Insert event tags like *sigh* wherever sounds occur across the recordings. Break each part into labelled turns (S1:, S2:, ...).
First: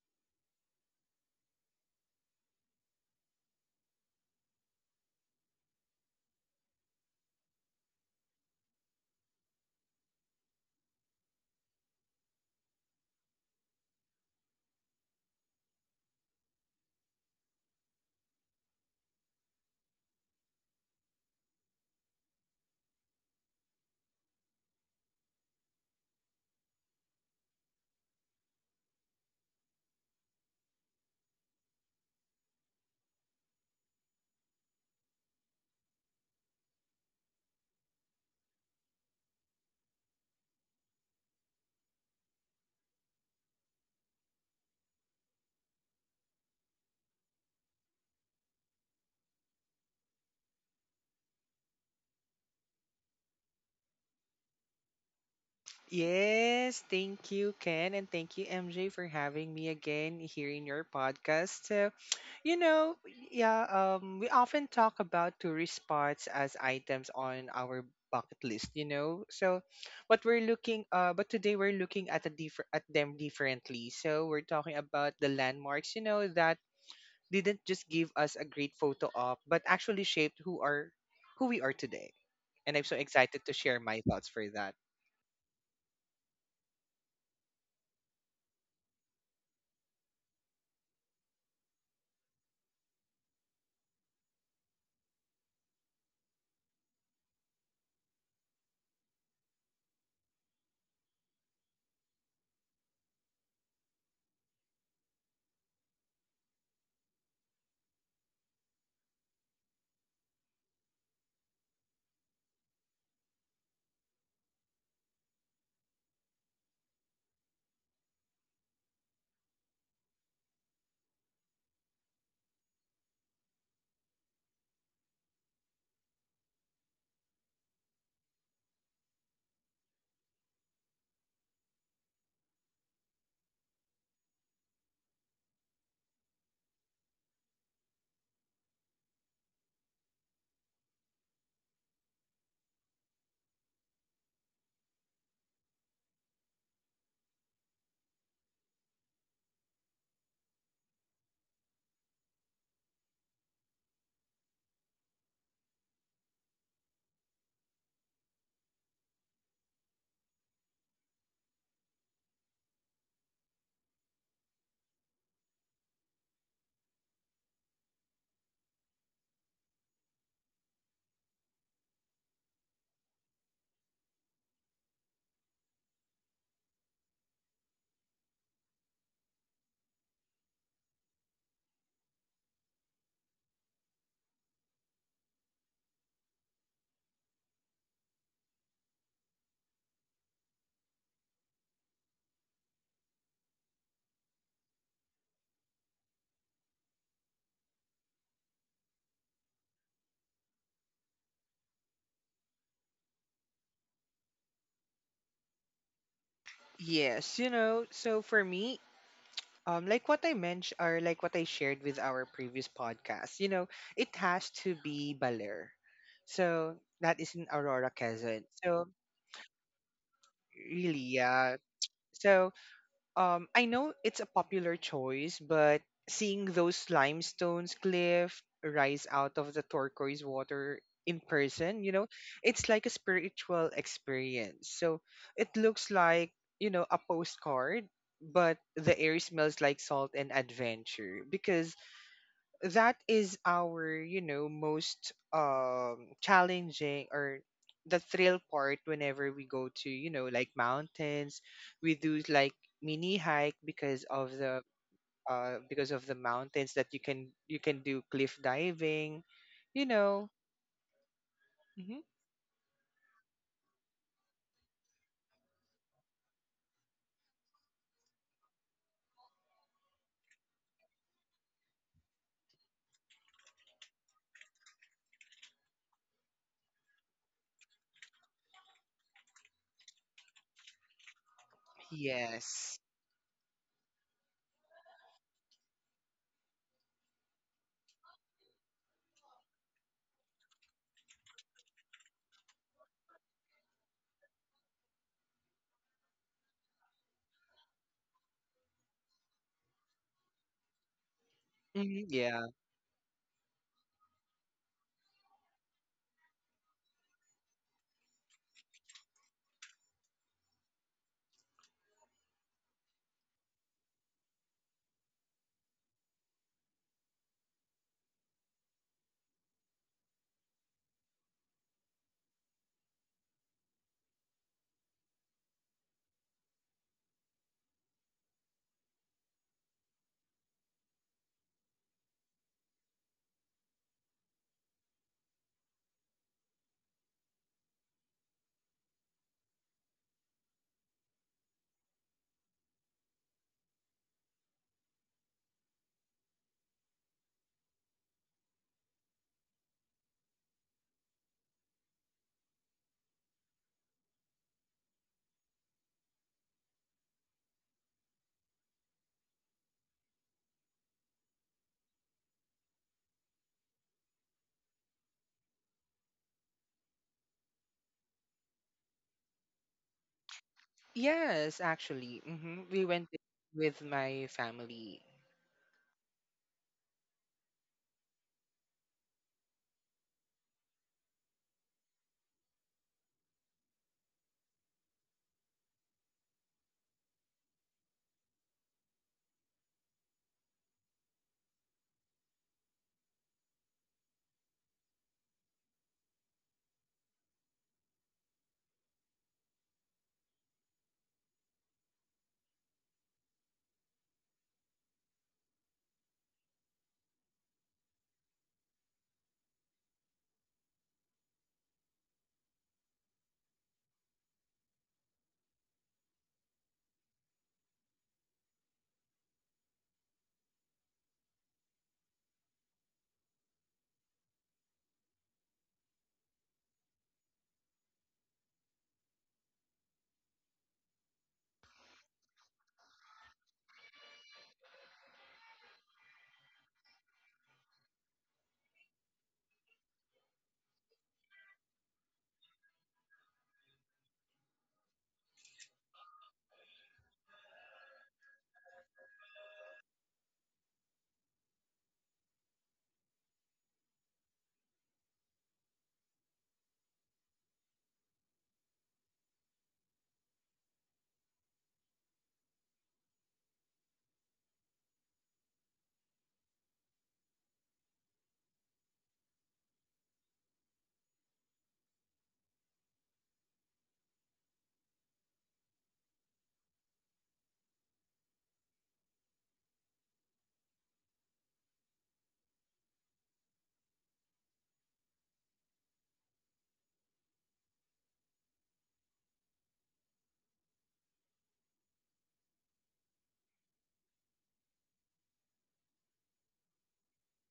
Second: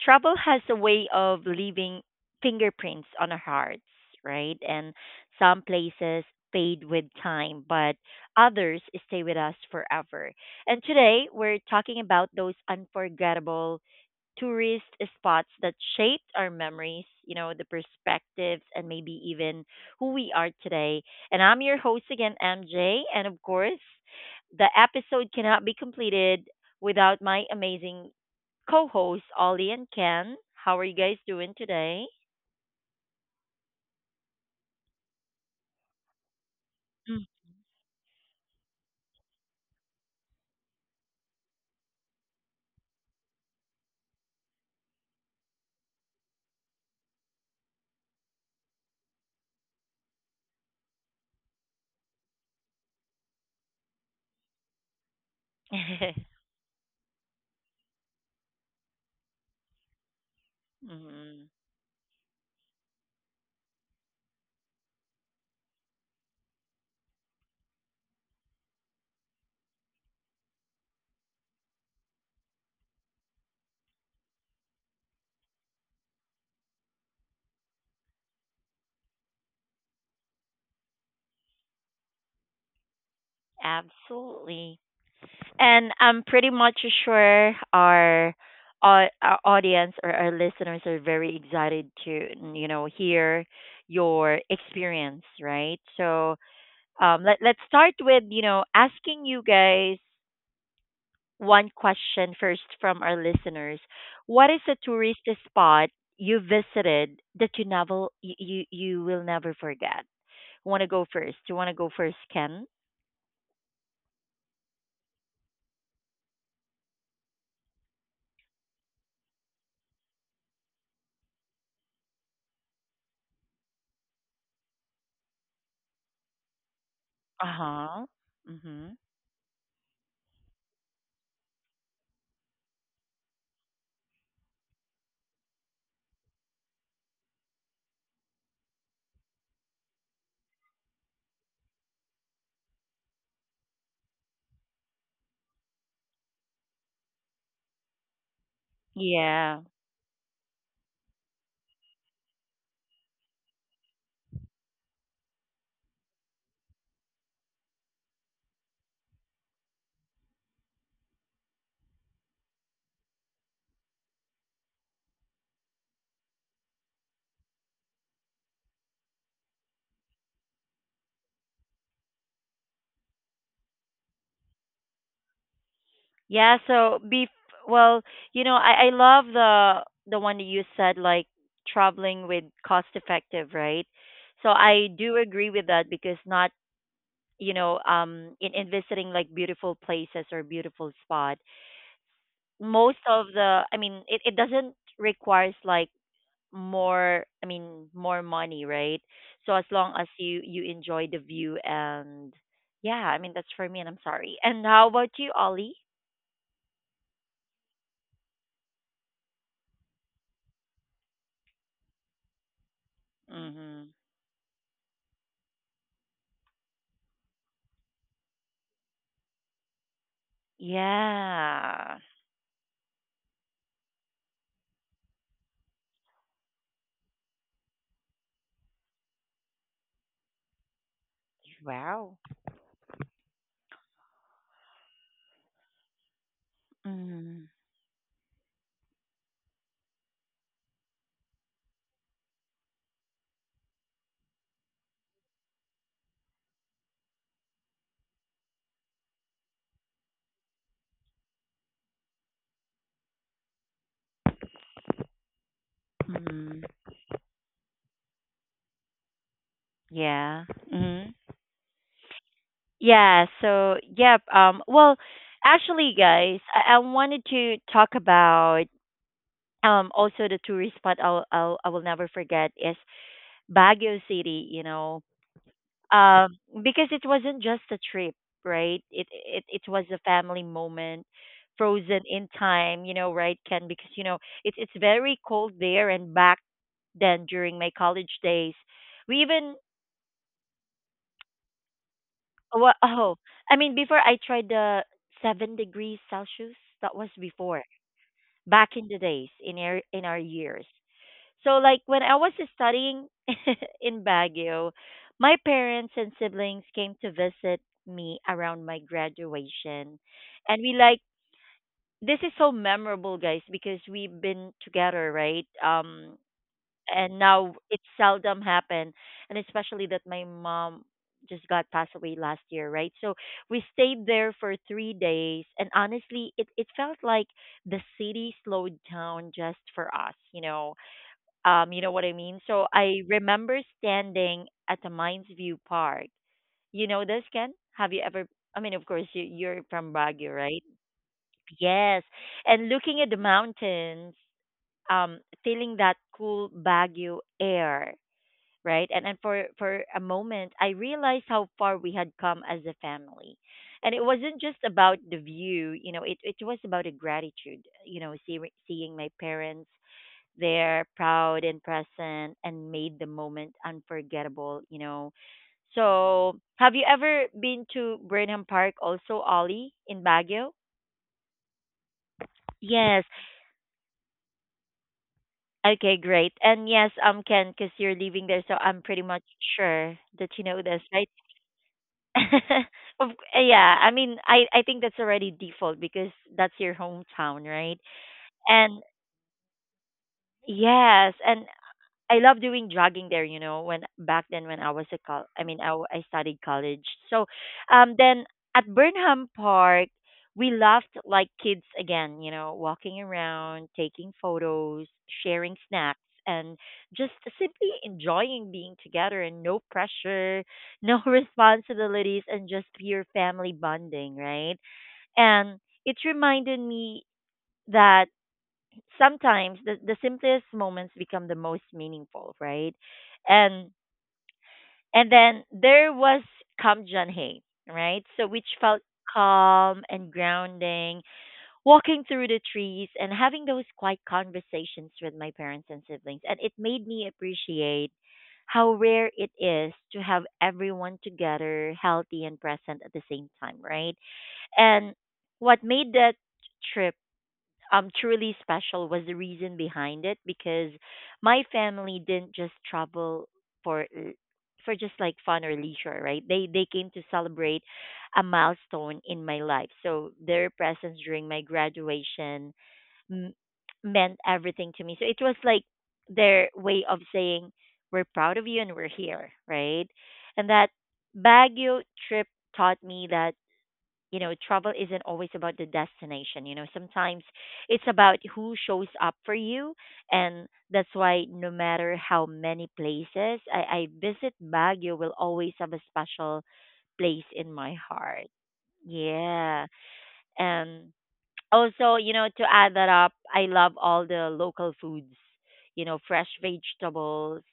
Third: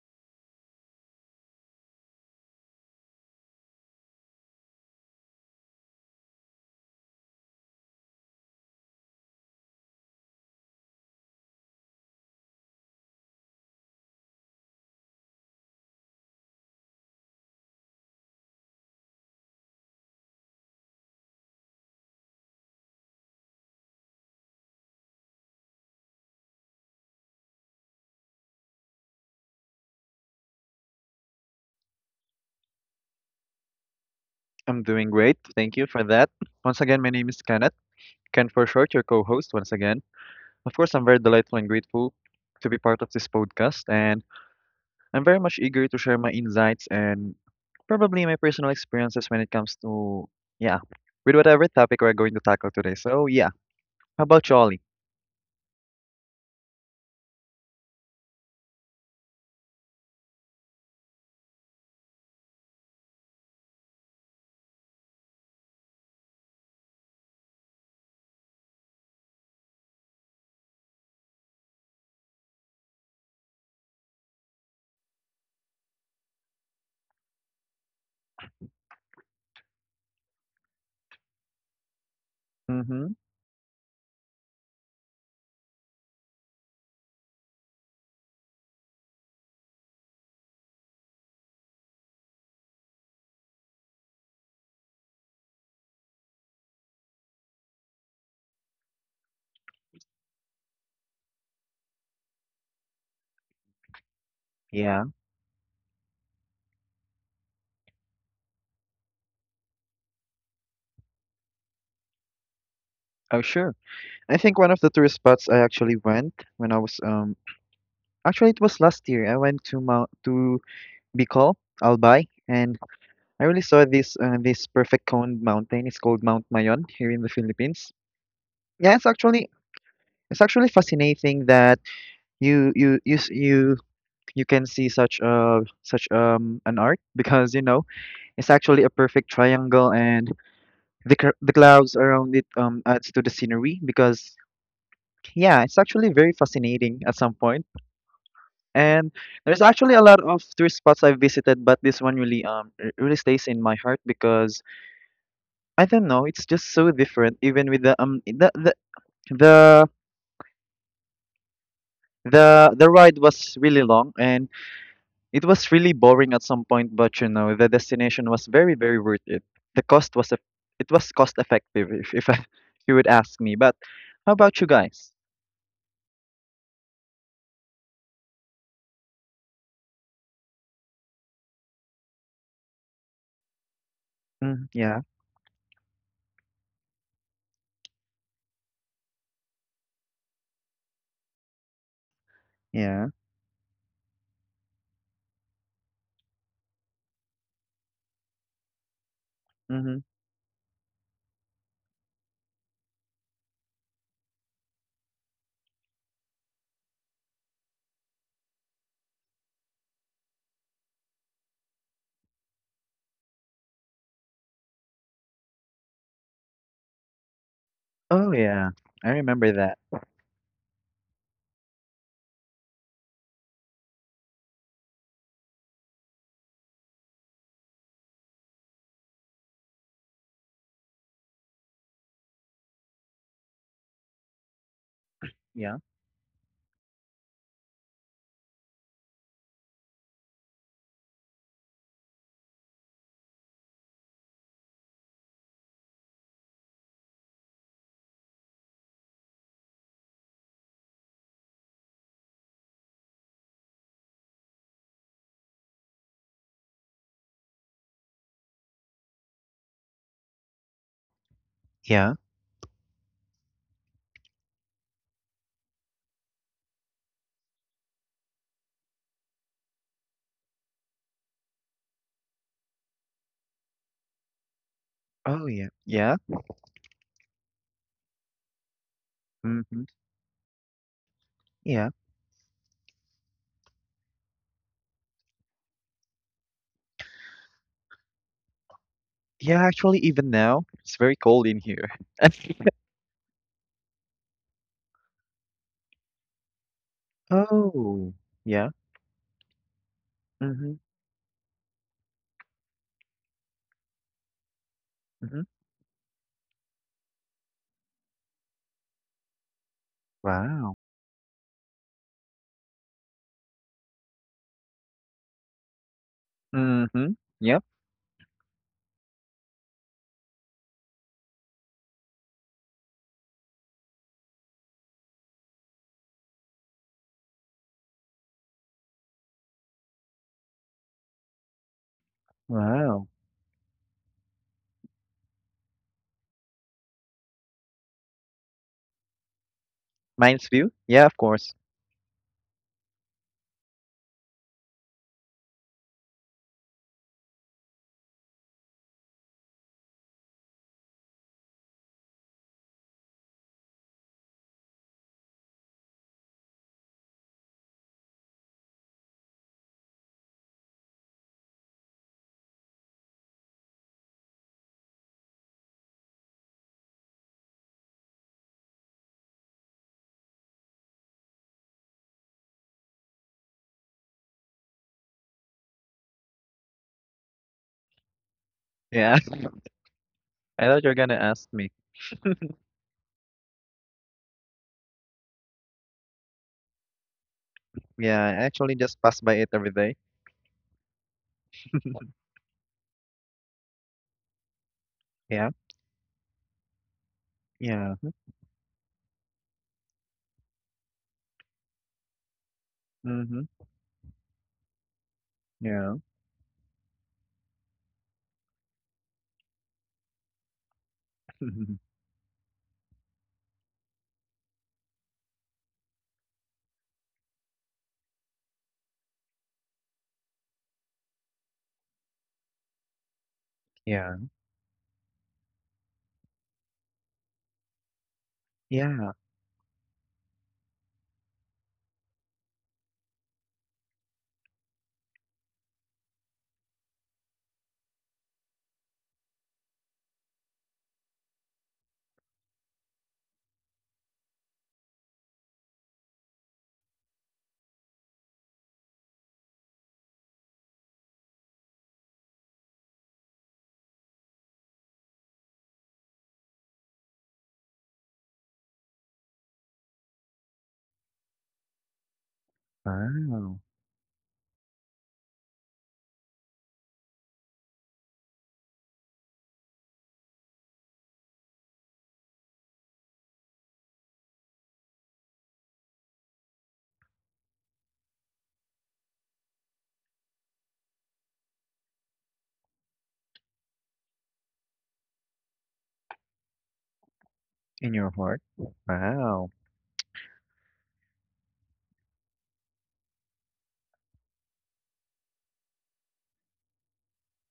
S1: Travel has a way of leaving fingerprints on our hearts, right? And some places fade with time, but others stay with us forever. And today, we're talking about those unforgettable tourist spots that shaped our memories, you know, the perspectives, and maybe even who we are today. And I'm your host again, MJ. And of course, the episode cannot be completed without my amazing co hosts, Ollie and Ken. How are you guys doing today?
S2: I'm doing great. Thank you for that. Once again, my
S1: Mm.
S2: name is Kenneth, Ken for short, your co host once again. Of course, I'm very delightful and grateful to be part of this podcast, and I'm very much eager to share my insights and probably my personal experiences when it comes to, yeah, with whatever topic we're going to tackle today. So, yeah, how about you, Ollie?
S1: *laughs*
S3: Yes, thank you, Ken, and thank you, MJ, for having me again here in your
S1: Mhm.
S3: podcast. You know, yeah, we often talk about tourist spots as items on our bucket list, you know. So, what we're looking, but today we're looking at a differ at them differently. So, we're talking about the landmarks, you know, that didn't just give us a great photo op, but actually shaped who we are today. And I'm so
S2: Mm-hmm.
S3: excited to share my thoughts for that.
S1: Absolutely. And I'm pretty much sure our audience or our listeners are very excited to you know hear your experience, right? So let's start with you know asking you guys one question first from our listeners. What is a
S2: Yeah.
S1: tourist spot you visited that you never you will never forget? Want to go first? You want to go first, Ken?
S2: Oh, sure. I think one of the tourist spots I actually went when I was, actually, it was last year. I went to Mount, to Bicol, Albay, and I really saw this perfect cone mountain. It's called Mount Mayon here in the
S1: Uh
S2: Philippines.
S1: huh. Mhm.
S2: Yeah, it's actually fascinating that you you can see such an art *laughs* because you know it's actually a perfect triangle and the clouds around it adds to the scenery because yeah it's actually very fascinating at some point, and
S1: Yeah.
S2: there's actually a lot of tourist spots I've visited, but this one really really stays in my heart because I don't know. It's just so different. Even with the the ride was really long and it was really boring at some point. But you know, the destination was very very worth it. The cost was a, it was cost effective if, I, *laughs* if you would ask me. But how about you guys?
S1: Yeah, so be well, you know, I love the one that you said like traveling with cost effective, right? So
S2: Mm,
S1: I
S2: yeah,
S1: do agree with that because not, you know, in visiting like beautiful places or beautiful spot, most
S2: yeah.
S1: of the it doesn't requires like more money, right? So as long
S2: Mm-hmm.
S1: as you enjoy the view and yeah, I mean that's for me and I'm sorry. And how about you, Ollie?
S3: So for me, like what I mentioned or like what I shared with our previous podcast, you know,
S1: Mhm.
S3: it has to be Baler. So that is in Aurora,
S2: Oh
S3: Quezon.
S2: yeah,
S3: So
S2: I remember that.
S3: really, yeah.
S1: Yeah.
S3: So I know it's a popular choice, but seeing those limestones cliff rise out of the turquoise water in person, you know,
S1: Wow.
S3: it's like a spiritual experience. So it
S2: Yeah,
S3: looks like, you know, a
S1: Mm,
S3: postcard, but the air smells like salt and adventure because that is our, you know, most challenging or the thrill part. Whenever we go to, you know, like mountains, we do like mini hike because of the
S1: mm,
S3: mountains that you can do cliff diving, you know.
S1: yeah. Mm.
S3: Hmm.
S2: yeah.
S1: Yeah. So, yep. Actually, guys, I wanted to talk about also the tourist spot I will never forget is Baguio City. You know,
S2: Oh yeah, yeah.
S1: um, because it wasn't just a trip, right? It was
S2: Mm-hmm.
S1: a family moment.
S2: Yeah,
S1: Frozen in
S3: Yes.
S1: time, you know, right, Ken? Because you know it's very cold there, and back then during my college days. We even
S2: yeah. Actually, even now it's very cold in here. *laughs*
S1: *laughs* oh, I mean before I tried the 7 degrees Celsius. That was before
S2: Oh yeah.
S1: back in the days in our years.
S2: Mm-hmm.
S1: So like when
S3: Hmm.
S1: I was
S3: Yeah.
S1: studying *laughs* in Baguio, my
S2: Mm-hmm.
S1: parents and siblings came to visit me around my graduation, and we
S2: Wow.
S1: like this is so memorable guys because we've been together right
S2: Mhm.
S1: and now
S2: Yep.
S1: it seldom happen and especially that my mom just got passed away last year right so we stayed there for 3 days and honestly it felt like the city slowed down just for us you know what I mean. So I
S2: Wow.
S1: remember standing at the Mines View Park. You know this, Ken? Have you ever, I mean of course you're from Baguio,
S2: Mind's
S1: right?
S2: view? Yeah, of course.
S1: Yes. And looking at the mountains, feeling that cool Baguio air, right? And for a moment, I realized how far we had come as a family, and it wasn't just about the view, you know, it was about a gratitude, you know, see, seeing my parents there, proud and present, and made the moment unforgettable, you know. So, have you ever been to Burnham Park, also Ollie in Baguio?
S3: Yes, actually, hmm, we
S1: Yes.
S3: went with my family.
S1: Okay, great. And yes, Ken, because you're leaving there, so I'm pretty much
S2: Yeah. *laughs*
S1: sure that you know
S2: I
S1: this,
S2: thought you were
S1: right?
S2: gonna ask me.
S1: *laughs* Of- yeah, I mean, I think that's already default because that's your hometown, right?
S2: Yeah, I actually
S1: And
S2: just pass by it every day.
S1: yes, and I
S2: *laughs*
S1: love doing jogging there, you know, when back then when I was a col I
S2: Yeah.
S1: mean I, w- I studied college. So
S2: Yeah.
S1: then at Burnham Park we laughed like kids again, you know, walking
S2: Mhm.
S1: around, taking photos, sharing snacks
S2: Yeah.
S1: and just simply enjoying being together and no pressure, no *laughs*
S2: *laughs*
S1: responsibilities and just pure family bonding, right? And it reminded me that sometimes the simplest moments become the most meaningful, right? And
S2: Yeah.
S1: and then there was Kamjan Hay, right? So which felt
S2: Yeah.
S1: calm and grounding, walking through the trees and having those quiet conversations with my parents and siblings. And it made me appreciate how rare it is to have everyone together, healthy and present at the same time, right? And what made that trip truly special was the reason behind it because my family didn't just travel for l- for just like fun or leisure, right? They came to celebrate a milestone in my life. So their presence during my graduation m-
S2: Wow.
S1: meant everything to me. So it was like their way of saying we're proud of you and we're here, right? And that Baguio trip taught me that you know, travel isn't always about the destination. You know, sometimes it's about who shows up for you. And that's why no matter how many places I visit, Baguio will always have a special place in my
S2: In your
S1: heart.
S2: heart. Wow.
S1: Yeah. And also, you know, to add that up, I love all the local foods, you know, fresh vegetables,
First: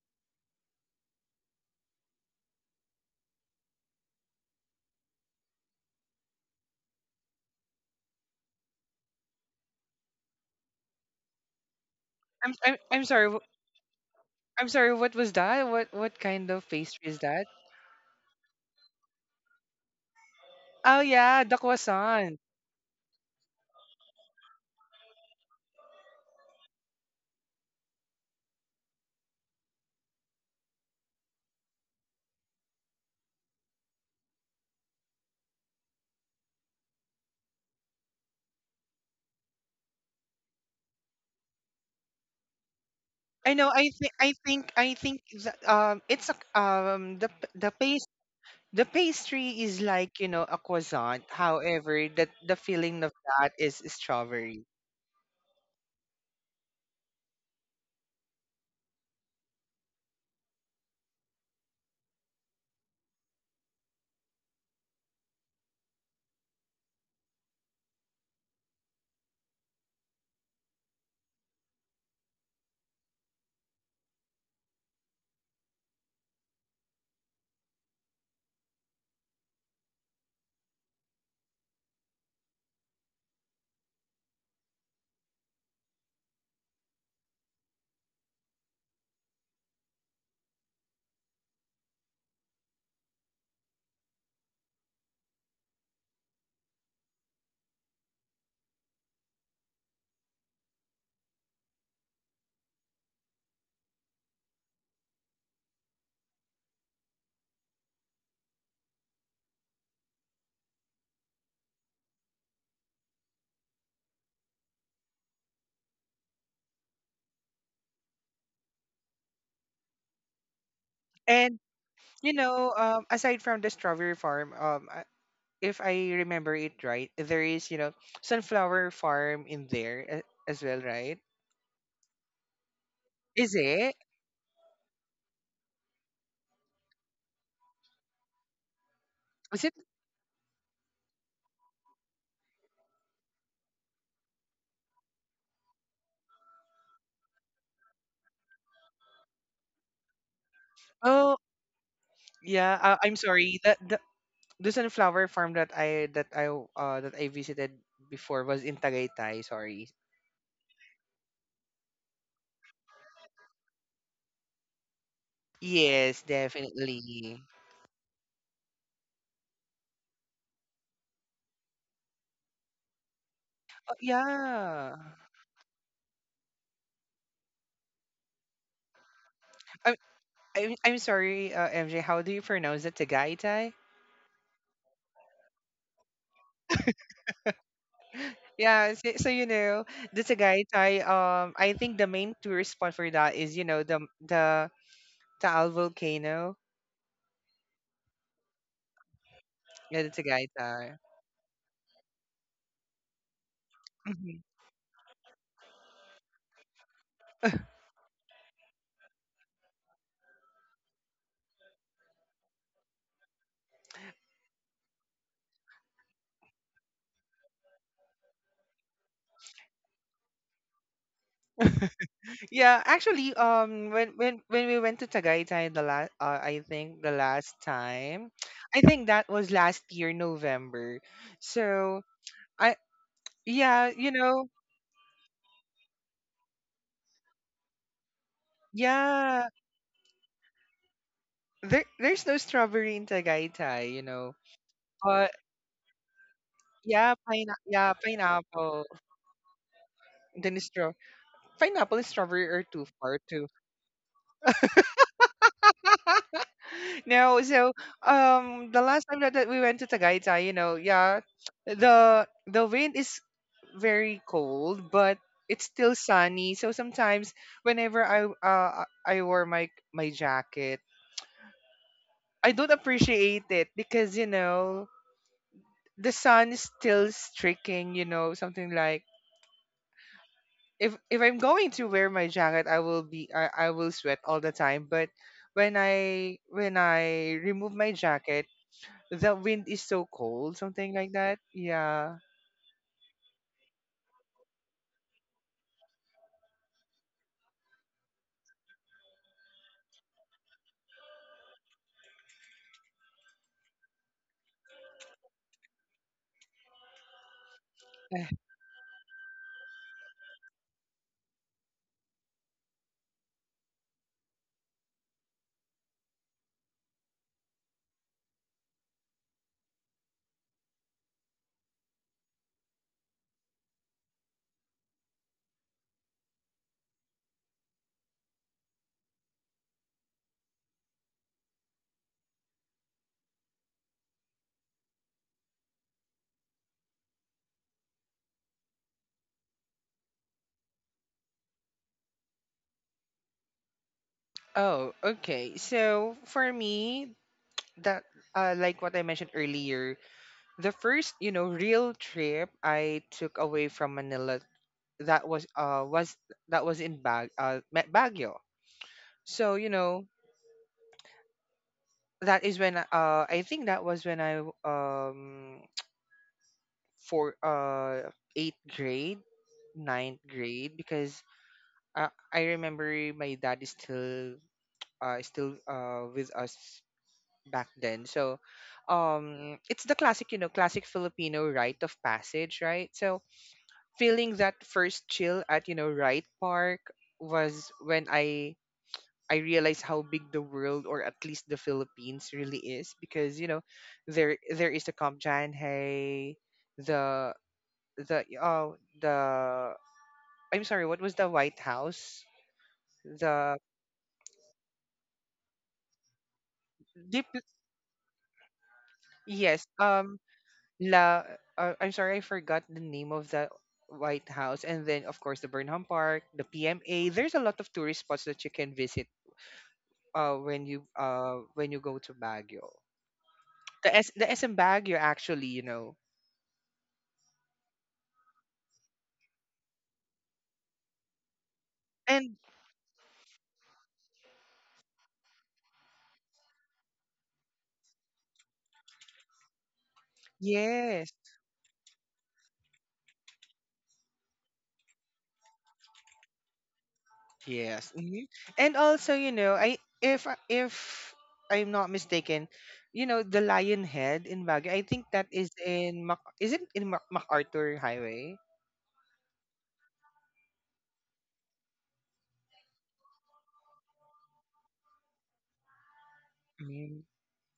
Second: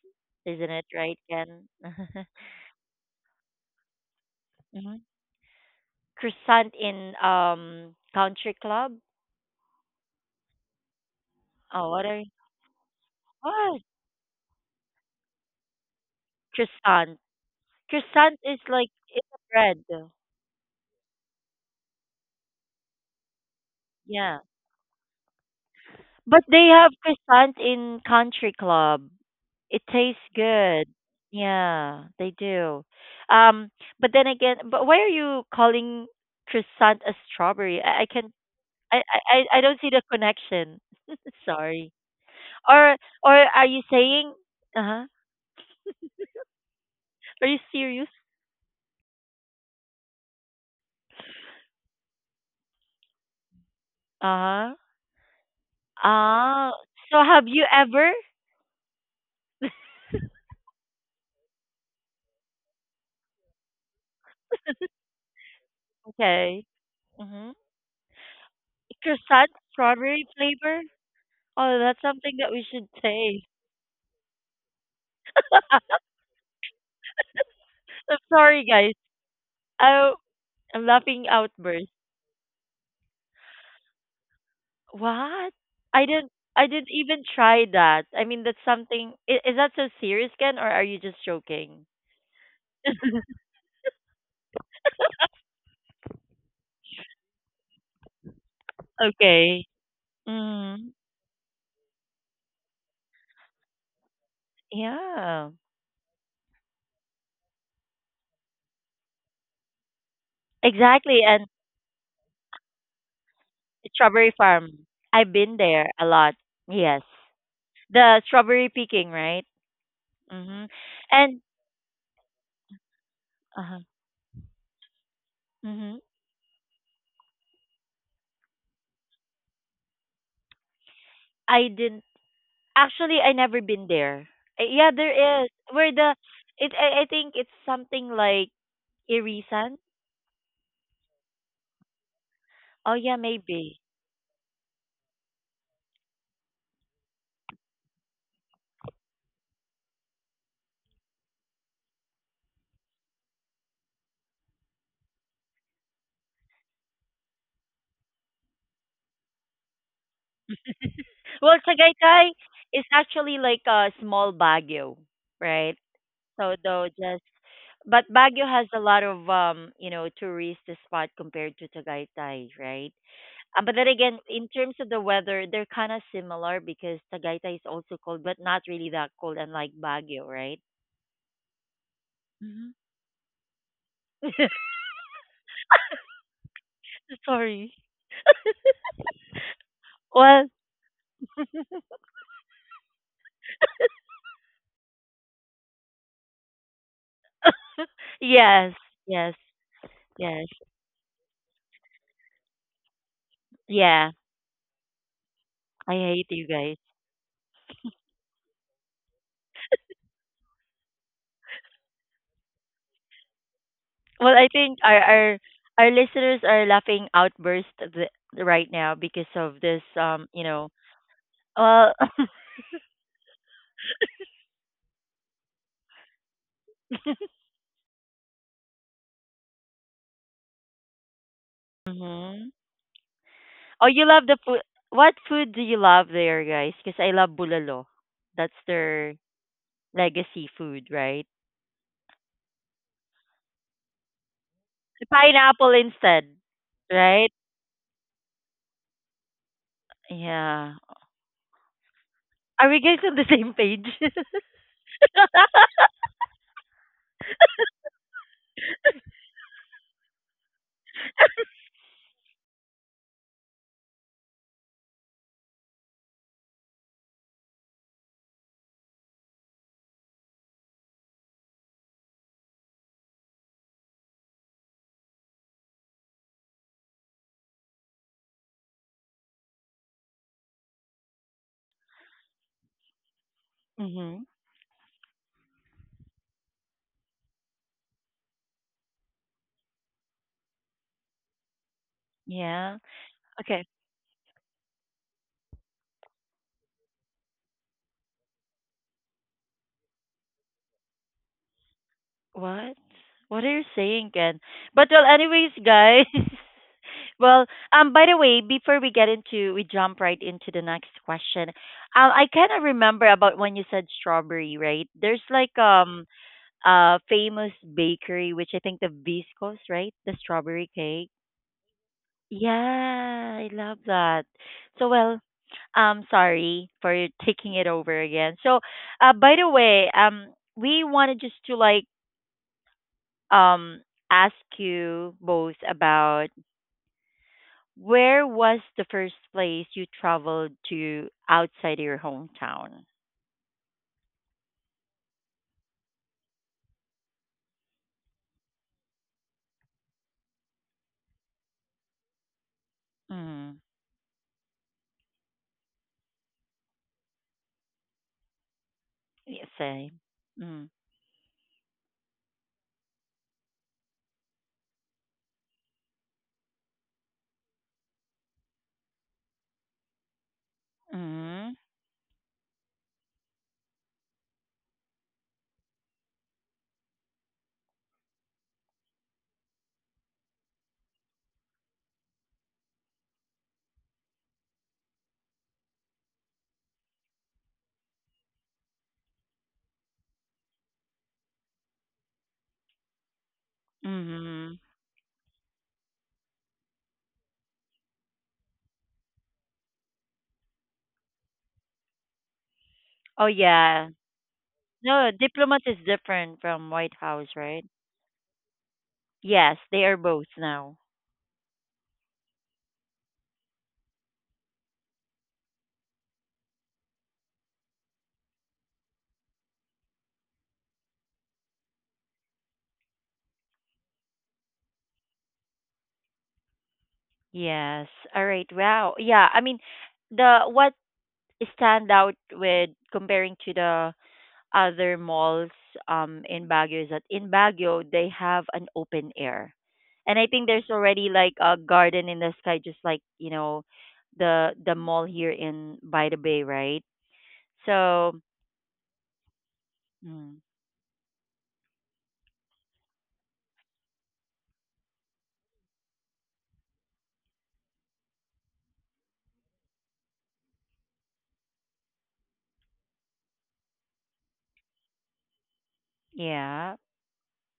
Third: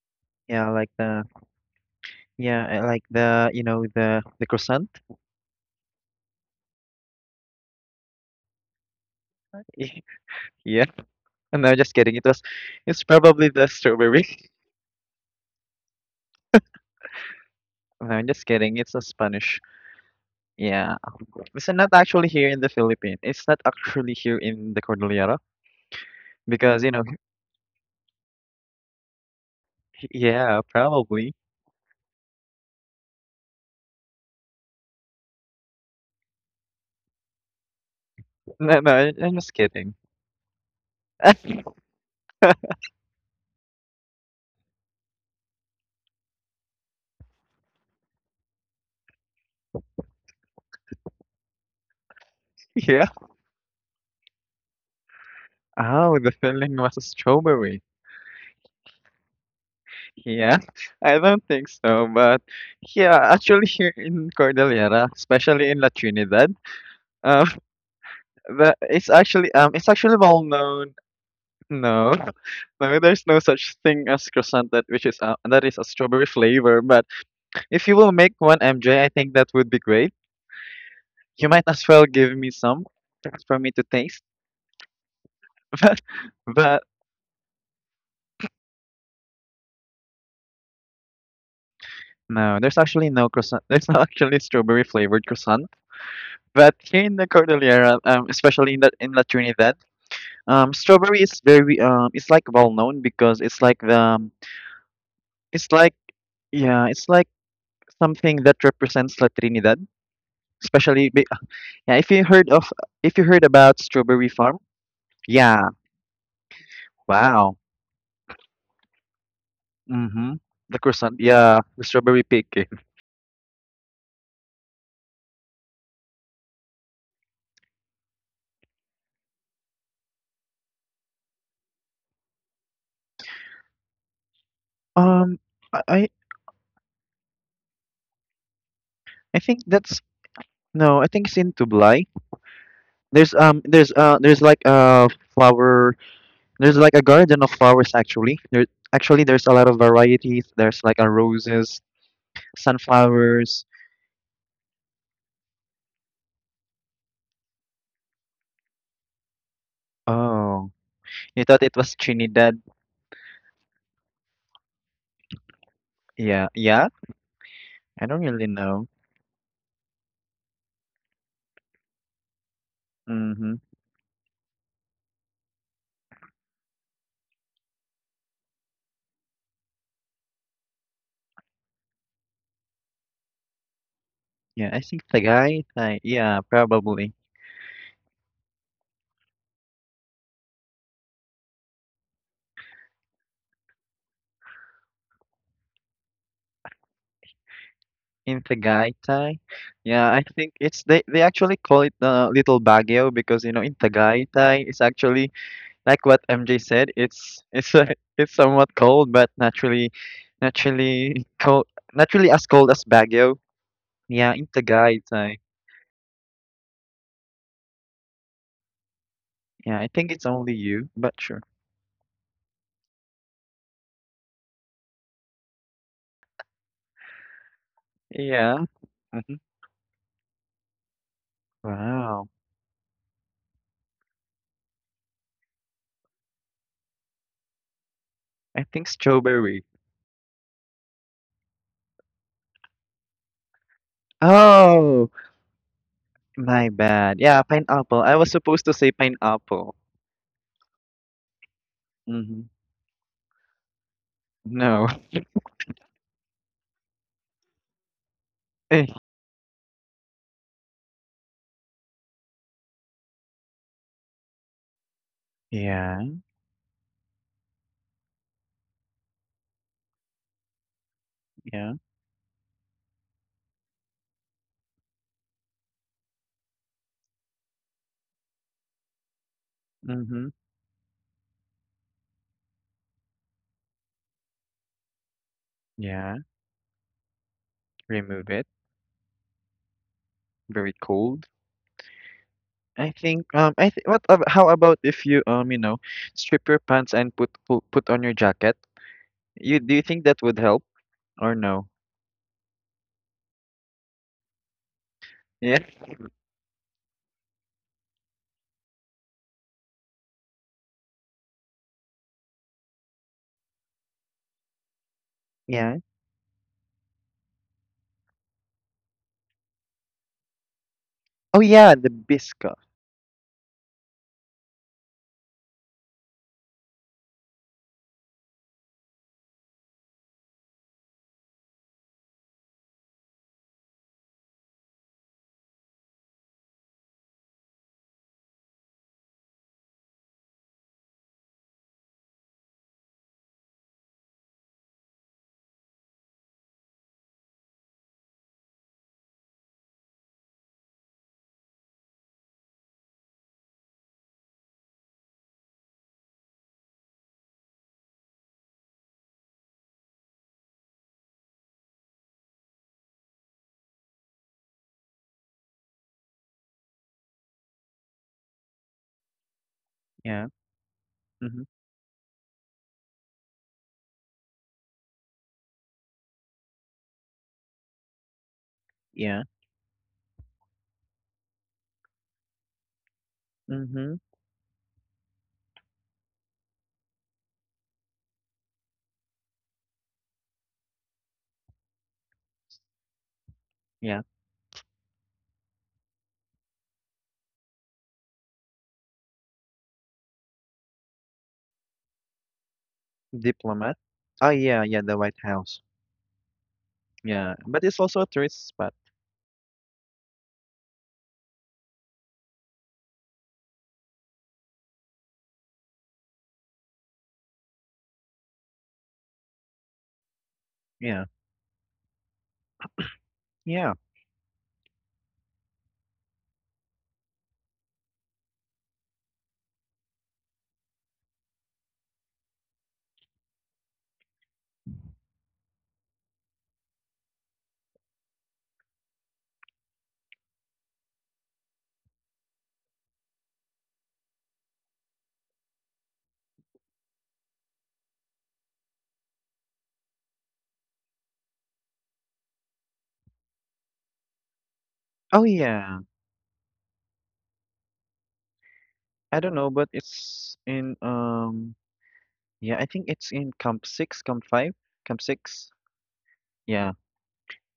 S1: isn't
S2: Yeah,
S1: it,
S2: like
S1: right,
S2: the
S1: Ken? *laughs*
S2: yeah, I like the you know the croissant.
S1: Hmm. Croissant in Country Club.
S2: *laughs* Yeah. No,
S1: Oh,
S2: just
S1: what
S2: kidding.
S1: are
S3: I'm, I'm
S2: It's
S3: i'm sorry wh-
S2: probably the
S1: what?
S2: strawberry. *laughs*
S3: I'm sorry, what was that? What kind of pastry
S1: Croissant.
S3: is that?
S2: No, I'm
S1: Croissant
S2: just
S1: is
S2: kidding.
S1: like
S2: It's a
S1: it's a
S2: Spanish.
S1: bread.
S2: Yeah.
S3: Oh yeah, the
S2: It's not actually
S3: croissant.
S2: here in the Philippines. It's not actually here
S1: Yeah.
S2: in the Cordillera
S1: But they
S2: because, you
S1: have
S2: know,
S1: croissant in Country Club. It
S2: *laughs*
S1: tastes
S2: yeah,
S1: good.
S2: probably.
S1: Yeah, they do. Um, but then again, but why are you calling croissant a strawberry? I can
S2: No, no, I- I'm just
S1: I don't see
S2: kidding.
S1: the
S2: *laughs*
S1: connection. *laughs* Sorry. Or or
S3: I
S1: are
S3: know.
S1: you
S3: I think.
S1: saying?
S3: I think.
S1: Uh
S3: I
S1: huh.
S3: think. The, it's a the
S1: Are
S3: p-
S1: you
S3: the
S1: serious?
S3: paste The pastry is like, you know, a croissant. However, that the filling
S2: Yeah.
S3: of that is
S1: Uh
S3: strawberry.
S1: huh.
S2: Oh, the
S1: Ah.
S2: filling was a
S1: So have you
S2: strawberry.
S1: ever?
S2: Yeah, *laughs* I don't think so, but yeah, actually here in Cordillera, especially in La Trinidad,
S1: Okay.
S2: um,
S1: Mhm.
S2: *laughs* the
S1: Croissant,
S2: it's actually
S1: strawberry
S2: well
S1: flavor.
S2: known.
S1: Oh, that's
S2: No,
S1: something that we
S2: *laughs*
S1: should
S2: no, there's no
S1: say.
S2: such thing as croissant that which is that is a
S1: *laughs*
S2: strawberry flavor. But if you will
S1: I'm
S2: make one,
S1: sorry, guys.
S2: MJ, I think that would be great.
S1: I, I'm laughing
S2: You might as
S1: outburst.
S2: well give me some for me to taste.
S1: What?
S2: *laughs*
S1: I didn't. I
S2: But but
S1: didn't even try that. I mean, that's something. Is that so serious, Ken, or are you just joking?
S2: no, there's actually no croissant. *laughs* There's not actually strawberry flavored croissant. But here in the Cordillera, especially in the in La
S1: Okay.
S2: Trinidad,
S1: Mm,
S2: strawberry is very it's like well known because it's like the
S1: yeah.
S2: it's like yeah, it's like something that represents La Trinidad. Especially,
S1: Exactly.
S2: be-
S1: And
S2: yeah, if you heard of if you heard about strawberry
S1: strawberry
S2: farm,
S1: farm. I've been
S2: yeah,
S1: there a lot. Yes.
S2: wow,
S1: The strawberry picking, right?
S2: mm-hmm,
S1: Mm-hmm.
S2: the croissant,
S1: And
S3: And
S2: yeah, the strawberry
S3: you
S2: pig.
S3: know, aside from the
S1: uh-huh.
S3: strawberry farm, if
S1: Mm-hmm.
S3: I remember it right, there is, you know, sunflower farm in there as well, right?
S1: I did. Actually, I
S3: Is
S1: never been
S3: it?
S1: there. Yeah,
S2: Um,
S1: there is.
S2: I
S1: Where
S2: I
S1: the it, I think it's something like
S2: I think
S3: Is it?
S1: Irisan.
S2: that's no. I think it's in Tublai.
S1: Oh yeah, maybe.
S2: There's like a flower. There's like a garden of flowers actually. There actually there's a lot of varieties. There's like a
S3: Oh
S2: roses,
S3: yeah. I'm sorry.
S2: sunflowers.
S3: This and flower farm that I visited before was in Tagaytay. Sorry.
S2: Oh, you
S1: Well,
S2: thought it was
S1: Tagaytay
S2: Trinidad?
S1: is actually like a small Baguio, right?
S3: Yes,
S2: Yeah,
S1: So though
S2: yeah.
S1: just
S3: definitely.
S1: but
S2: I don't really
S1: Baguio has a
S2: know.
S1: lot of you know, tourist spot compared to Tagaytay, right?
S2: Mhm.
S1: But then again, in terms of
S3: Yeah.
S1: the weather, they're kind of similar because Tagaytay is also cold, but not really that cold, unlike
S3: I'm,
S1: Baguio, right?
S3: MJ, how do you
S1: Hmm.
S3: pronounce it? Tagaytay.
S1: *laughs*
S2: Yeah, I think Tagaytay. Yeah, probably
S1: Sorry.
S3: Yeah. So, so you know the
S1: Well,
S3: Tagaytay. I think the main tourist spot for that is, you know, the Taal volcano.
S2: in
S1: yes, yes,
S2: Tagaytay.
S3: Yeah,
S2: Yeah,
S3: the
S2: I
S1: yes.
S2: think it's
S3: Tagaytay.
S2: they. They actually call it Little Baguio because you know in
S1: Yeah,
S3: Mm-hmm.
S2: Tagaytay it's actually
S1: I
S2: like what
S1: hate you
S2: MJ
S1: guys.
S2: said, it's a, *laughs* it's somewhat cold, but naturally, naturally cold, naturally as cold as Baguio. Yeah,
S1: Well,
S2: in
S1: I think our
S2: Tagay, it's
S1: our
S2: like
S1: our listeners are laughing outburst right now because of
S2: yeah,
S1: this.
S2: I think it's
S1: You
S2: only
S1: know,
S2: you, but sure.
S1: well, *laughs*
S3: Yeah, actually, when we went to Tagaytay the last, I think the last time,
S2: Yeah.
S3: I think that
S2: Hmm.
S3: was last year November. So
S2: Wow.
S1: mhm.
S3: I,
S1: Oh,
S3: yeah,
S1: you
S3: you
S1: love the
S3: know,
S1: food. What food do you love there, guys? Because I love bulalo. That's
S2: I think
S1: their
S3: yeah,
S2: strawberry.
S1: legacy food, right?
S3: there there's no strawberry in Tagaytay, you know,
S2: Oh,
S3: but
S1: Pineapple instead,
S2: my
S3: yeah,
S2: bad.
S1: right?
S2: Yeah,
S3: yeah,
S2: pineapple. I was supposed to
S3: pineapple.
S2: say pineapple.
S3: Then it's
S1: Yeah.
S3: straw, Pineapple and
S2: Mm-hmm.
S3: strawberry are
S1: Are we
S3: too
S1: guys on
S3: far.
S1: the same page?
S2: No. *laughs*
S1: *laughs*
S3: No, so the
S2: Eh,
S3: last time that we went to Tagaytay, you know, yeah, the wind is very cold, but it's still
S2: yeah,
S3: sunny. So sometimes whenever I wore my jacket,
S2: yeah.
S3: I don't appreciate it because you know the sun is still streaking, you know, something like,
S2: Mm-hmm.
S3: if I'm going to wear my jacket, I will sweat
S1: Mhm.
S3: all the time, but
S2: Yeah.
S3: when I remove my
S2: Remove it.
S3: jacket, the wind is so cold,
S2: Very
S3: something like
S2: cold.
S3: that. Yeah.
S1: Yeah.
S2: I think um
S1: Okay.
S2: I think how about if you you know strip your pants and put on your jacket? You do you think that would help or no?
S1: What? What are you saying, Ken? But well, anyways,
S2: Yeah.
S1: guys. *laughs* Well, by the way,
S3: *sighs*
S1: before we get into, we jump right into the next question. I kind of remember about when you said strawberry, right? There's like
S2: Yeah.
S1: a famous bakery, which I think the Viscos, right? The strawberry cake.
S2: Oh yeah, the
S1: Yeah,
S2: biscuit.
S1: I love that. So well, sorry for taking it over again. So, by the way, we wanted just to like um, ask you both about where was the first place you traveled to outside your hometown?
S3: Oh, okay. So for me, that, like what I mentioned earlier, the first, you know, real trip I took
S1: Mm.
S3: away from Manila, that was uh was that was in Baguio.
S1: Yes,
S3: So you
S1: say.
S3: know
S1: Mm.
S3: that is when, I think that was when I for eighth grade, ninth
S2: Yeah.
S3: grade, because
S2: Mm-hmm.
S1: Mm.
S3: I remember my dad is still with us back then. So
S2: Yeah.
S3: it's the classic, you know, classic Filipino rite of passage, right? So
S2: Mm-hmm.
S3: feeling that first chill at, you know, Wright Park was when I realized how big the world, or at least the Philippines, really is because, you know,
S2: Yeah.
S3: there
S1: Mm.
S3: is the Kamjanhay, the the oh the I'm sorry, what was the White House?
S1: Oh
S3: The
S2: Diplomat.
S1: yeah.
S2: Oh yeah, yeah, the
S1: No,
S2: White
S1: diplomat
S2: House.
S1: is different from White
S3: dip,
S1: House,
S2: Yeah.
S1: right?
S2: But it's also a tourist spot.
S1: Yes,
S3: yes,
S1: they are both now.
S3: La, I'm sorry, I forgot the name of the White House, and then of course the Burnham Park, the PMA. There's a lot of tourist spots that you can visit,
S2: Yeah.
S3: when you go to Baguio.
S2: Yeah.
S3: The S the SM Baguio actually, you know,
S1: Yes. All right. Wow. Yeah. I mean, the what stand out
S3: and
S1: with comparing to the other malls in Baguio is that in Baguio they have an open air. And I think there's already
S3: yes,
S1: like a garden in the sky just like, you know, the mall here in by the bay, right?
S3: yes,
S1: So,
S3: mhm. And also, you know,
S1: mm,
S3: if I'm not mistaken, you know, the Lion Head in Baguio. I think
S2: Oh
S3: that is
S2: yeah.
S3: in Mac- is it in Mac- MacArthur Highway?
S2: I don't know, but it's in yeah, I think it's in Camp 6, Camp 5, Camp 6.
S1: yeah.
S2: Yeah.
S3: Mm.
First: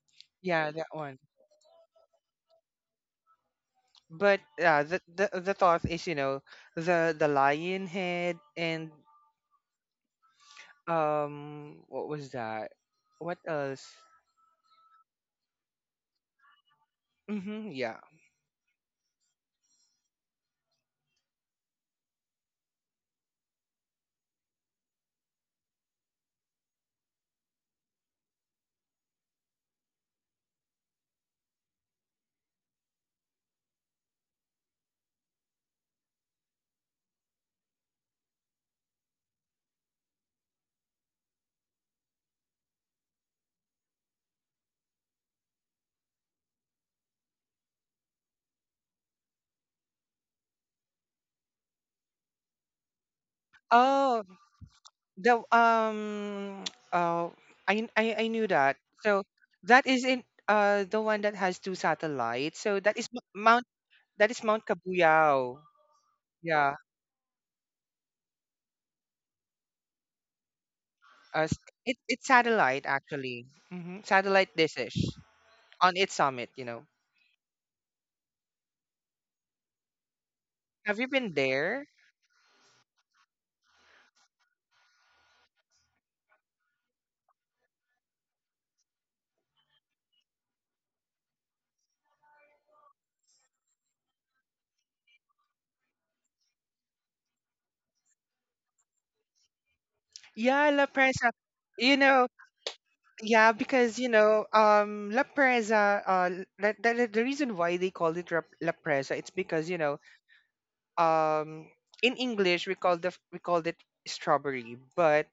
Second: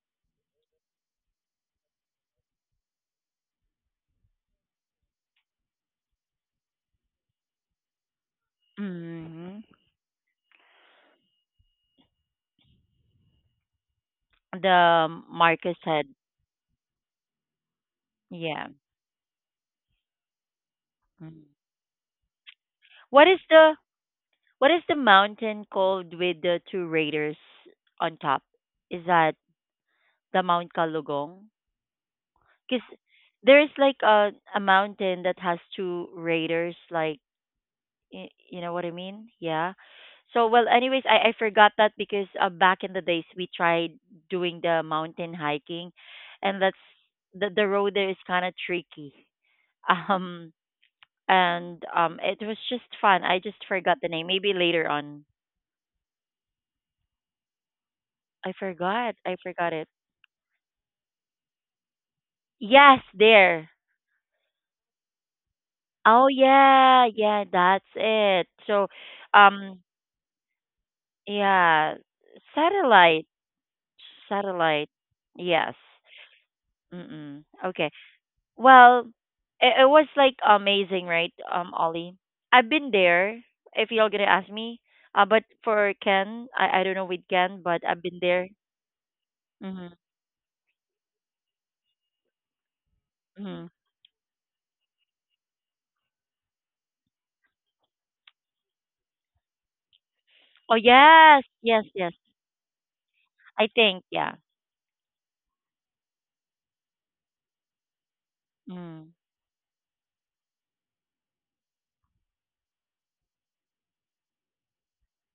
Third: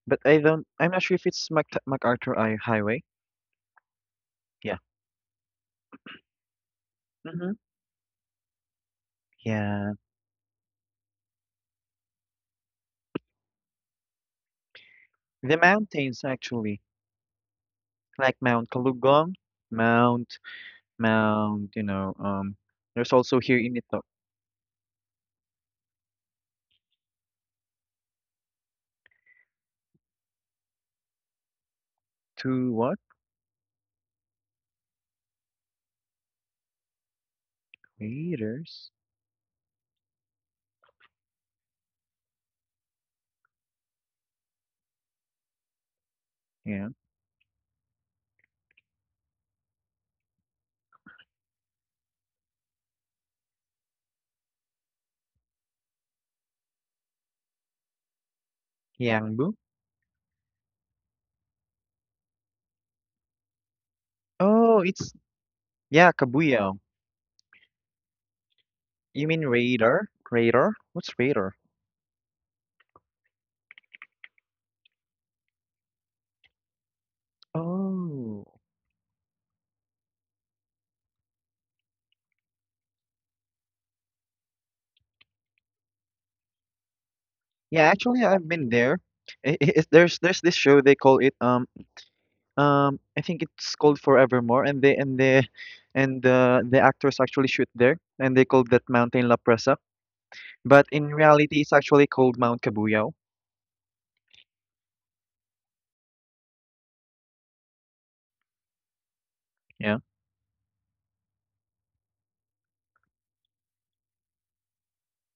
S2: But
S3: Yeah, that
S2: I'm not sure
S3: one.
S2: if it's Mac MacArthur I Highway.
S3: But
S2: Yeah.
S3: yeah, the thought is, you know, the
S2: Hmm.
S3: lion head and
S1: Mm,
S2: Yeah.
S3: what was that? what else?
S1: the
S2: The
S1: Marcus had
S2: mountains actually,
S3: Mm-hmm, yeah.
S2: like
S1: yeah.
S2: Mount Kalugong, Mount
S1: Mm.
S2: Mount there's
S1: What is
S2: also here
S1: the
S2: in Ito
S1: what is the mountain called with the two raiders on top? Is that the Mount Kalugong?
S2: two
S1: Because
S2: what?
S1: there is like a mountain that has two raiders like y- you know what I
S2: Raiders?
S1: mean yeah so well anyways I forgot that because back in the days we tried doing the mountain hiking and that's
S2: Yeah.
S1: the road there is kind of tricky *laughs* um and it was just fun. I just forgot the
S3: Oh,
S1: name, maybe later on.
S3: the *tsk* oh I knew
S1: I
S3: that.
S1: forgot,
S3: So
S1: I
S2: Yangbu?
S1: forgot
S3: that
S1: it.
S3: is in the one that has two satellites. So that
S1: Yes
S3: is
S1: there.
S3: Mount
S2: Oh, it's
S3: Kabuyao.
S2: yeah,
S1: Oh
S3: Yeah.
S2: Kabuyao.
S1: yeah, yeah, that's it. So
S2: You mean
S1: um,
S2: Raider? Raider? What's
S3: Uh,
S2: Raider?
S3: s-
S1: yeah,
S3: it it's satellite
S1: satellite,
S3: actually. Mm-hmm. Satellite
S1: satellite.
S3: dishes
S1: Yes.
S3: on its summit. You know.
S1: Mm-mm. Okay.
S2: Oh.
S1: Well, it was like
S3: Have
S1: amazing,
S3: you been
S1: right,
S3: there?
S1: Ollie? I've been there. If y'all gonna ask me, but for Ken, I don't know with Ken,
S2: Yeah,
S1: but I've been
S2: actually I've
S1: there.
S2: been there. I it,
S1: Mhm.
S2: there's this show they call it I think
S1: Mhm.
S2: it's called Forevermore, and they and the actors actually shoot there, and they called that mountain La Presa.
S3: Yeah,
S1: Oh
S2: But
S3: La
S2: in
S3: Presa.
S1: yes,
S2: reality, it's
S1: yes,
S3: You
S2: actually
S1: yes.
S3: know,
S2: called Mount Cabuyao.
S3: yeah,
S1: I
S3: because
S1: think
S3: you
S1: yeah.
S3: know, La Presa. The reason why they call it La
S1: Mm.
S3: Presa, it's because you
S2: Yeah.
S3: know, um, in English we call the we called it strawberry,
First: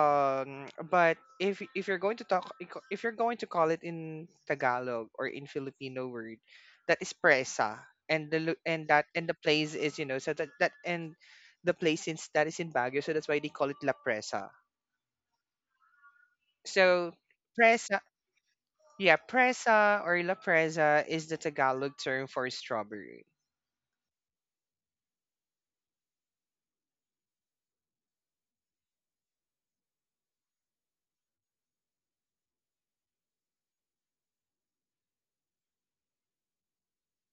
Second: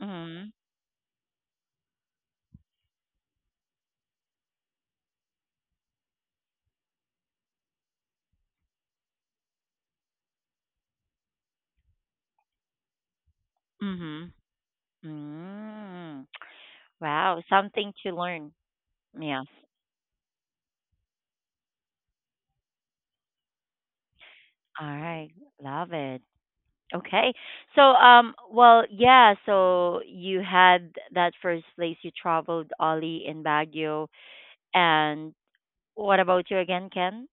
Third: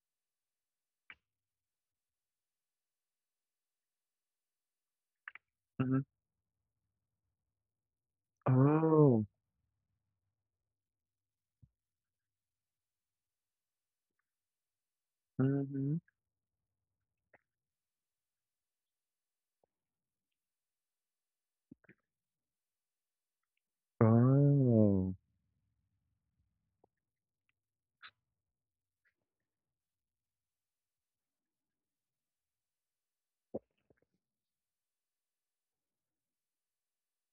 S1: Mhm.
S3: but if you're going to talk, if you're going to call it in Tagalog or in
S2: Mm-hmm.
S3: Filipino word, that is presa, and the lo- and that
S2: Oh,
S3: and the place is, you know, so that that and the place, since that is in Baguio, so that's why they call it La
S1: Mhm.
S3: Presa.
S2: mm-hmm.
S1: Mm.
S3: So
S1: Wow, something
S3: presa,
S1: to learn.
S3: yeah,
S1: Yes.
S3: presa or la presa is the Tagalog term for strawberry.
S1: All
S2: Oh.
S1: right. Love it. Okay. So, well, yeah, so you had that first place you traveled, Ollie, in Baguio. And what about you again, Ken?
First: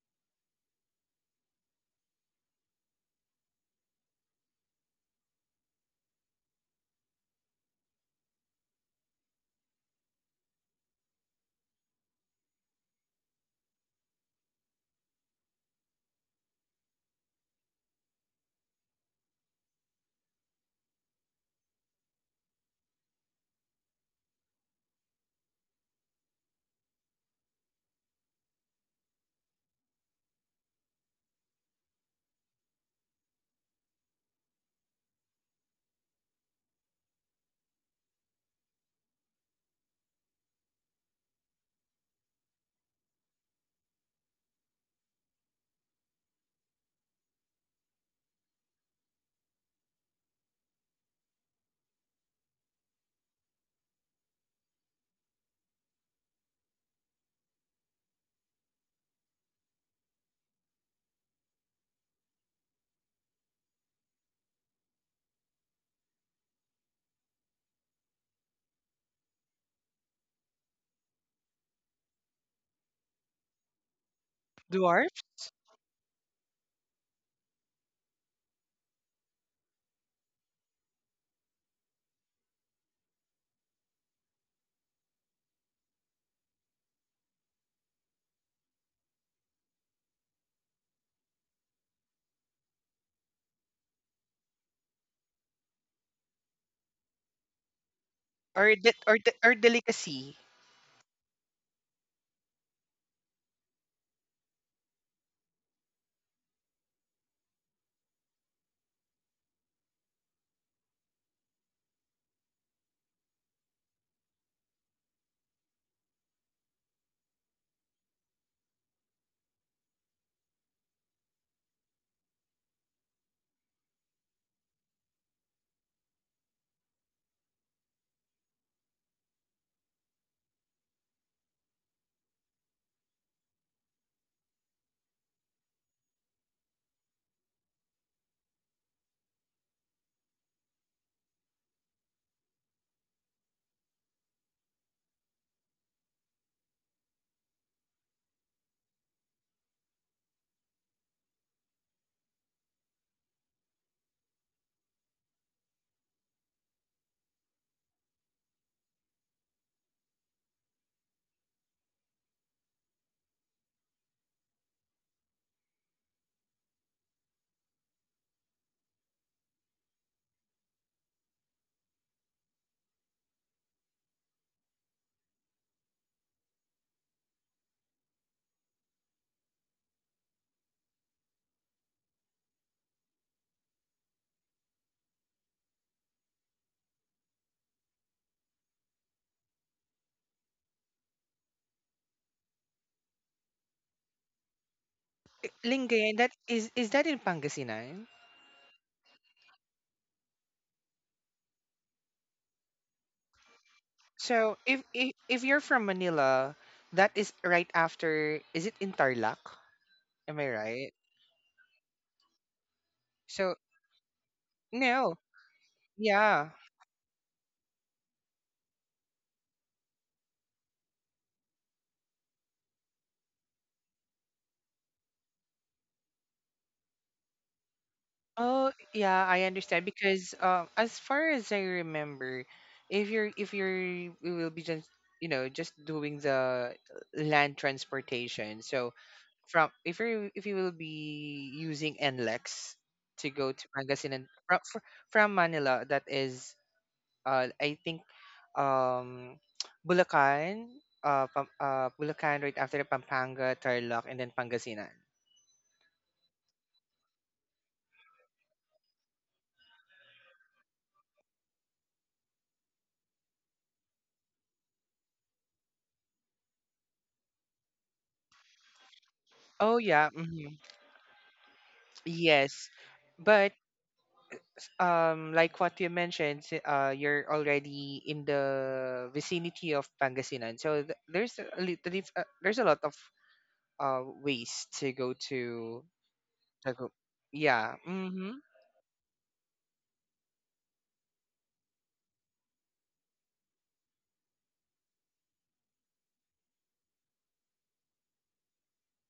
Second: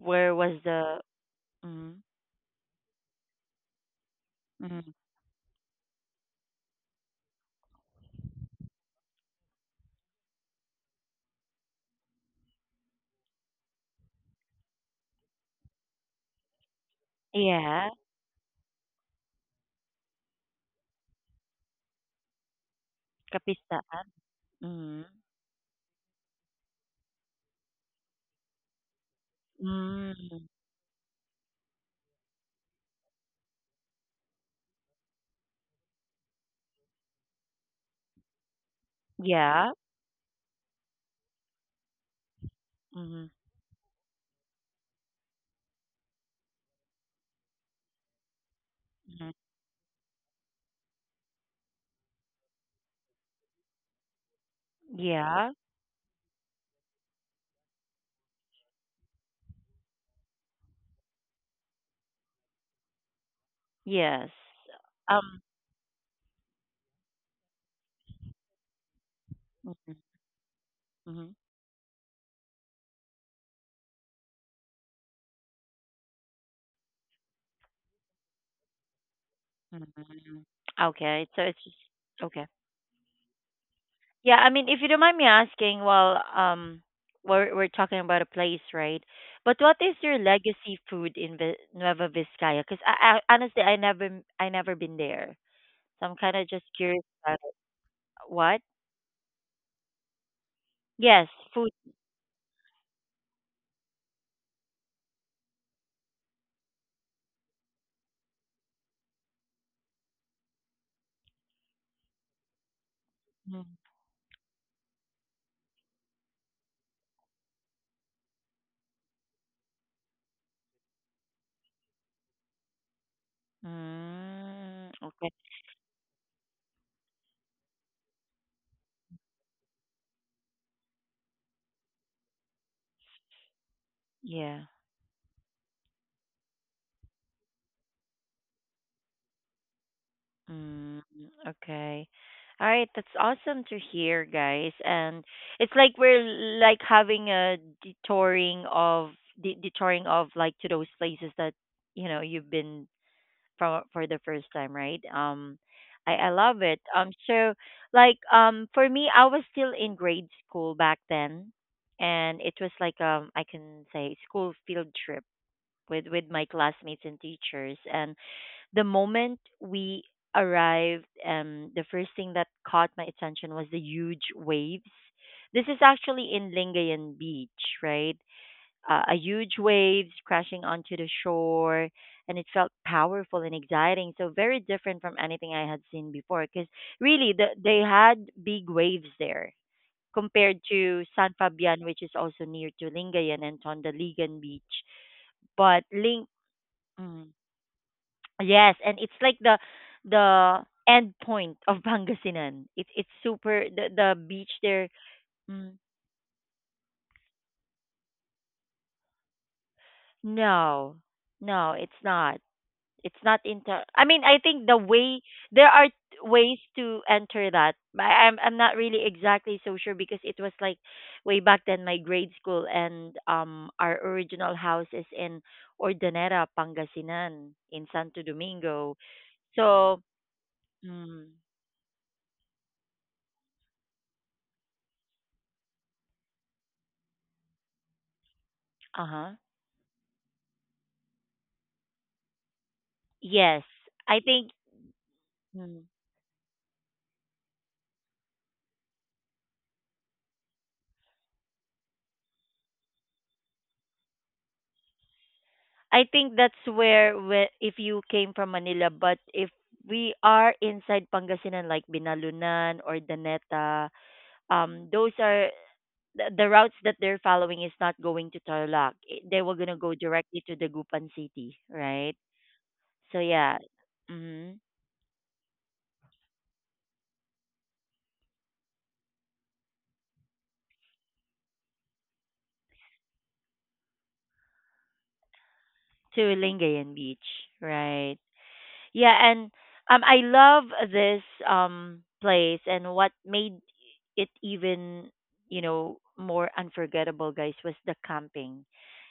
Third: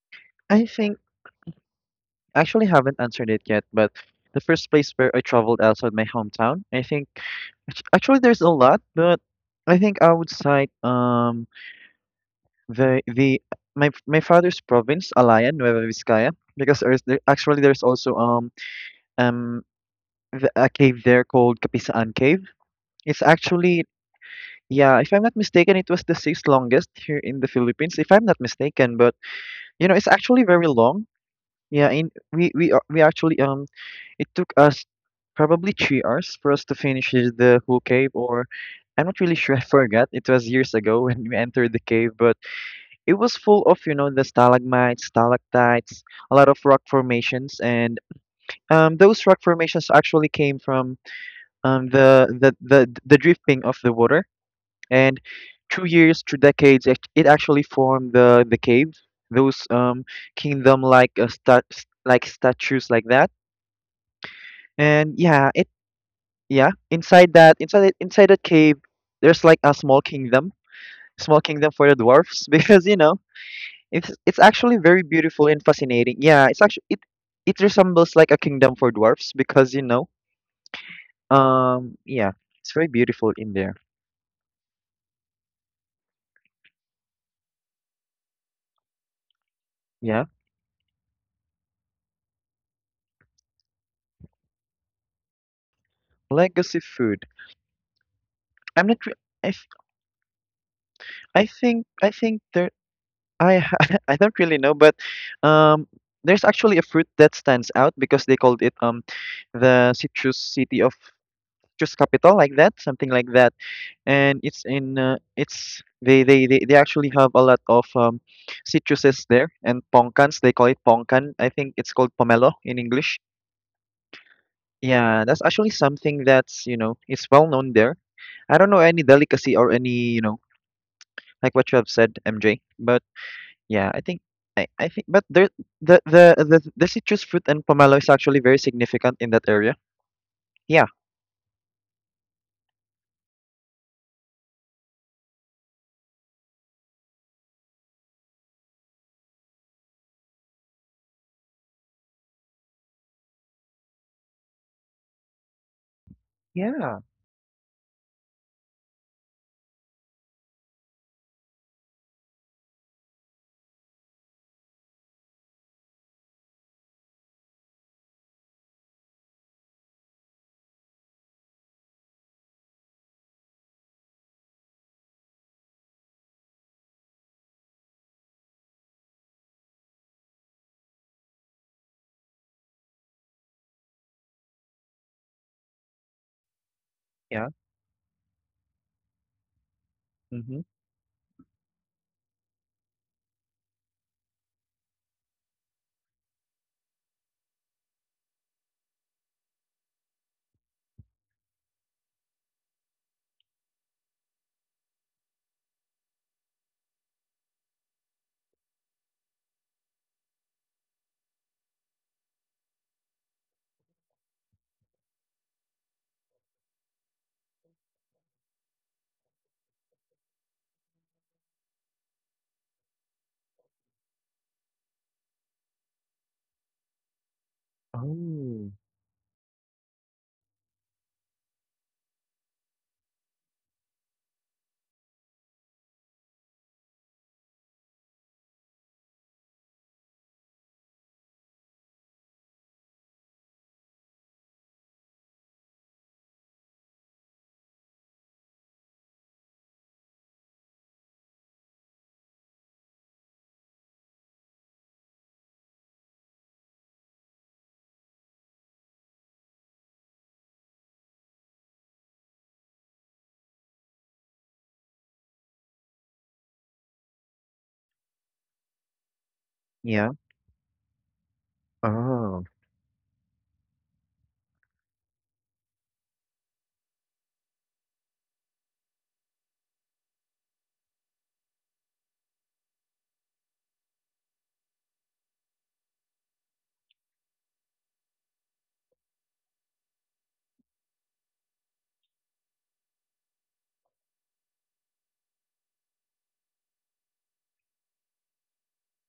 S1: Where was
S2: I
S1: the.
S2: think
S1: Mm,
S2: I actually haven't answered it yet, but the first place
S1: mm,
S2: where I traveled outside my hometown, I think actually there's a lot, but I think I would cite the my my father's province, Alayan, Nueva Vizcaya, because actually there's
S1: yeah,
S2: also um the, a cave there called Kapisaan Cave. It's actually
S1: Kapistaan.
S2: yeah,
S1: Mm,
S2: if I'm not mistaken, it was the sixth longest here in the Philippines, if I'm not mistaken. But you know, it's actually
S1: mm,
S2: very long. Yeah, in we a- we actually it took us probably 3 hours for us to finish the whole cave, or I'm not really sure. I
S1: yeah.
S2: forgot. It was years ago when we entered the cave, but it
S1: Mm,
S2: was full of, you know, the stalagmites, stalactites, a lot of rock formations, and those
S1: mm,
S2: rock formations actually came from the drifting of the water. And
S1: yeah,
S2: through years, through decades, it actually formed the cave, those kingdom-like stat like statues like that.
S1: yes.
S2: And
S1: Um,
S2: yeah, it yeah inside that inside it- inside that cave, there's like a
S1: mm, mm,
S2: small kingdom for the dwarfs *laughs* because you know it's actually very
S3: Dwarf,
S2: beautiful and fascinating. Yeah, it's actually it it resembles like a kingdom for dwarfs because you
S1: mm,
S2: know,
S1: mm. Okay, so it's just.
S2: yeah,
S1: Okay.
S2: it's very beautiful in there.
S1: Yeah, I mean, if you don't mind me asking, well, we're talking about a place, right? But what is your
S2: Yeah,
S1: legacy food in Nueva Vizcaya? Because I honestly, I never been there, so I'm kind of just
S2: legacy
S1: curious
S2: food.
S1: about it. What?
S3: or
S2: I'm
S3: de,
S2: not. Re-
S3: or de,
S2: I
S3: or
S2: f-
S3: delicacy.
S1: Yes, food.
S2: I think there. I ha- *laughs* I don't really know, but um, there's actually a fruit that stands out because they called it the citrus city of citrus capital, like that, something like that.
S1: Mm,
S2: And it's in it's they, they actually have a lot of citruses there and pongkans, they call it pongkan. I think it's called pomelo in English.
S1: mm,
S2: Yeah,
S1: okay.
S2: that's actually something that's, you know, it's well known there. I don't know any delicacy or any you know like what you have said, MJ, but yeah,
S1: Yeah.
S2: I think but there the the citrus fruit and pomelo is actually very significant in that area. Yeah.
S1: Mm, okay. All right, that's awesome to hear, guys. And it's like we're like having a detouring of detouring of like to those places that you know you've been from for the first time, right? I love it.
S2: Yeah,
S1: So like for me, I was still in grade school back then, and it was like I can say school field trip with my classmates and teachers, and the moment we arrived, the first thing that caught my attention was the huge waves. This is actually in Lingayen Beach, right? A huge waves crashing onto the shore, and it felt powerful and exciting. So very different from anything I had seen before, because really
S2: yeah,
S1: they had big waves there compared
S2: mm-hmm.
S1: to San Fabian, which is also near to Lingayen and Tondaligan Beach. But
S3: Lingayen, that is that in
S1: Mm,
S3: Pangasinan?
S1: yes, and it's like the end point of Pangasinan. It's super the beach
S3: So if,
S1: there.
S3: if you're
S1: Mm,
S3: from Manila, that is right after. Is it in Tarlac? Am I right?
S1: no, no, it's not. It's not
S3: So
S1: into. I mean, I think the
S3: no,
S1: way there are t-
S3: yeah.
S1: ways to enter that. But I'm not really exactly so sure because it was like way back then my grade school, and our original house is in Ordaneta, Pangasinan, in Santo
S2: Oh
S3: Oh,
S1: Domingo.
S3: yeah, I understand
S1: So,
S3: because as
S1: mm,
S3: far as I remember, if you're you will be just, you know, just doing the land transportation. So
S1: uh huh.
S3: from if you will be using NLEX to go
S1: Yes,
S3: to
S1: I
S3: Pangasinan
S1: think
S3: from Manila,
S1: mm.
S3: that is, I think um, *tsk* Bulacan, Bulacan, right after Pampanga, Tarlac, and then Pangasinan.
S1: I think that's where if you came from Manila, but if we are inside Pangasinan like Binalunan or Daneta, those are the routes that they're following is not going to Tarlac. They were gonna
S3: Oh
S1: go
S3: yeah,
S2: yeah,
S1: directly
S3: hmm,
S1: to the Gupan City, right?
S2: oh
S3: yes,
S1: So
S3: but
S1: yeah, mm-hmm,
S3: like what you mentioned, you're already in the vicinity of Pangasinan, so there's a little, there's a lot of ways to go to
S1: to
S3: the go-
S1: Lingayen Beach,
S3: yeah,
S1: right?
S3: mm-hmm.
S1: Yeah, and I love this place, and what made it even you know more unforgettable, guys, was the camping.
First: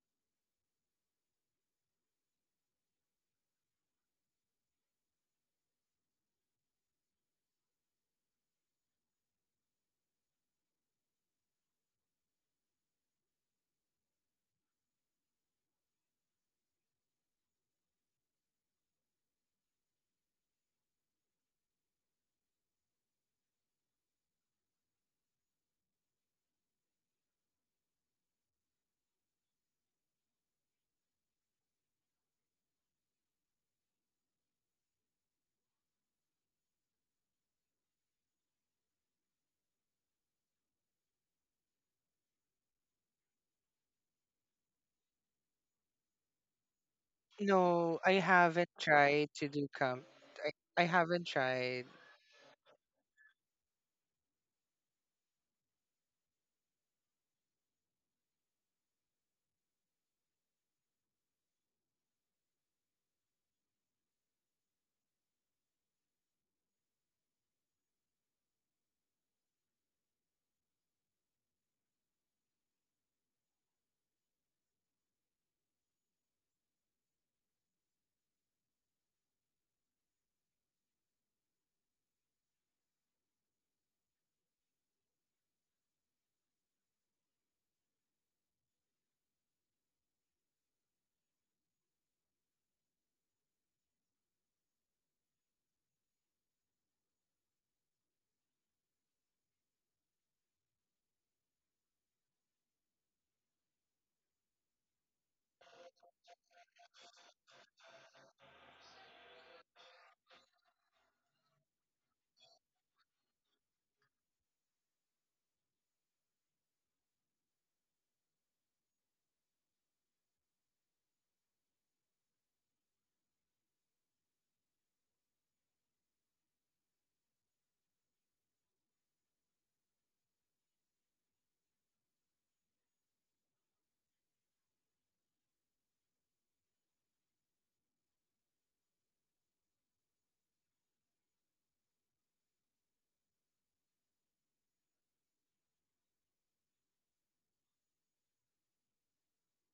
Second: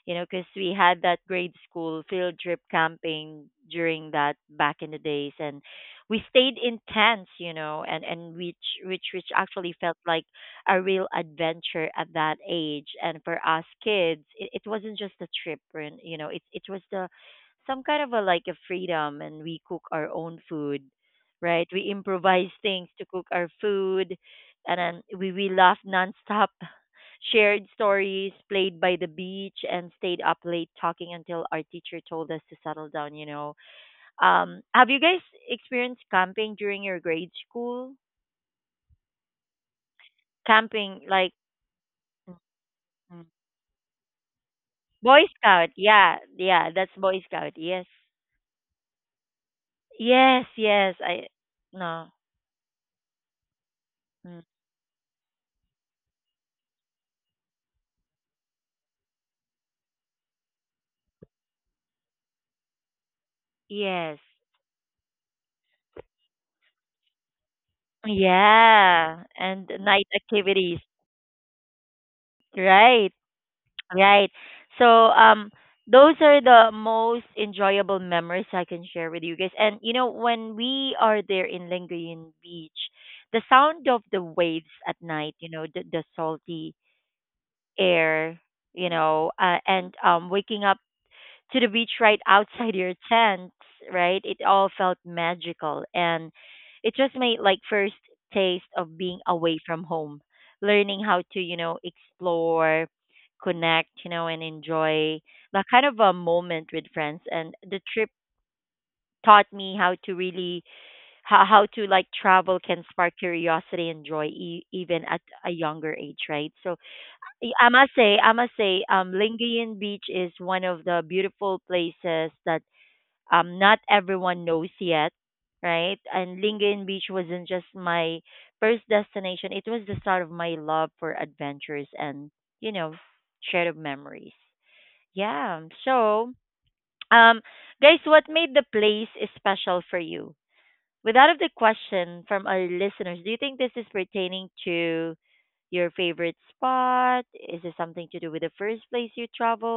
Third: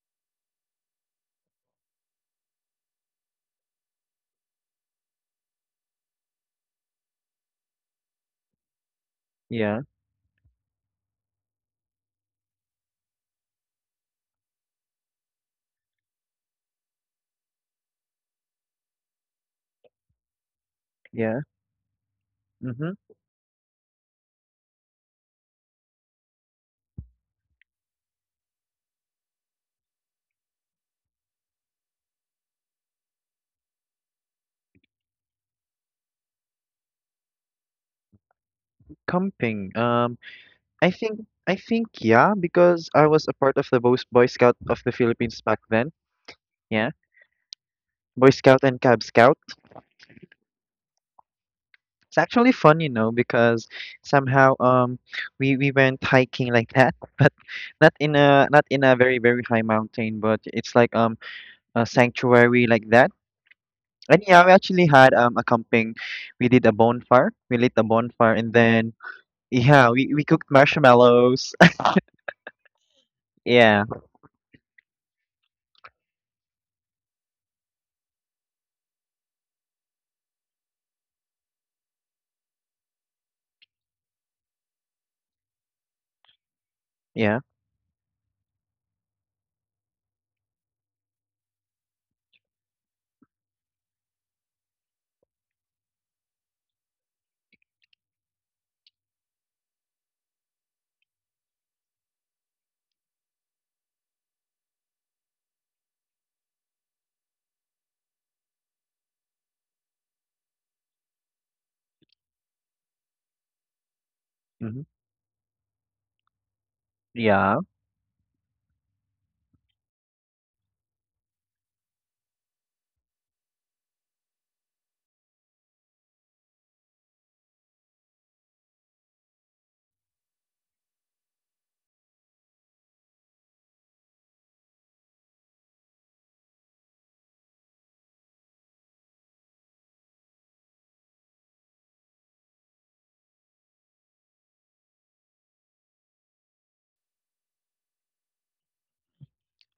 S1: You know, because we had that grade school field trip camping during that back in the days, and we stayed in tents, you know, and which which actually
S2: yeah,
S1: felt like a real adventure at that age. And for us kids, it wasn't just a trip, and you know, it was the some kind of a like a freedom, and we cook our own food
S2: yeah.
S1: right. We improvise *laughs* things
S2: Mm-hmm.
S1: to cook our food, and then we laugh nonstop. *laughs* Shared stories, played by the beach, and stayed up late talking until our teacher told us to settle down, you know. Have you guys experienced camping during your grade school
S2: Camping. I
S1: camping
S2: think
S1: like?
S2: I think yeah, because I was
S1: Mhm.
S2: a part of the Boy Scout of the
S1: Boy
S2: Philippines back
S1: scout,
S2: then.
S1: yeah, yeah,
S2: Yeah,
S1: that's boy scout. yes
S3: No, I
S2: Boy Scout
S3: haven't
S2: and Cub
S3: tried
S2: Scout.
S3: to do camp.
S1: yes
S3: I
S1: yes i
S3: haven't tried.
S1: No.
S2: It's actually fun, you know, because
S1: Mm.
S2: somehow we went hiking like that, *laughs* but not in a not in a very very high mountain, but it's like a sanctuary like that.
S1: Yes.
S2: And yeah, we actually had a camping. We did a bonfire. We lit a bonfire, and then
S1: Yeah, and
S2: yeah,
S1: night
S2: we cooked
S1: activities.
S2: marshmallows.
S1: Right,
S2: *laughs* Yeah,
S1: right. So, those are the most enjoyable memories I can share with you guys. And you know, when we are there in Lingayen Beach, the sound of the waves at night, you know, the salty
S2: yeah,
S1: air, you know, and waking up to the beach right outside your tent, right? It all felt magical, and it just made like first taste of being away from home, learning how to, you know, explore, connect, you know, and enjoy that kind of a moment with friends. And the trip taught me how to really how to like travel can spark curiosity and joy,
S2: hmm
S1: even at a younger age, right? So I
S2: yeah.
S1: I must say, I must say, Lingayen Beach is one of the beautiful places that not everyone knows yet, right? And Lingayen Beach wasn't just my first destination, it was the start of my love for adventures and, you know, shared memories. Yeah. So, um, guys, what made the place special for you? Without of the question from our listeners, do you think this is pertaining to your favorite spot? Is it something to do with the first place you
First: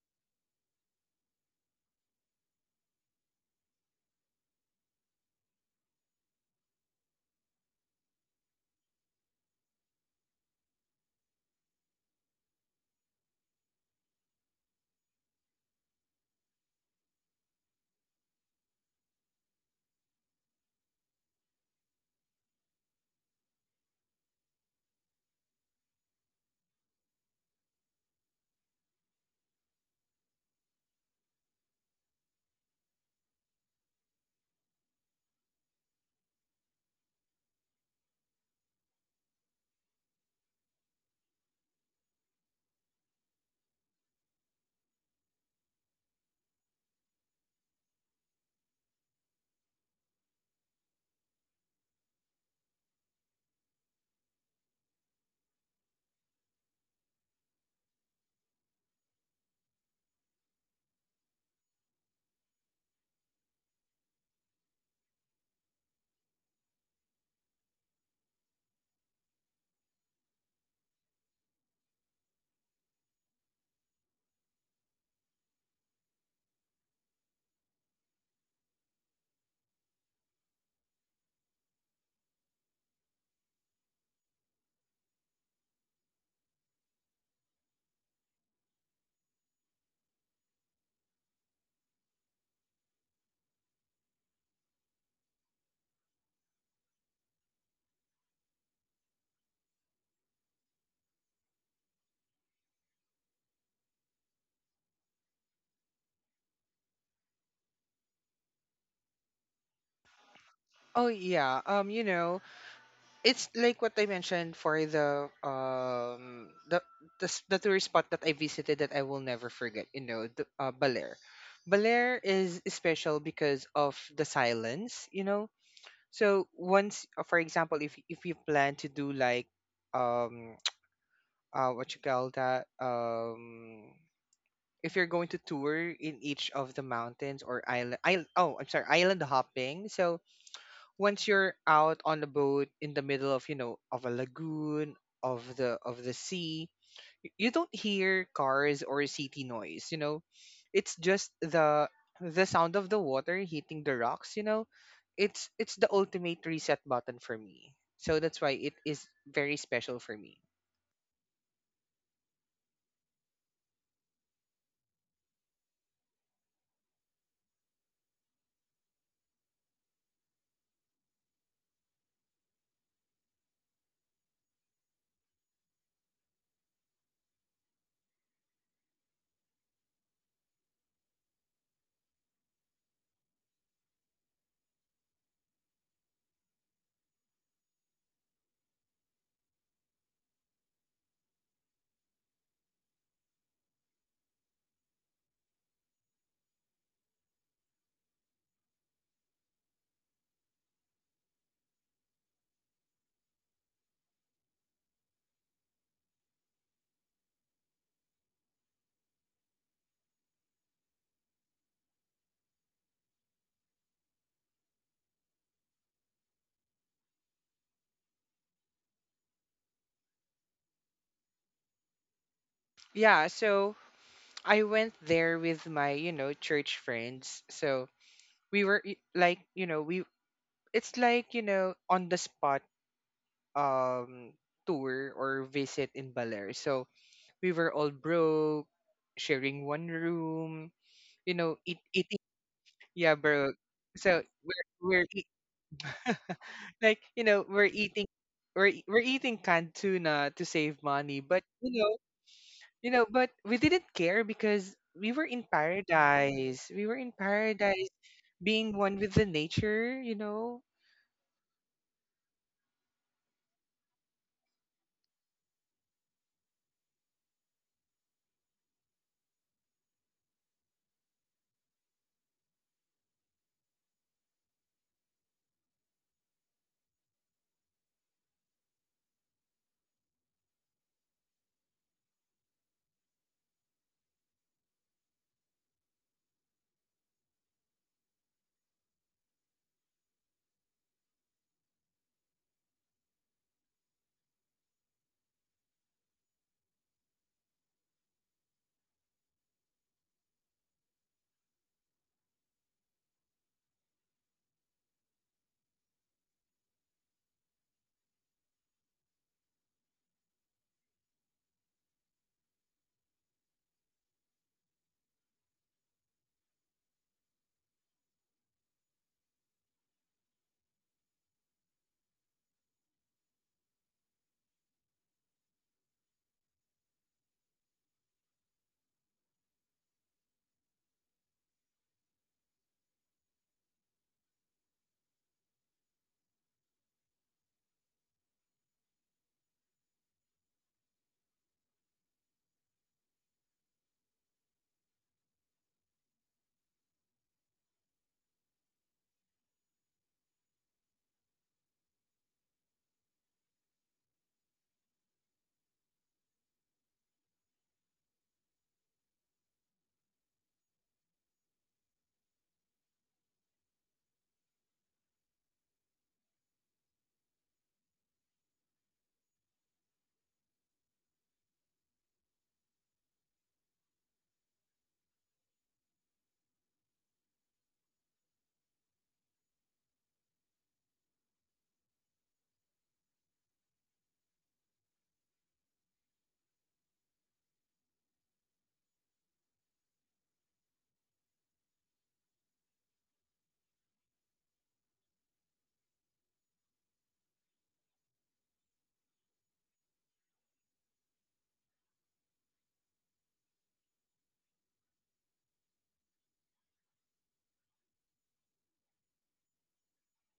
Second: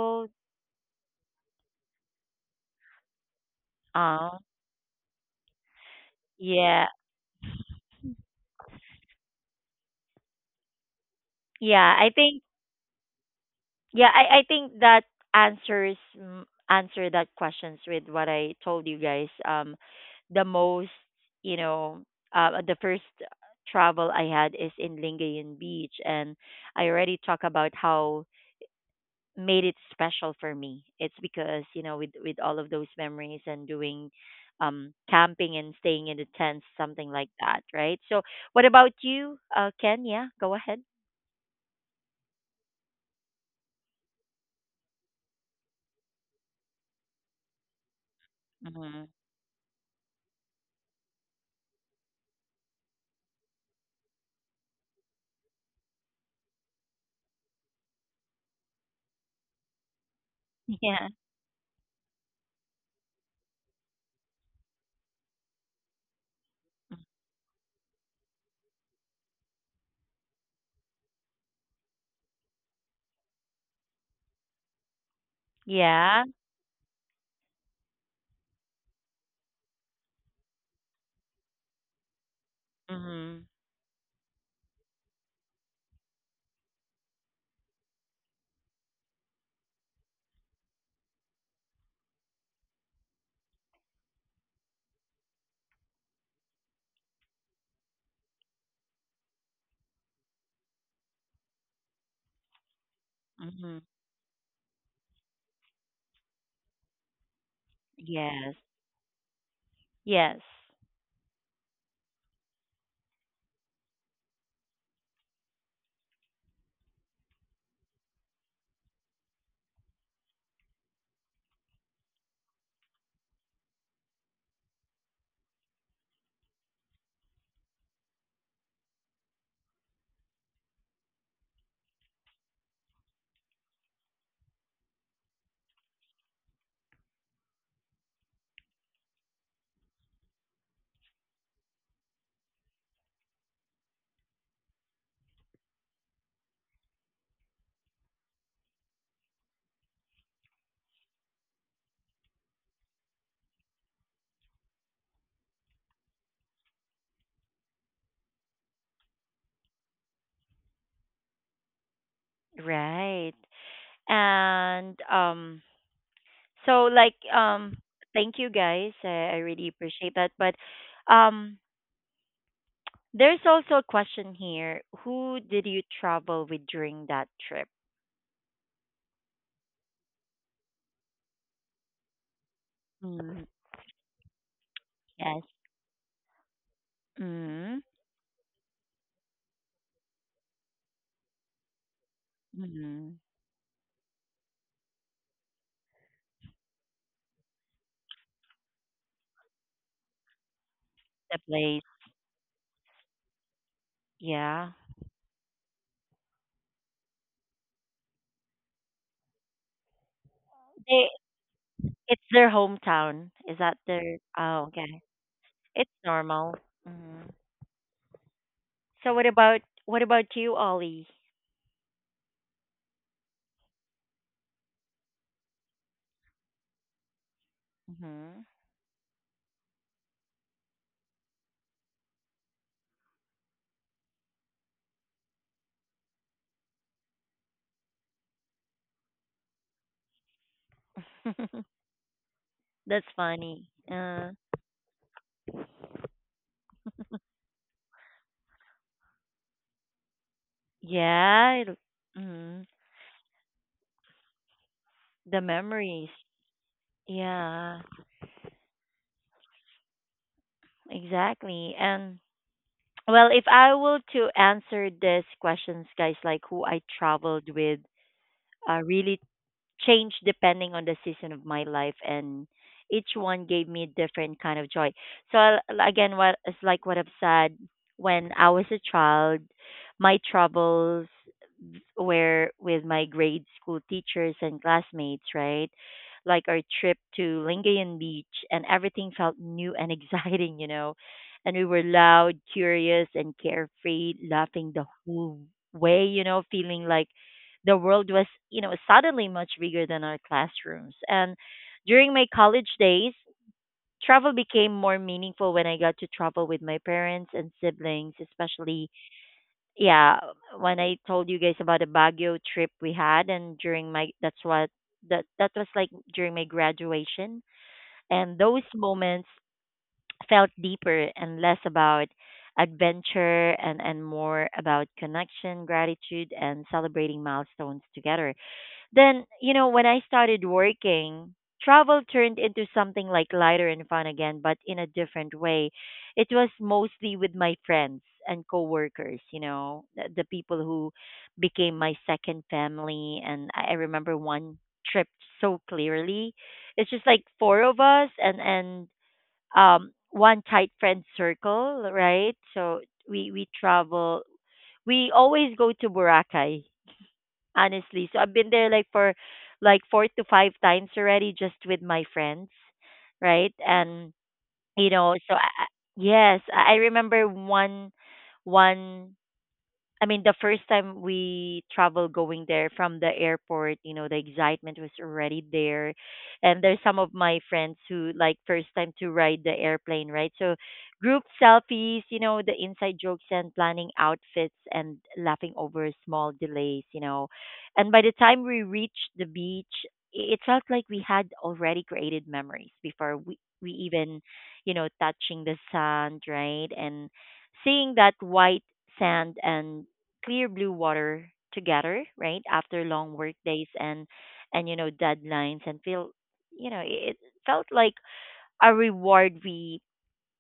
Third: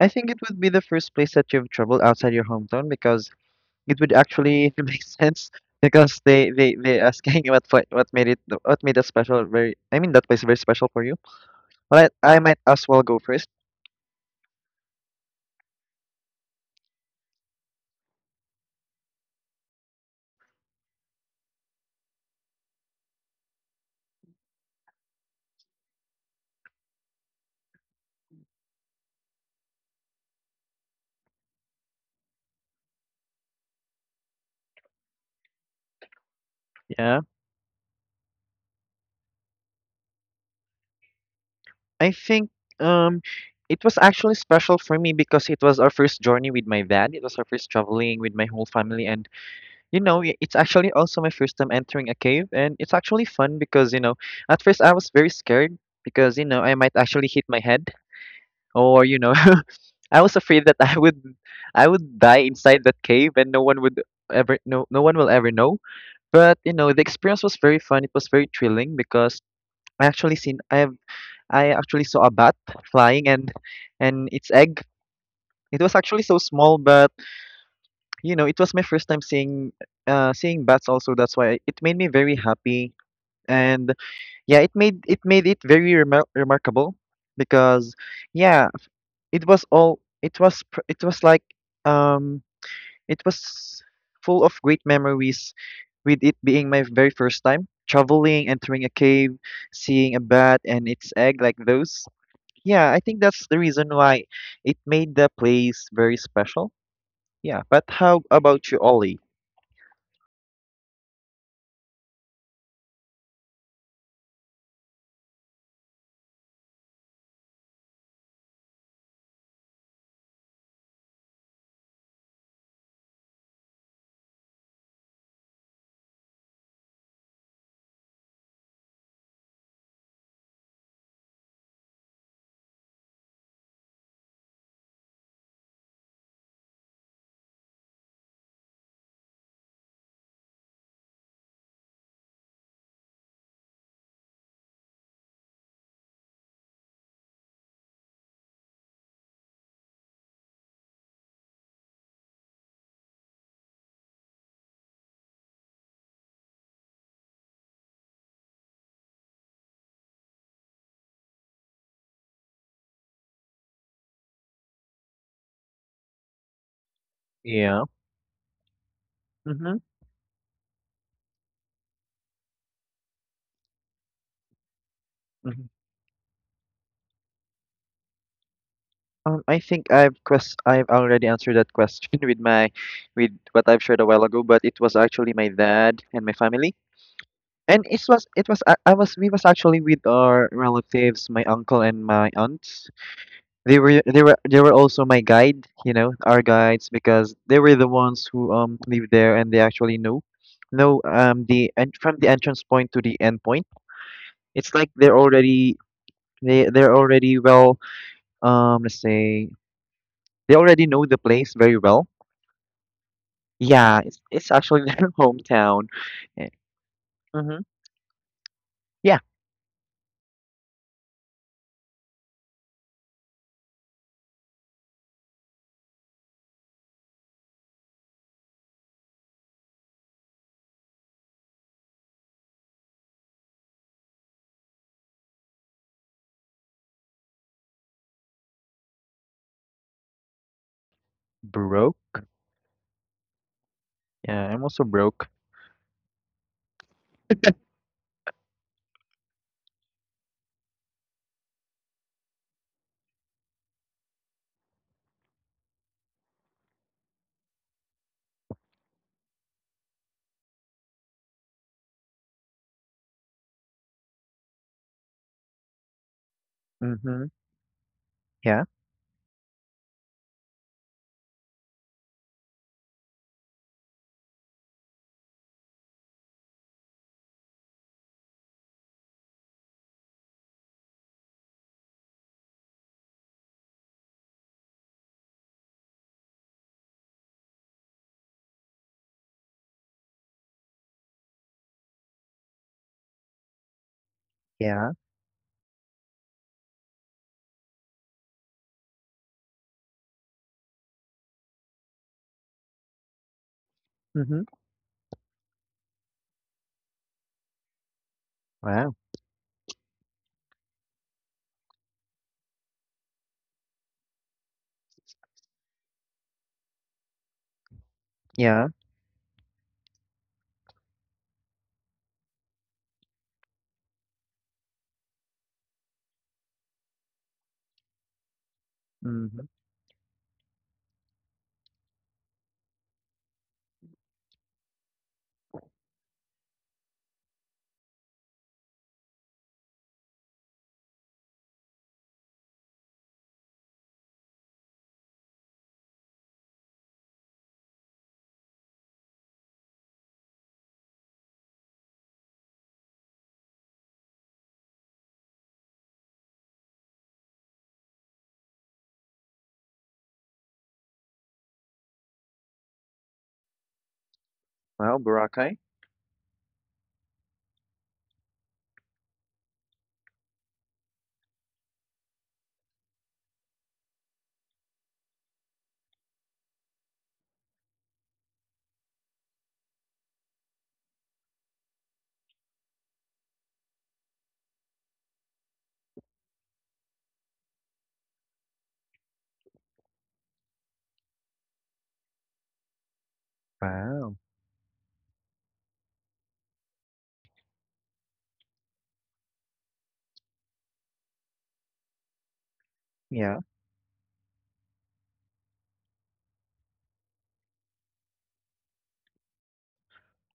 S2: I think it would be the first place that you've traveled outside your hometown because it would
S1: Uh,
S2: actually *laughs* make sense because
S1: yeah.
S2: they asking *laughs* what fi- what made it what made that special very I mean that place very special for you.
S1: Yeah, I
S2: But I
S1: think
S2: might as well go first.
S1: yeah, I think that answers mm, answer that questions with what I told you guys. The most you know, the first travel I had is in Lingayen Beach, and I already talk about how made it special for me. It's because you know, with all of those memories and doing camping and staying in the tents, something
S2: Yeah,
S1: like that, right? So, what about you, Ken? Yeah, go ahead.
S2: I think um it was actually special for me because it was our first journey with my dad. It was our first traveling with my whole
S1: Hmm.
S2: family, and it's actually also my first time entering a cave, and it's actually fun because at first I was very scared because I might actually hit my head or *laughs* I was afraid that
S1: *laughs*
S2: i
S1: Yeah.
S2: would i would die inside that cave and no one will ever know. But the experience was very fun. It was very thrilling because I actually seen I have I actually saw a bat flying, and its egg. It was
S1: Yeah.
S2: actually so small, but it was my first time seeing seeing bats also. That's why it made me very happy.
S1: Hmm.
S2: And yeah, it made it very remarkable because yeah. It was all it was pr- it was like um it was full of great memories, with it being my very first time traveling, entering a cave, seeing a bat and its egg, like those. Yeah, I think that's the
S1: Hmm.
S2: reason why it made the place very special. Yeah, but how
S1: Yes.
S2: about you, Ollie?
S1: Yes.
S3: Oh yeah, you know, it's like what I mentioned for the, the tourist spot that I visited that I will never forget, you know, the, Baler. Baler is special because of the silence, you know. So once, for example, if you plan to do like, um, what you call that, um, if you're going to tour in each of the mountains or island, island oh I'm sorry, island hopping. So once you're out on the boat in the middle of, you know, of a lagoon, of the sea, you don't hear cars or city noise, you know. It's just the sound of the water hitting the rocks, you know. It's the ultimate reset button for me, so that's why it is very special for me.
S1: Right. And so like um
S2: Yeah.
S1: thank you guys. I really
S2: Mm-hmm.
S1: appreciate that. But um there's also a question here. Who did
S2: hmm
S1: you travel with during that trip?
S2: I think I've already answered that question *laughs* with my with
S1: Mm,
S2: what I've shared a while ago, but it was actually
S1: yes.
S2: my dad and my family.
S1: Mm,
S2: And it was I was we was actually with our relatives, my uncle and my aunts.
S1: mm,
S2: They were also my guide, you know, our guides, because they were the ones who live there, and they actually know
S1: the
S2: the
S1: place.
S2: and from the entrance point to the end point.
S1: Yeah.
S2: It's like they're already they they're already well let's say they already know
S1: They
S2: the place very well.
S1: it's their hometown. Is that
S2: Yeah,
S1: their
S2: it's
S1: oh,
S2: actually *laughs*
S1: okay.
S2: their hometown.
S1: It's normal. Hmm.
S2: Mm-hmm.
S1: So
S2: Yeah,
S1: what about you, Ollie?
S3: Yeah, so I went there with my, you know, church friends. So
S1: Hmm.
S3: like, you know, we it's like, you know, on the spot, um tour or visit in Baler. So we were all broke, sharing one room, you know,
S1: *laughs*
S3: eating,
S2: broke.
S1: That's
S3: yeah, bro.
S1: funny.
S3: So
S1: Uh,
S2: Yeah, I'm also broke.
S3: *laughs* like, you know, we're we're eating canned tuna to save money, but
S1: yeah, mm,
S3: you know, but we didn't care because we were
S1: the
S3: in
S1: memories.
S3: paradise. We were in
S1: Yeah,
S3: paradise. Being one with the nature, you know.
S1: exactly. And well, if I were to answer this questions, guys, like who I
S2: Mm-hmm.
S1: traveled with,
S2: Yeah.
S1: really change depending on the season of my life, and each one gave me a different kind of joy. So again what it's like what I've said, when I was a child my troubles were with my grade school teachers and classmates, right? Like our trip to Lingayen Beach, and everything felt new and *laughs* exciting, you know. And we were loud, curious and carefree, laughing the
S2: Yeah,
S1: whole way, you know, feeling like the world was, you know, suddenly much bigger than our classrooms. And during my college days, travel
S2: mhm,
S1: became more meaningful when I got to travel with my parents and siblings, especially
S2: wow,
S1: yeah, when I told you guys about the Baguio trip we had, and during my that's what that was like during my graduation. And those
S2: yeah,
S1: moments felt deeper and less about adventure and, more about connection, gratitude, and celebrating milestones together. Then,
S2: mhm.
S1: you know, when I started working, travel turned into something like lighter and fun again, but in a different way. It was mostly with my friends and coworkers, you know, the people who became my second family. And I remember one trip so clearly. It's just like four of us, and one tight friend circle, right? So we travel. We always go to Boracay honestly. So I've been there like for like four to five times already just with my friends, right? And you
S2: Wow,
S1: know, so
S2: Boracay.
S1: yes, I remember one one I mean, the first time we travel going there from the airport, you know, the excitement was already there. And there's some of my friends who like first time to ride the airplane, right? So group selfies, you know, the inside jokes and planning outfits and laughing over small delays, you know. And by the time we reached the beach, it felt like we had already created memories before we
S2: Wow,
S1: even, you know, touching the sand, right? And seeing that white sand and clear blue water together, right? After long work
S2: yeah.
S1: days and you know deadlines and feel you know it felt like a reward we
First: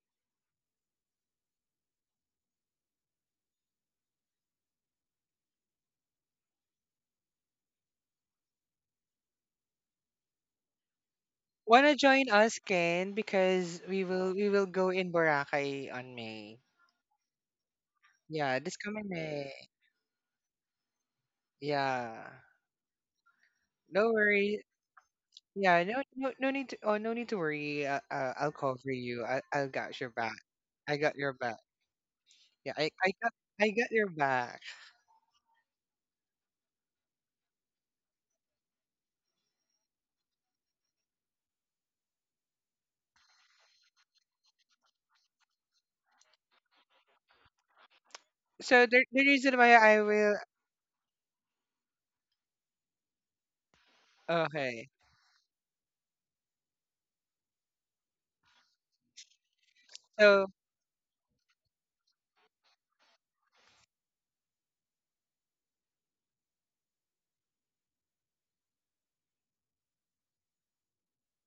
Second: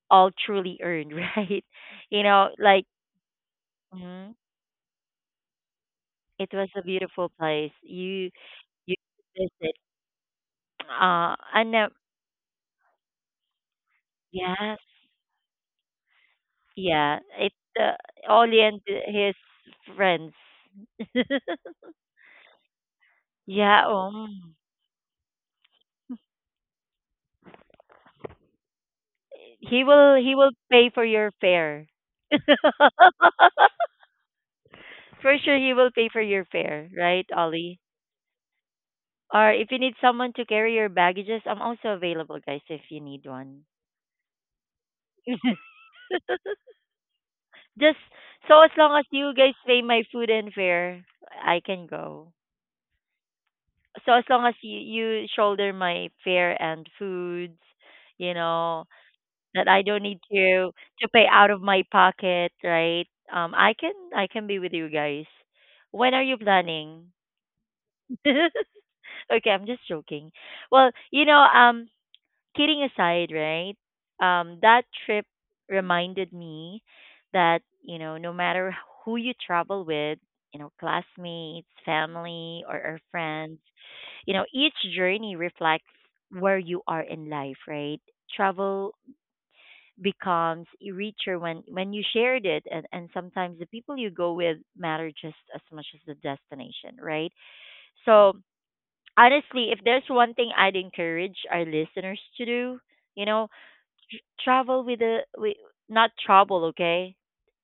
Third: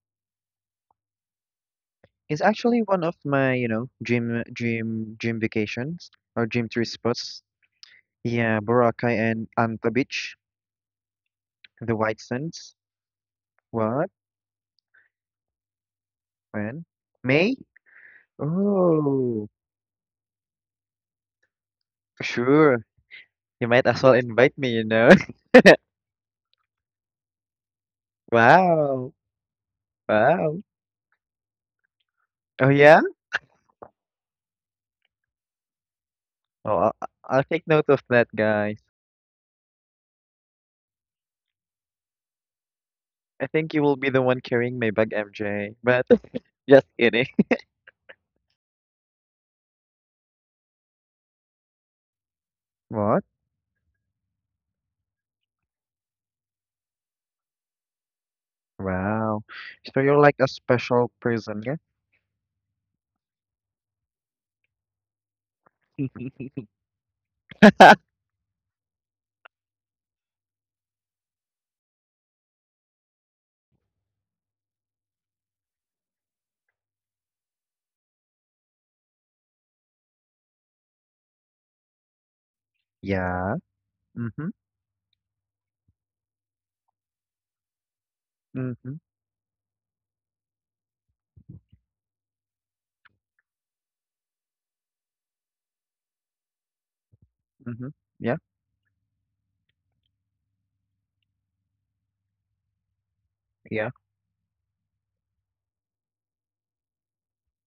S1: all truly earned, *laughs* right? You
S2: It's
S1: know,
S2: actually
S1: like
S2: one of my, you know,
S1: mhm,
S2: dream dream vacations or
S1: it
S2: dream
S1: was a
S2: three
S1: beautiful
S2: spots.
S1: place. You
S2: Yeah,
S1: you
S2: Boracay and
S1: visit
S2: Anta Beach,
S1: and
S2: the
S3: Wanna
S2: White
S3: join us,
S2: Sands.
S3: Ken, because
S2: What?
S3: we will
S1: yes,
S3: go in Boracay on May.
S2: When?
S1: yeah,
S2: May?
S1: it's uh,
S3: Yeah,
S1: Ollie
S3: this
S1: and
S3: coming
S1: his
S2: Oh,
S3: May.
S1: friends. *laughs*
S3: Yeah.
S2: sure. You might
S1: Yeah,
S2: as
S3: No
S2: well invite
S3: worry.
S2: me, you know. *laughs*
S3: Yeah, no no no need to, oh no need to worry. I'll cover
S2: Wow.
S3: you. I'll
S1: he
S3: got your
S1: will he
S3: back.
S1: will
S2: Wow.
S1: pay
S3: I
S1: for
S3: got your
S1: your
S3: back.
S1: fare. *laughs*
S2: Oh
S3: Yeah,
S2: yeah?
S3: I got your back.
S1: For sure he will pay for your
S2: Oh,
S1: fare, right,
S2: I'll take
S1: Ollie?
S2: note of that, guys.
S1: Or if you need someone to carry your baggages, I'm also available, guys, if you need
S2: I
S1: one.
S2: think you will be the one carrying my bag, MJ. But
S1: *laughs*
S2: *laughs* just kidding.
S1: Just so as long as
S3: So
S1: you guys pay my food and fare,
S3: the
S1: I can go.
S3: reason
S2: *laughs* What?
S3: why
S1: So as long
S3: I
S1: as you, you shoulder
S3: will,
S1: my fare and foods, you know,
S2: Wow.
S1: that I
S2: So
S1: don't
S2: you're
S1: need
S2: like a
S1: to
S2: special
S1: pay out
S2: person,
S1: of
S2: yeah?
S1: my pocket, right? I can be with you guys. When are you planning?
S2: *laughs*
S1: *laughs* Okay, I'm just joking. Well, you know, kidding aside, right? That trip
S3: okay.
S1: reminded me that, you know, no matter who you travel with, you know, classmates, family, or
S2: Yeah.
S1: friends, you know,
S2: Mm-hmm.
S1: each journey reflects where you are in life, right?
S2: Mm-hmm.
S1: Travel becomes richer when you shared it, and sometimes the people you go with matter just as much as the destination, right?
S2: Mm-hmm.
S1: So,
S2: Yeah.
S3: So
S1: honestly, if there's one thing I'd encourage our listeners to do, you know,
S2: Yeah.
S1: travel with the with not trouble, okay?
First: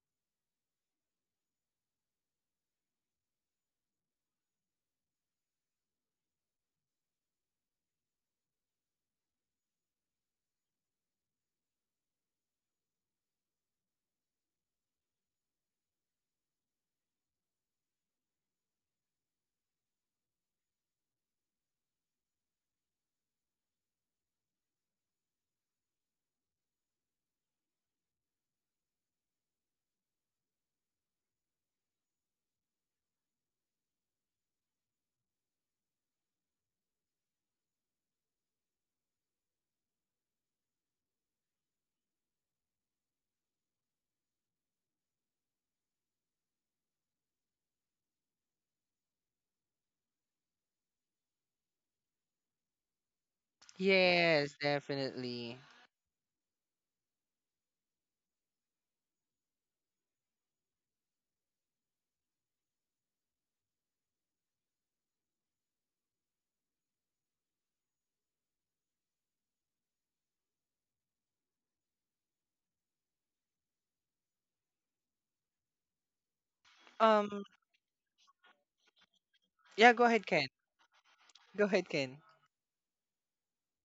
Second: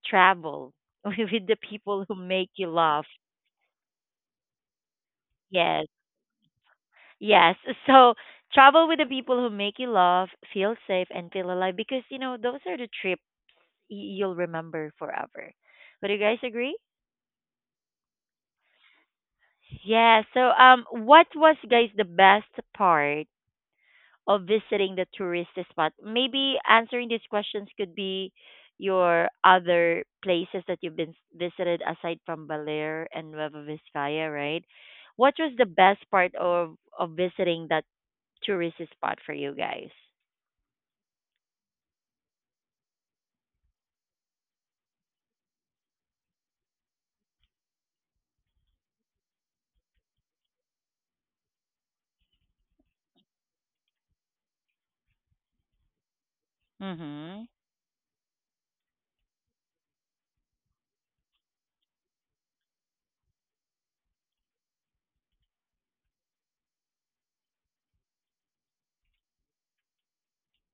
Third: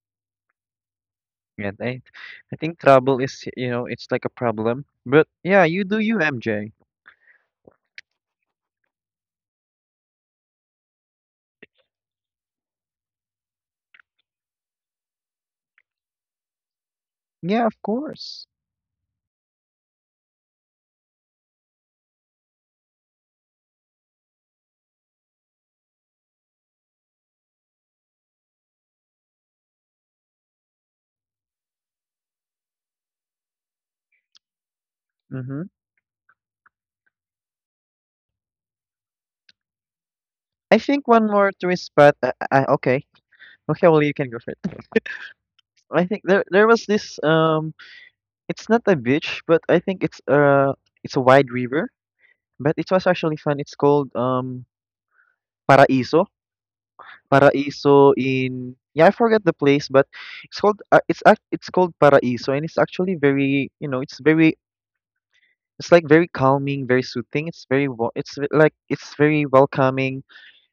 S1: Travel *laughs* with the
S2: And
S1: people who make
S2: I
S1: you
S2: think
S1: laugh.
S2: trouble is, you know, it's like a problem. But yeah, you
S1: Yes.
S2: do you, MJ.
S1: Yes. So travel with the people who make you laugh, feel safe and feel alive, because you know those are the trips you'll remember forever. Would you guys agree?
S2: Yeah, of course.
S1: Yeah. So what was guys the best part of visiting the tourist spot? Maybe answering these questions could be your other places that you've been visited aside from Balear and Nueva Vizcaya, right? What was
S2: Mm-hmm.
S1: the best part of visiting that tourist spot for you guys?
S2: I think one more twist spot. Okay. Okay, well, you can go for it. *laughs* I
S3: yes,
S2: think there was
S3: definitely.
S2: this it's not a beach, but I think it's a wide river, but it was actually fun. It's called Paraiso.
S1: Mhm.
S2: Paraiso in yeah, I forget the place, but it's called it's called Paraiso, and it's actually very, you know, it's very
S3: Um,
S2: it's like very calming, very
S3: yeah,
S2: soothing.
S3: go
S2: It's
S3: ahead, Ken.
S2: very wa- it's ve- like
S3: Go ahead,
S2: It's
S3: Ken.
S2: very welcoming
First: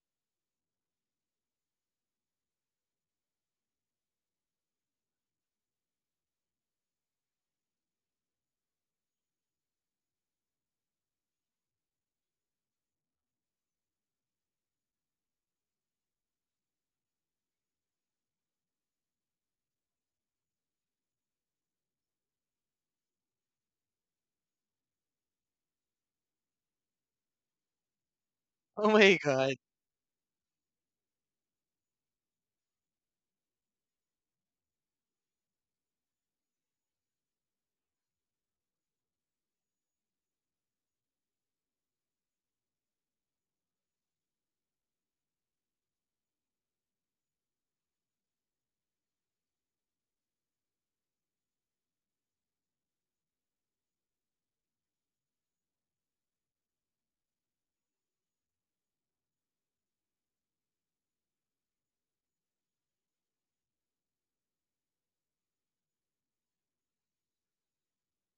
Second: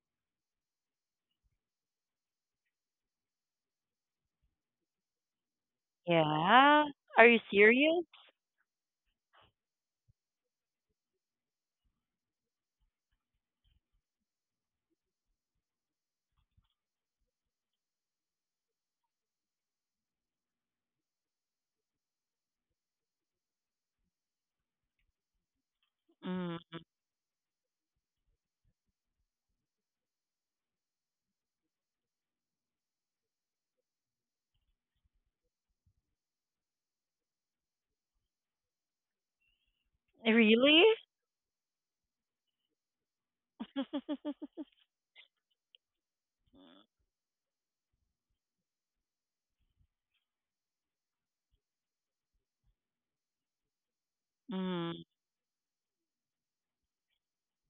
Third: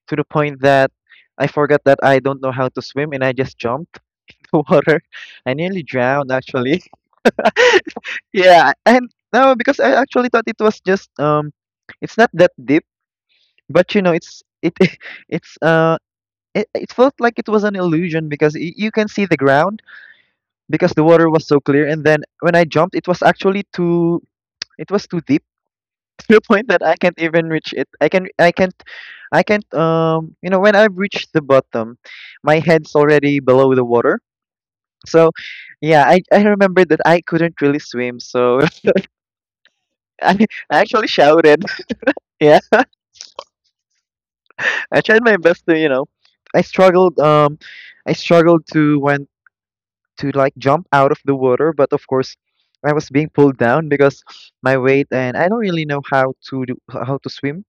S2: to the point that I forgot that I don't know how to swim, and I just jumped *laughs* the water. I nearly drowned, actually.
S1: Yeah. Are you serious?
S2: *laughs* yeah, and no, because I actually thought it was just it's not that deep, but you know it's it *laughs* it's uh it felt like it was an illusion because you can see the ground because the water was so clear, and then when I jumped it was actually too
S3: Oh my
S2: it
S3: god.
S2: was too deep *laughs* to the point
S1: Mm.
S2: that I can't even reach it I can I can't you know, when I've reached the bottom, my head's already below the water. So yeah, I remember that I couldn't really swim, so *laughs* I, I
S1: Really?
S2: actually shouted. *laughs* Yeah,
S1: *laughs*
S2: I tried my best to, you know, i struggled um I struggled to went to like jump out of the water, but of course I was being pulled down because my
S1: Mm.
S2: weight, and I don't really know how to swim.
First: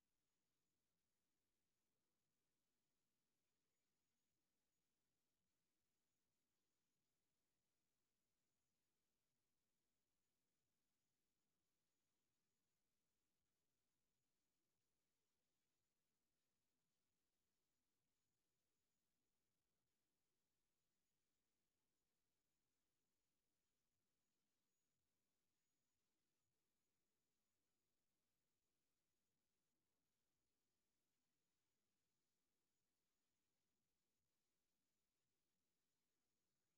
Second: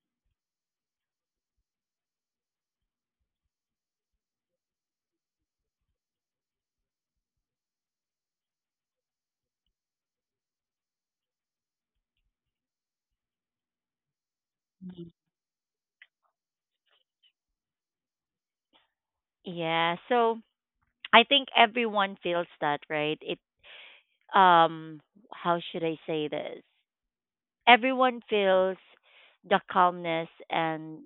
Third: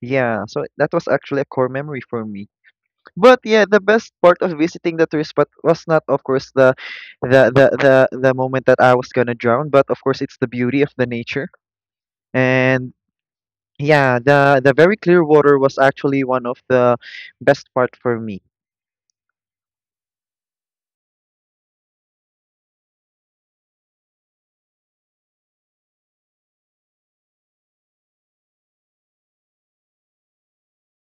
S2: Yeah, so that was actually a core memory for me. But yeah, the best part of visiting the tourist spot was not, of course, the moment that I was gonna drown, but of course it's the beauty of the nature. And yeah, the very
S1: Mhm.
S2: clear water was actually one of the best part for me.
S1: Yeah. So I think everyone feels that, right? It um how should I say this? Everyone feels the calmness and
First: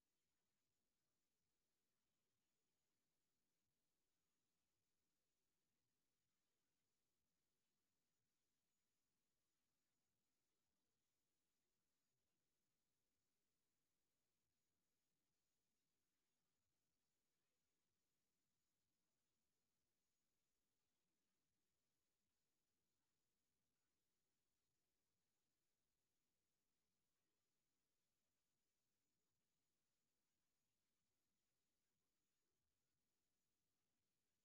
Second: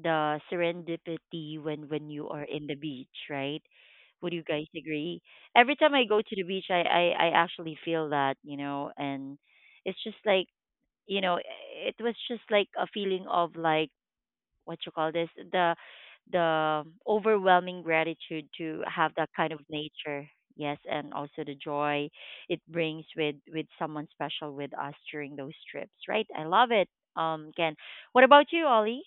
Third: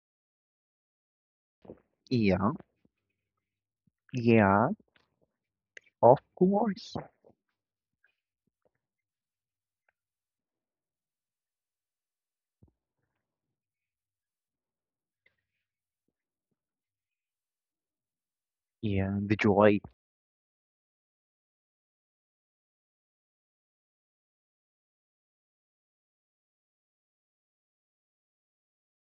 S1: the serendipity when you are
S2: Yeah,
S1: in the beach, right? Would you guys
S2: yeah,
S1: agree? Every time I
S2: of
S1: go to the beach, I
S2: course.
S1: I, I actually feel that. And it's just like it was just like a feeling of like what you call this the overwhelming gratitude to have
S2: Yeah,
S1: that
S2: the
S1: kind of
S2: joy.
S1: nature. Yes, and also the joy it brings with someone special with us during those trips, right? I love it. Ken, what about you, Ollie?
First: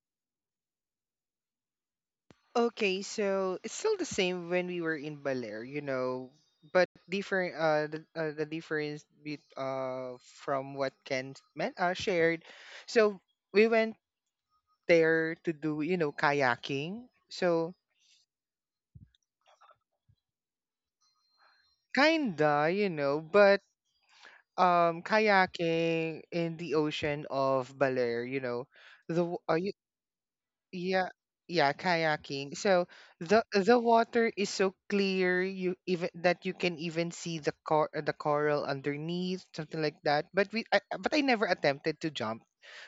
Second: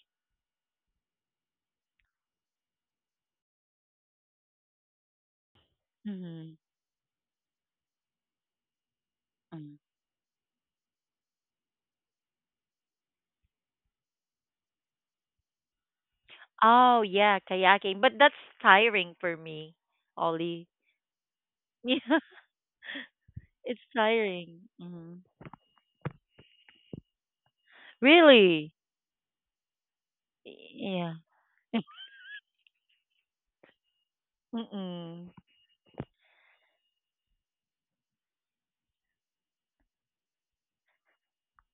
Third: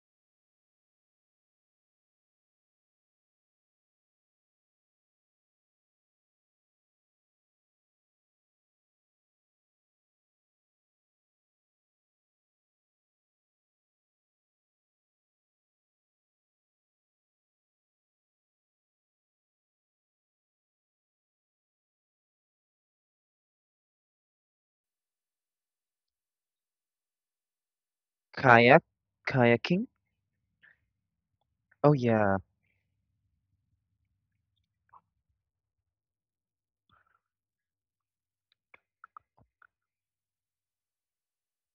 S3: Okay, so it's still the same when we were in Baler, you know, but different.
S1: Mm-hmm.
S3: The difference bet from
S1: Mm.
S3: what Ken shared. So we went there to do, you know, kayaking. So
S1: Oh yeah, kayaking, but that's tiring for me, Ollie.
S3: kinda, you
S1: *laughs* Yeah,
S3: know, but
S1: it's
S3: um,
S1: tiring.
S3: kayaking
S1: Hmm,
S3: in the ocean of Baler, you know, the w- uh,
S1: really?
S2: Kayak kayaking?
S3: yeah, yeah,
S1: Yeah.
S3: kayaking. So
S2: Oh,
S1: *laughs*
S3: the
S2: yeah.
S3: water is so clear you even that
S1: Mm-mm.
S3: you can even see the coral underneath, something like that. But I never attempted to jump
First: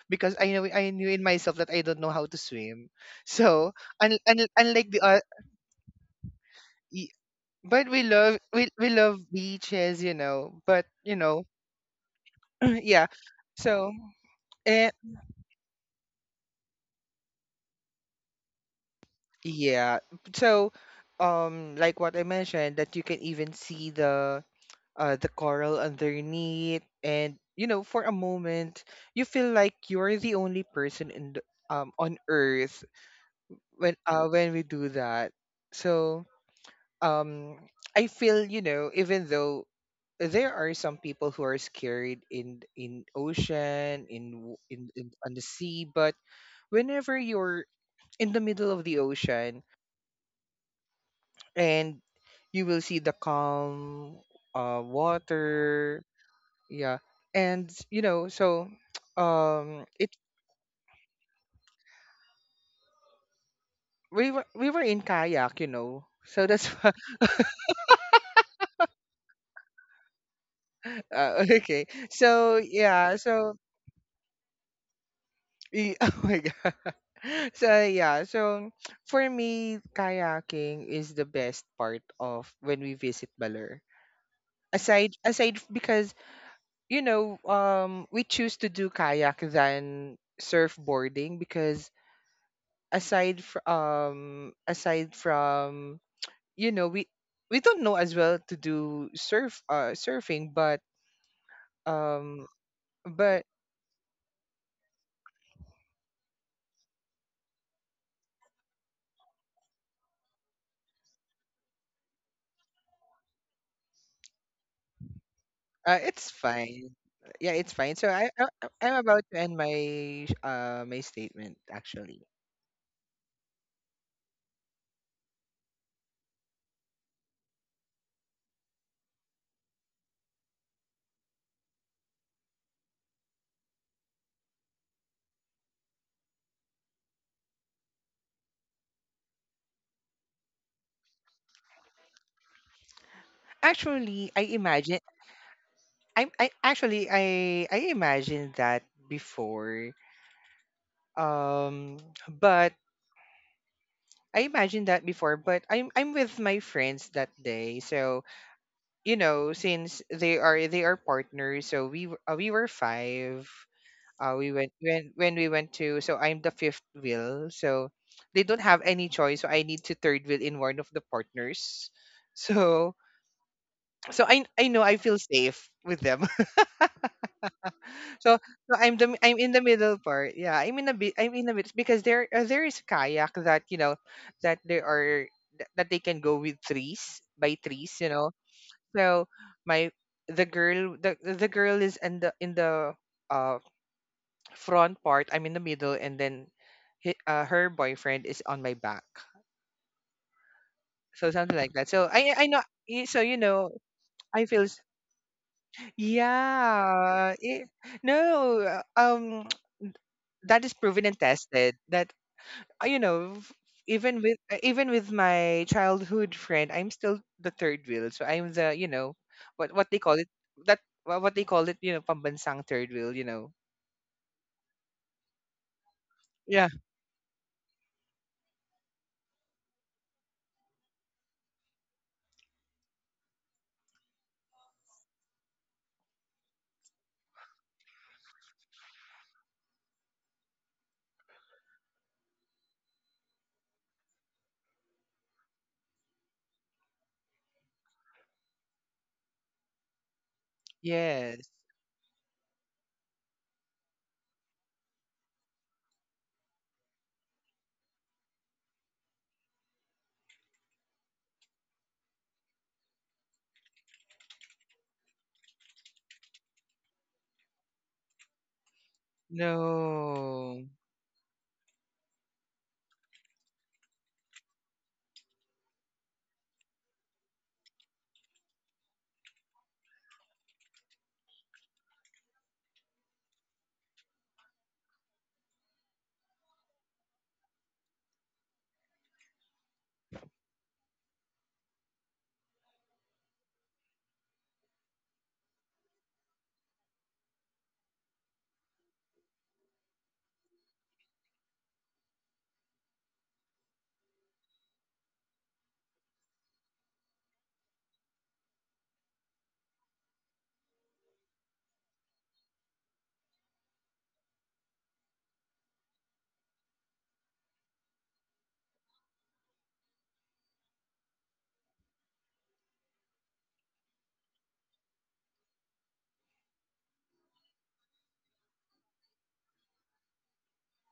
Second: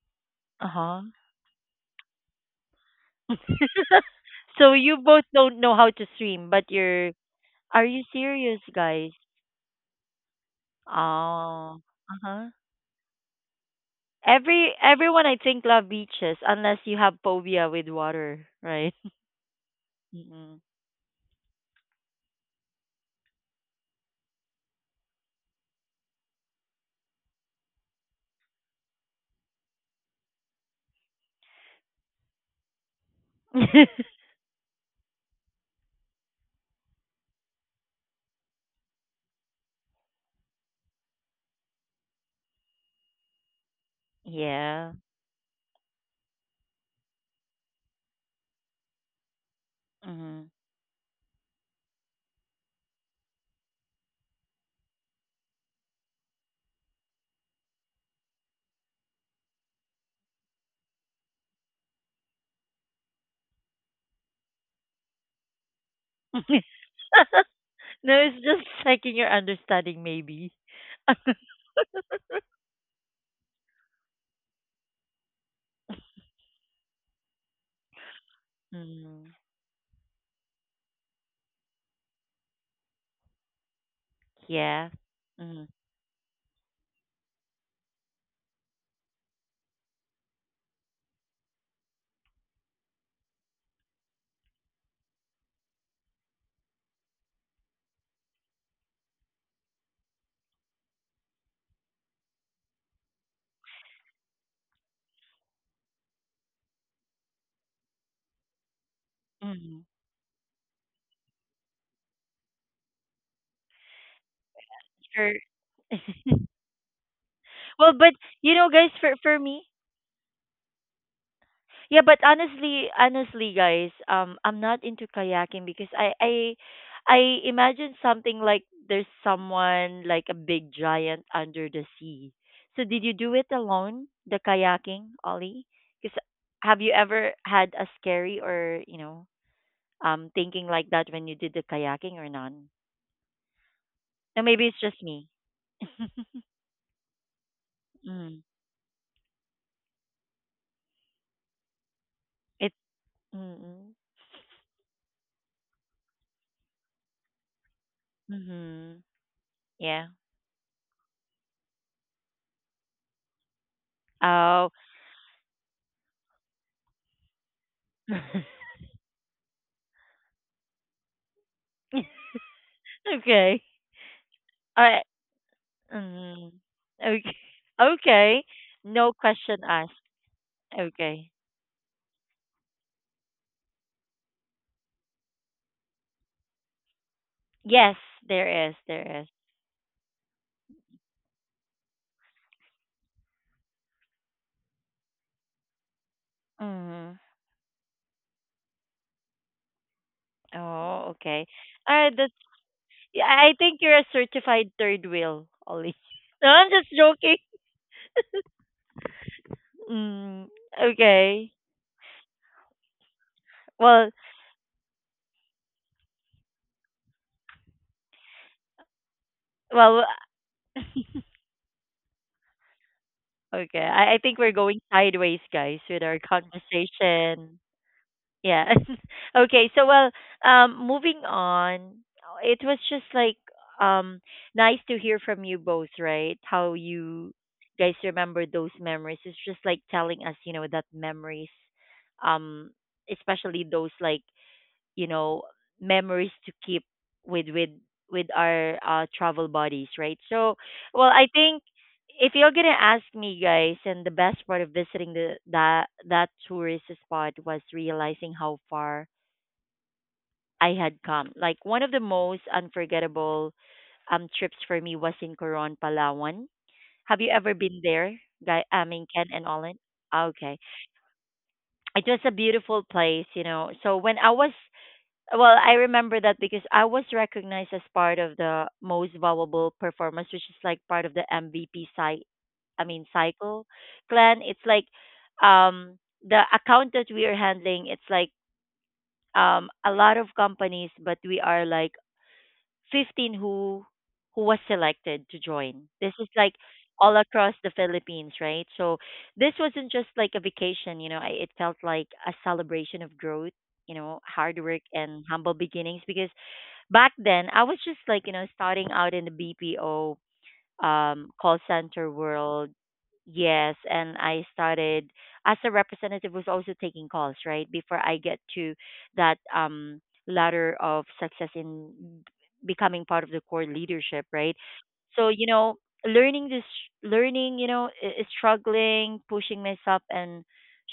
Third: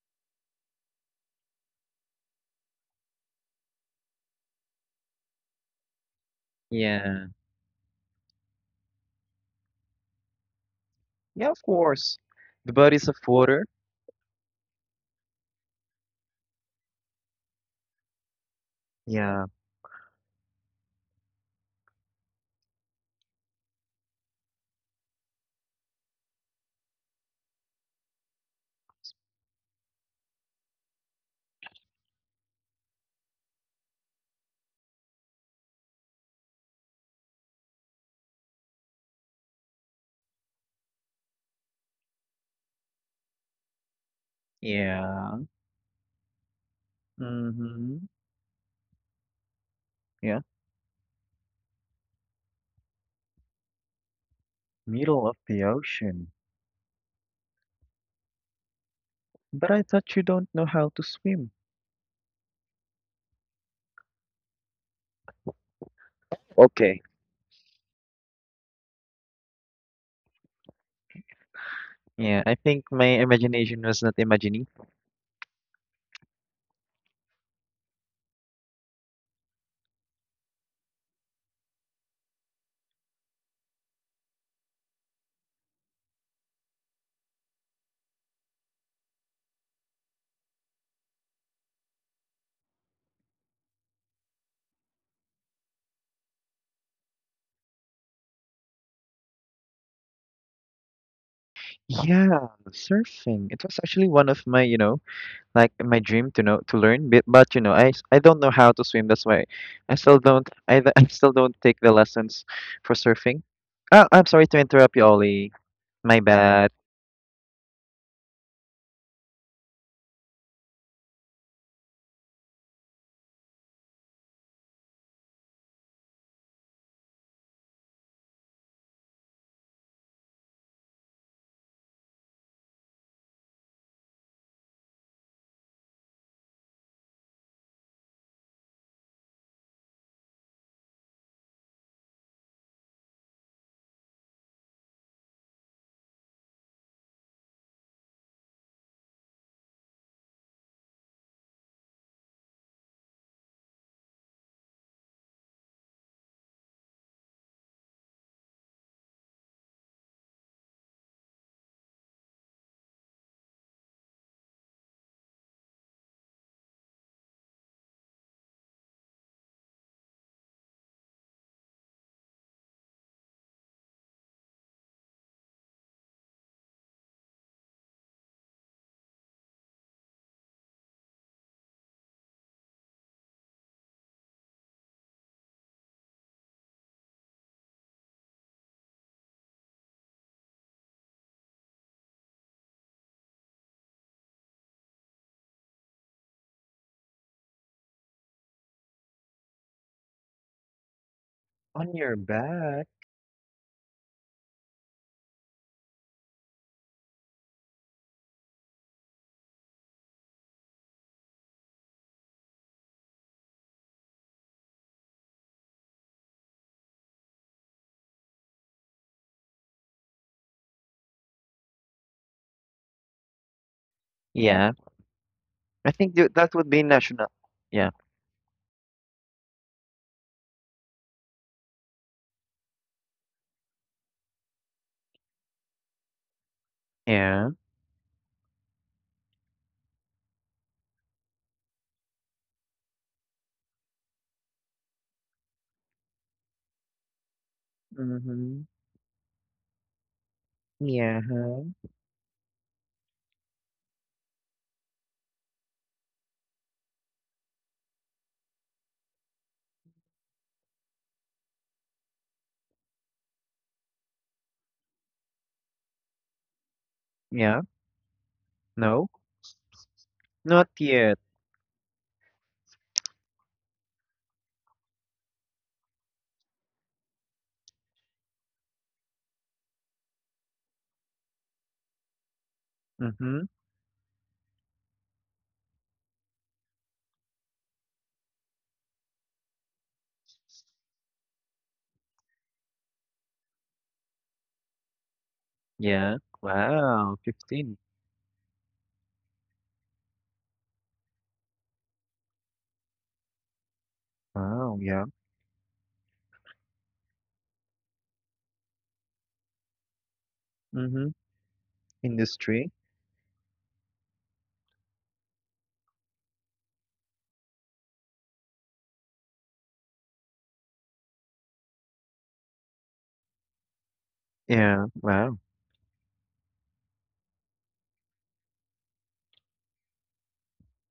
S3: because I
S1: Uh-huh.
S3: knew in myself that I don't know how to swim. *laughs* So
S1: So
S3: unlike
S1: you
S3: the
S1: both don't know how to swim, but
S3: y-
S1: you're,
S2: Yeah.
S1: are
S3: but
S1: you serious,
S3: we
S1: guys?
S3: love beaches, you know. But you know,
S2: Yeah, of
S1: Oh.
S2: course.
S1: Uh-huh.
S2: The
S3: *clears throat* yeah.
S2: bodies of water.
S3: So
S1: Every
S3: eh,
S1: everyone I think love beaches unless you have phobia with water, right?
S2: Yeah.
S3: yeah.
S1: Mm-mm.
S3: So like what I mentioned, that you can even see the coral underneath. And you know, for a moment, you feel like you're the only person in the, on Earth when
S1: *laughs*
S3: uh, when we do that. So um, I feel, you know, even though there are some people who are scared in ocean in
S1: Yeah.
S3: on
S2: Yeah.
S3: the sea, but whenever you're
S2: Mm-hmm.
S3: in the middle of the ocean
S2: Yeah.
S1: Hmm.
S3: and you will see the calm
S2: Middle of the
S3: water.
S2: ocean.
S3: Yeah. And you know, so *tsk*
S2: But I
S3: it
S2: thought you don't know how to swim.
S3: we were in kayak, you know. So that's
S1: *laughs*
S3: why,
S2: Okay.
S1: No, it's just checking your understanding maybe.
S3: *laughs*
S1: *laughs*
S3: okay.
S2: Yeah, I
S3: So
S2: think my
S3: yeah, so
S2: imagination was not imagining.
S3: *laughs* oh my god. *laughs* So yeah, so *tsk* for
S1: Mm.
S3: me, kayaking is the best part of when we visit Baler.
S1: Yeah.
S3: Because you know, we choose to do kayak than surfboarding because aside from um aside from, you know, we don't know as well to do surfing. but um
S2: Yeah,
S3: but
S2: surfing. It was actually one of my, you know, like my dream to know to learn, but you know I don't know how to swim, that's why
S1: Mm-hmm.
S2: I still don't I, th- *laughs* I still don't take the lessons for surfing. Oh, I'm sorry to interrupt you,
S1: Sure.
S2: Ollie.
S1: *laughs*
S2: My
S3: it's
S2: bad.
S3: fine. Yeah, it's
S1: Well,
S3: fine. So
S1: but you know guys
S3: I'm
S1: for
S3: about
S1: for
S3: to end
S1: me,
S3: my statement,
S1: yeah,
S3: actually.
S1: but honestly, honestly, guys, I'm not into kayaking because I imagine something like there's someone like a big giant under the sea. So did you do it alone, the kayaking, Ollie? Because have you ever had a scary or thinking like that when you did the kayaking or none?
S3: Actually I
S1: Or maybe it's
S3: imagine
S1: just me.
S3: I actually I
S1: *laughs* Mm.
S3: imagined that before um
S1: It.
S3: but
S1: Mm-hmm.
S3: I imagined that before, but I'm with my friends that day. So
S1: Mm-hmm.
S3: you know, since
S1: Yeah.
S3: they are partners, so we were five. We
S1: Oh.
S3: went when we went to, so I'm the fifth wheel, so they don't
S1: *laughs*
S3: have any choice, so I need to third wheel in one of the partners. *laughs* So
S1: Okay.
S3: so I know,
S1: All
S3: I
S1: right.
S3: feel safe with them.
S1: Mm.
S3: *laughs*
S1: Okay. *laughs*
S3: So
S1: Okay.
S3: so
S1: No
S3: I'm in
S1: question
S3: the
S1: asked.
S3: middle part. Yeah,
S1: Okay.
S3: I'm in the middle because there is a kayak that, you know, that there are that that they can go with threes by threes,
S1: Yes,
S3: you know.
S1: there is. There is.
S3: So my, the girl is in the uh front part, I'm in the middle, and then he,
S1: Mm.
S3: her boyfriend is on my back.
S1: Oh,
S3: So
S1: okay.
S3: something like that.
S1: All
S2: On
S3: So
S1: right.
S2: your
S1: That's.
S3: I know.
S2: back.
S3: So
S1: Yeah,
S3: you
S1: I
S3: know,
S1: think you're a
S3: I feel.
S1: certified third wheel, Ollie. *laughs* No, I'm just
S3: Yeah.
S1: joking.
S3: It, no. Um. *tsk*
S1: Mm.
S3: That is proven and
S1: Okay.
S3: tested. That you know.
S1: Well.
S3: Even with my childhood friend, I'm still the third wheel. So I'm the, you know, what they
S1: Well.
S3: call it, that what they call it, you know, pambansang third wheel. You know.
S1: Okay. I think we're
S2: Yeah,
S1: going sideways, guys,
S2: I
S1: with
S2: think
S1: our
S2: that
S3: Yeah.
S2: would be national.
S1: conversation.
S2: Yeah.
S1: Yeah. *laughs* Okay. So well, moving on. It was just like um nice to hear from you both, right? How you
S2: Yeah.
S1: guys remember those memories. It's just like telling us, you know, that memories, um, especially those like you know memories to keep with with with
S2: Mm-hmm.
S1: our travel buddies, right? So well,
S2: Yeah.
S1: I
S3: Yes.
S2: Huh?
S1: think if you're gonna ask me, guys, and the best part of visiting the that that tourist spot was realizing how far I had come. Like one of the most unforgettable trips for me was in Coron, Palawan. Have you ever
S2: Yeah,
S1: been there, guy? I mean,
S2: no.
S1: Ken and Olin. Ah, okay,
S3: No.
S2: Not yet.
S1: it was a beautiful place, you know. So when I was, well, I remember that because I was recognized as part of the most valuable performance, which is like part of the MVP site. I mean
S2: Mm-hmm.
S1: cycle clan. It's like um the account that we are handling. It's like a lot of companies, but we are like 15 who was selected to join. This
S2: Yeah.
S1: is like all
S2: Wow.
S1: across the
S2: 15.
S1: Philippines, right? So this wasn't just like a vacation. You know, I, it felt like a celebration of growth. You know, hard
S2: Wow,
S1: work
S2: yeah.
S1: and humble beginnings because back then I was just like, you know, starting out in the BPO
S2: Mm-hmm.
S1: call center world.
S2: Industry.
S1: Yes, and I started as a representative, was also taking calls, right? Before I get to that ladder of success in becoming part of the core leadership, right?
S2: Yeah,
S1: So,
S2: wow,
S1: you know, learning this learning, you know, is struggling, pushing myself and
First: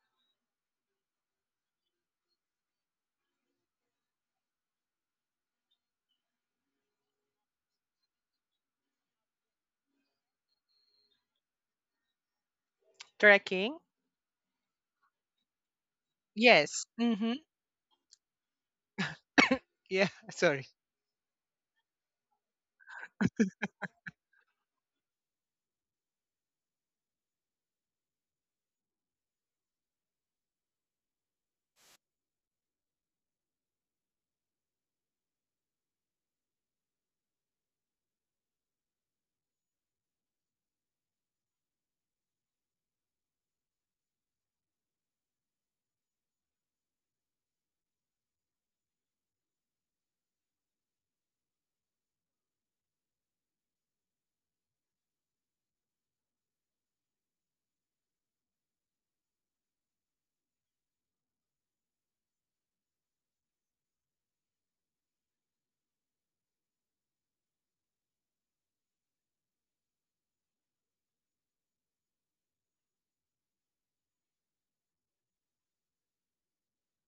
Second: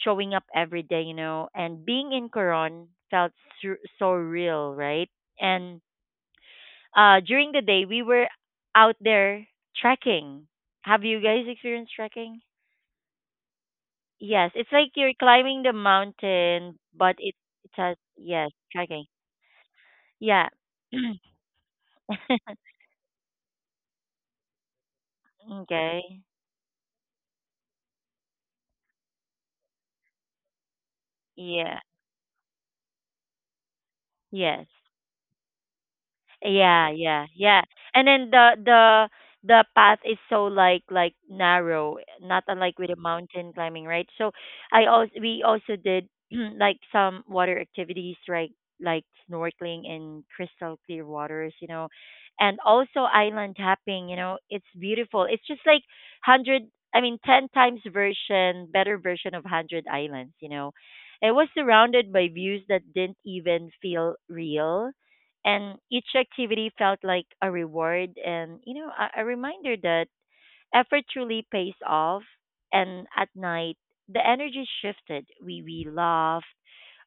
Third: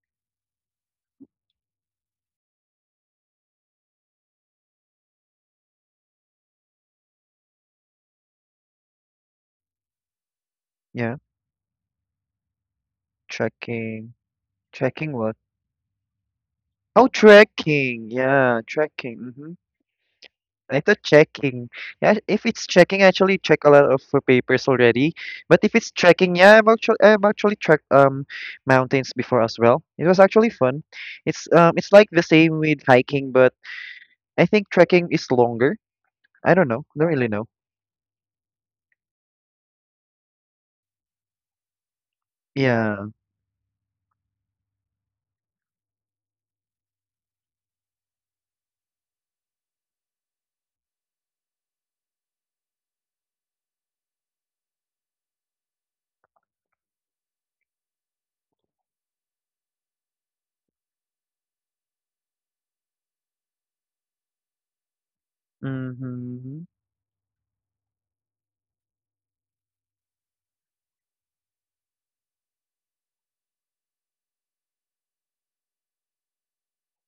S1: showing up every day, you know, and being in Coron felt so real, right? And during the day, we were out there trekking. Have
S2: yeah.
S1: you guys experienced trekking?
S3: Trekking.
S2: Checking.
S1: Yes, it's like
S2: Checking
S1: you're
S2: what?
S1: climbing the mountain,
S3: Yes.
S2: Oh,
S1: but
S3: Hmm.
S1: it has,
S2: trekking.
S1: yes,
S2: Yeah,
S1: trekking.
S2: trekking. Mm-hmm.
S3: Yeah, *laughs*
S1: Yeah.
S3: sorry.
S2: I thought checking. Yeah, if it's
S1: *clears throat*
S2: checking, I actually check a lot of papers already. But if it's
S1: Okay.
S2: trekking, yeah, I've actually trekked mountains before as well. It was actually fun.
S1: Yeah.
S2: It's like the same with hiking, but I think
S1: Yes.
S2: trekking is longer. I don't know.
S1: Yeah,
S2: Don't really
S1: yeah,
S2: know.
S1: yeah. And then the path is so like narrow, not unlike with the
S2: Yeah.
S1: mountain climbing, right? So I also, we also did *clears throat* like some water activities, right? Like snorkeling in crystal clear waters, you know, and also island hopping. You know, it's beautiful. It's just like hundred, I mean, ten times version, better version of Hundred Islands. You know, it was surrounded by views that didn't even feel real, and each
S2: Mm-hmm.
S1: activity felt like a reward and, you know, a reminder that effort truly pays off. And at night, the energy shifted, we laughed,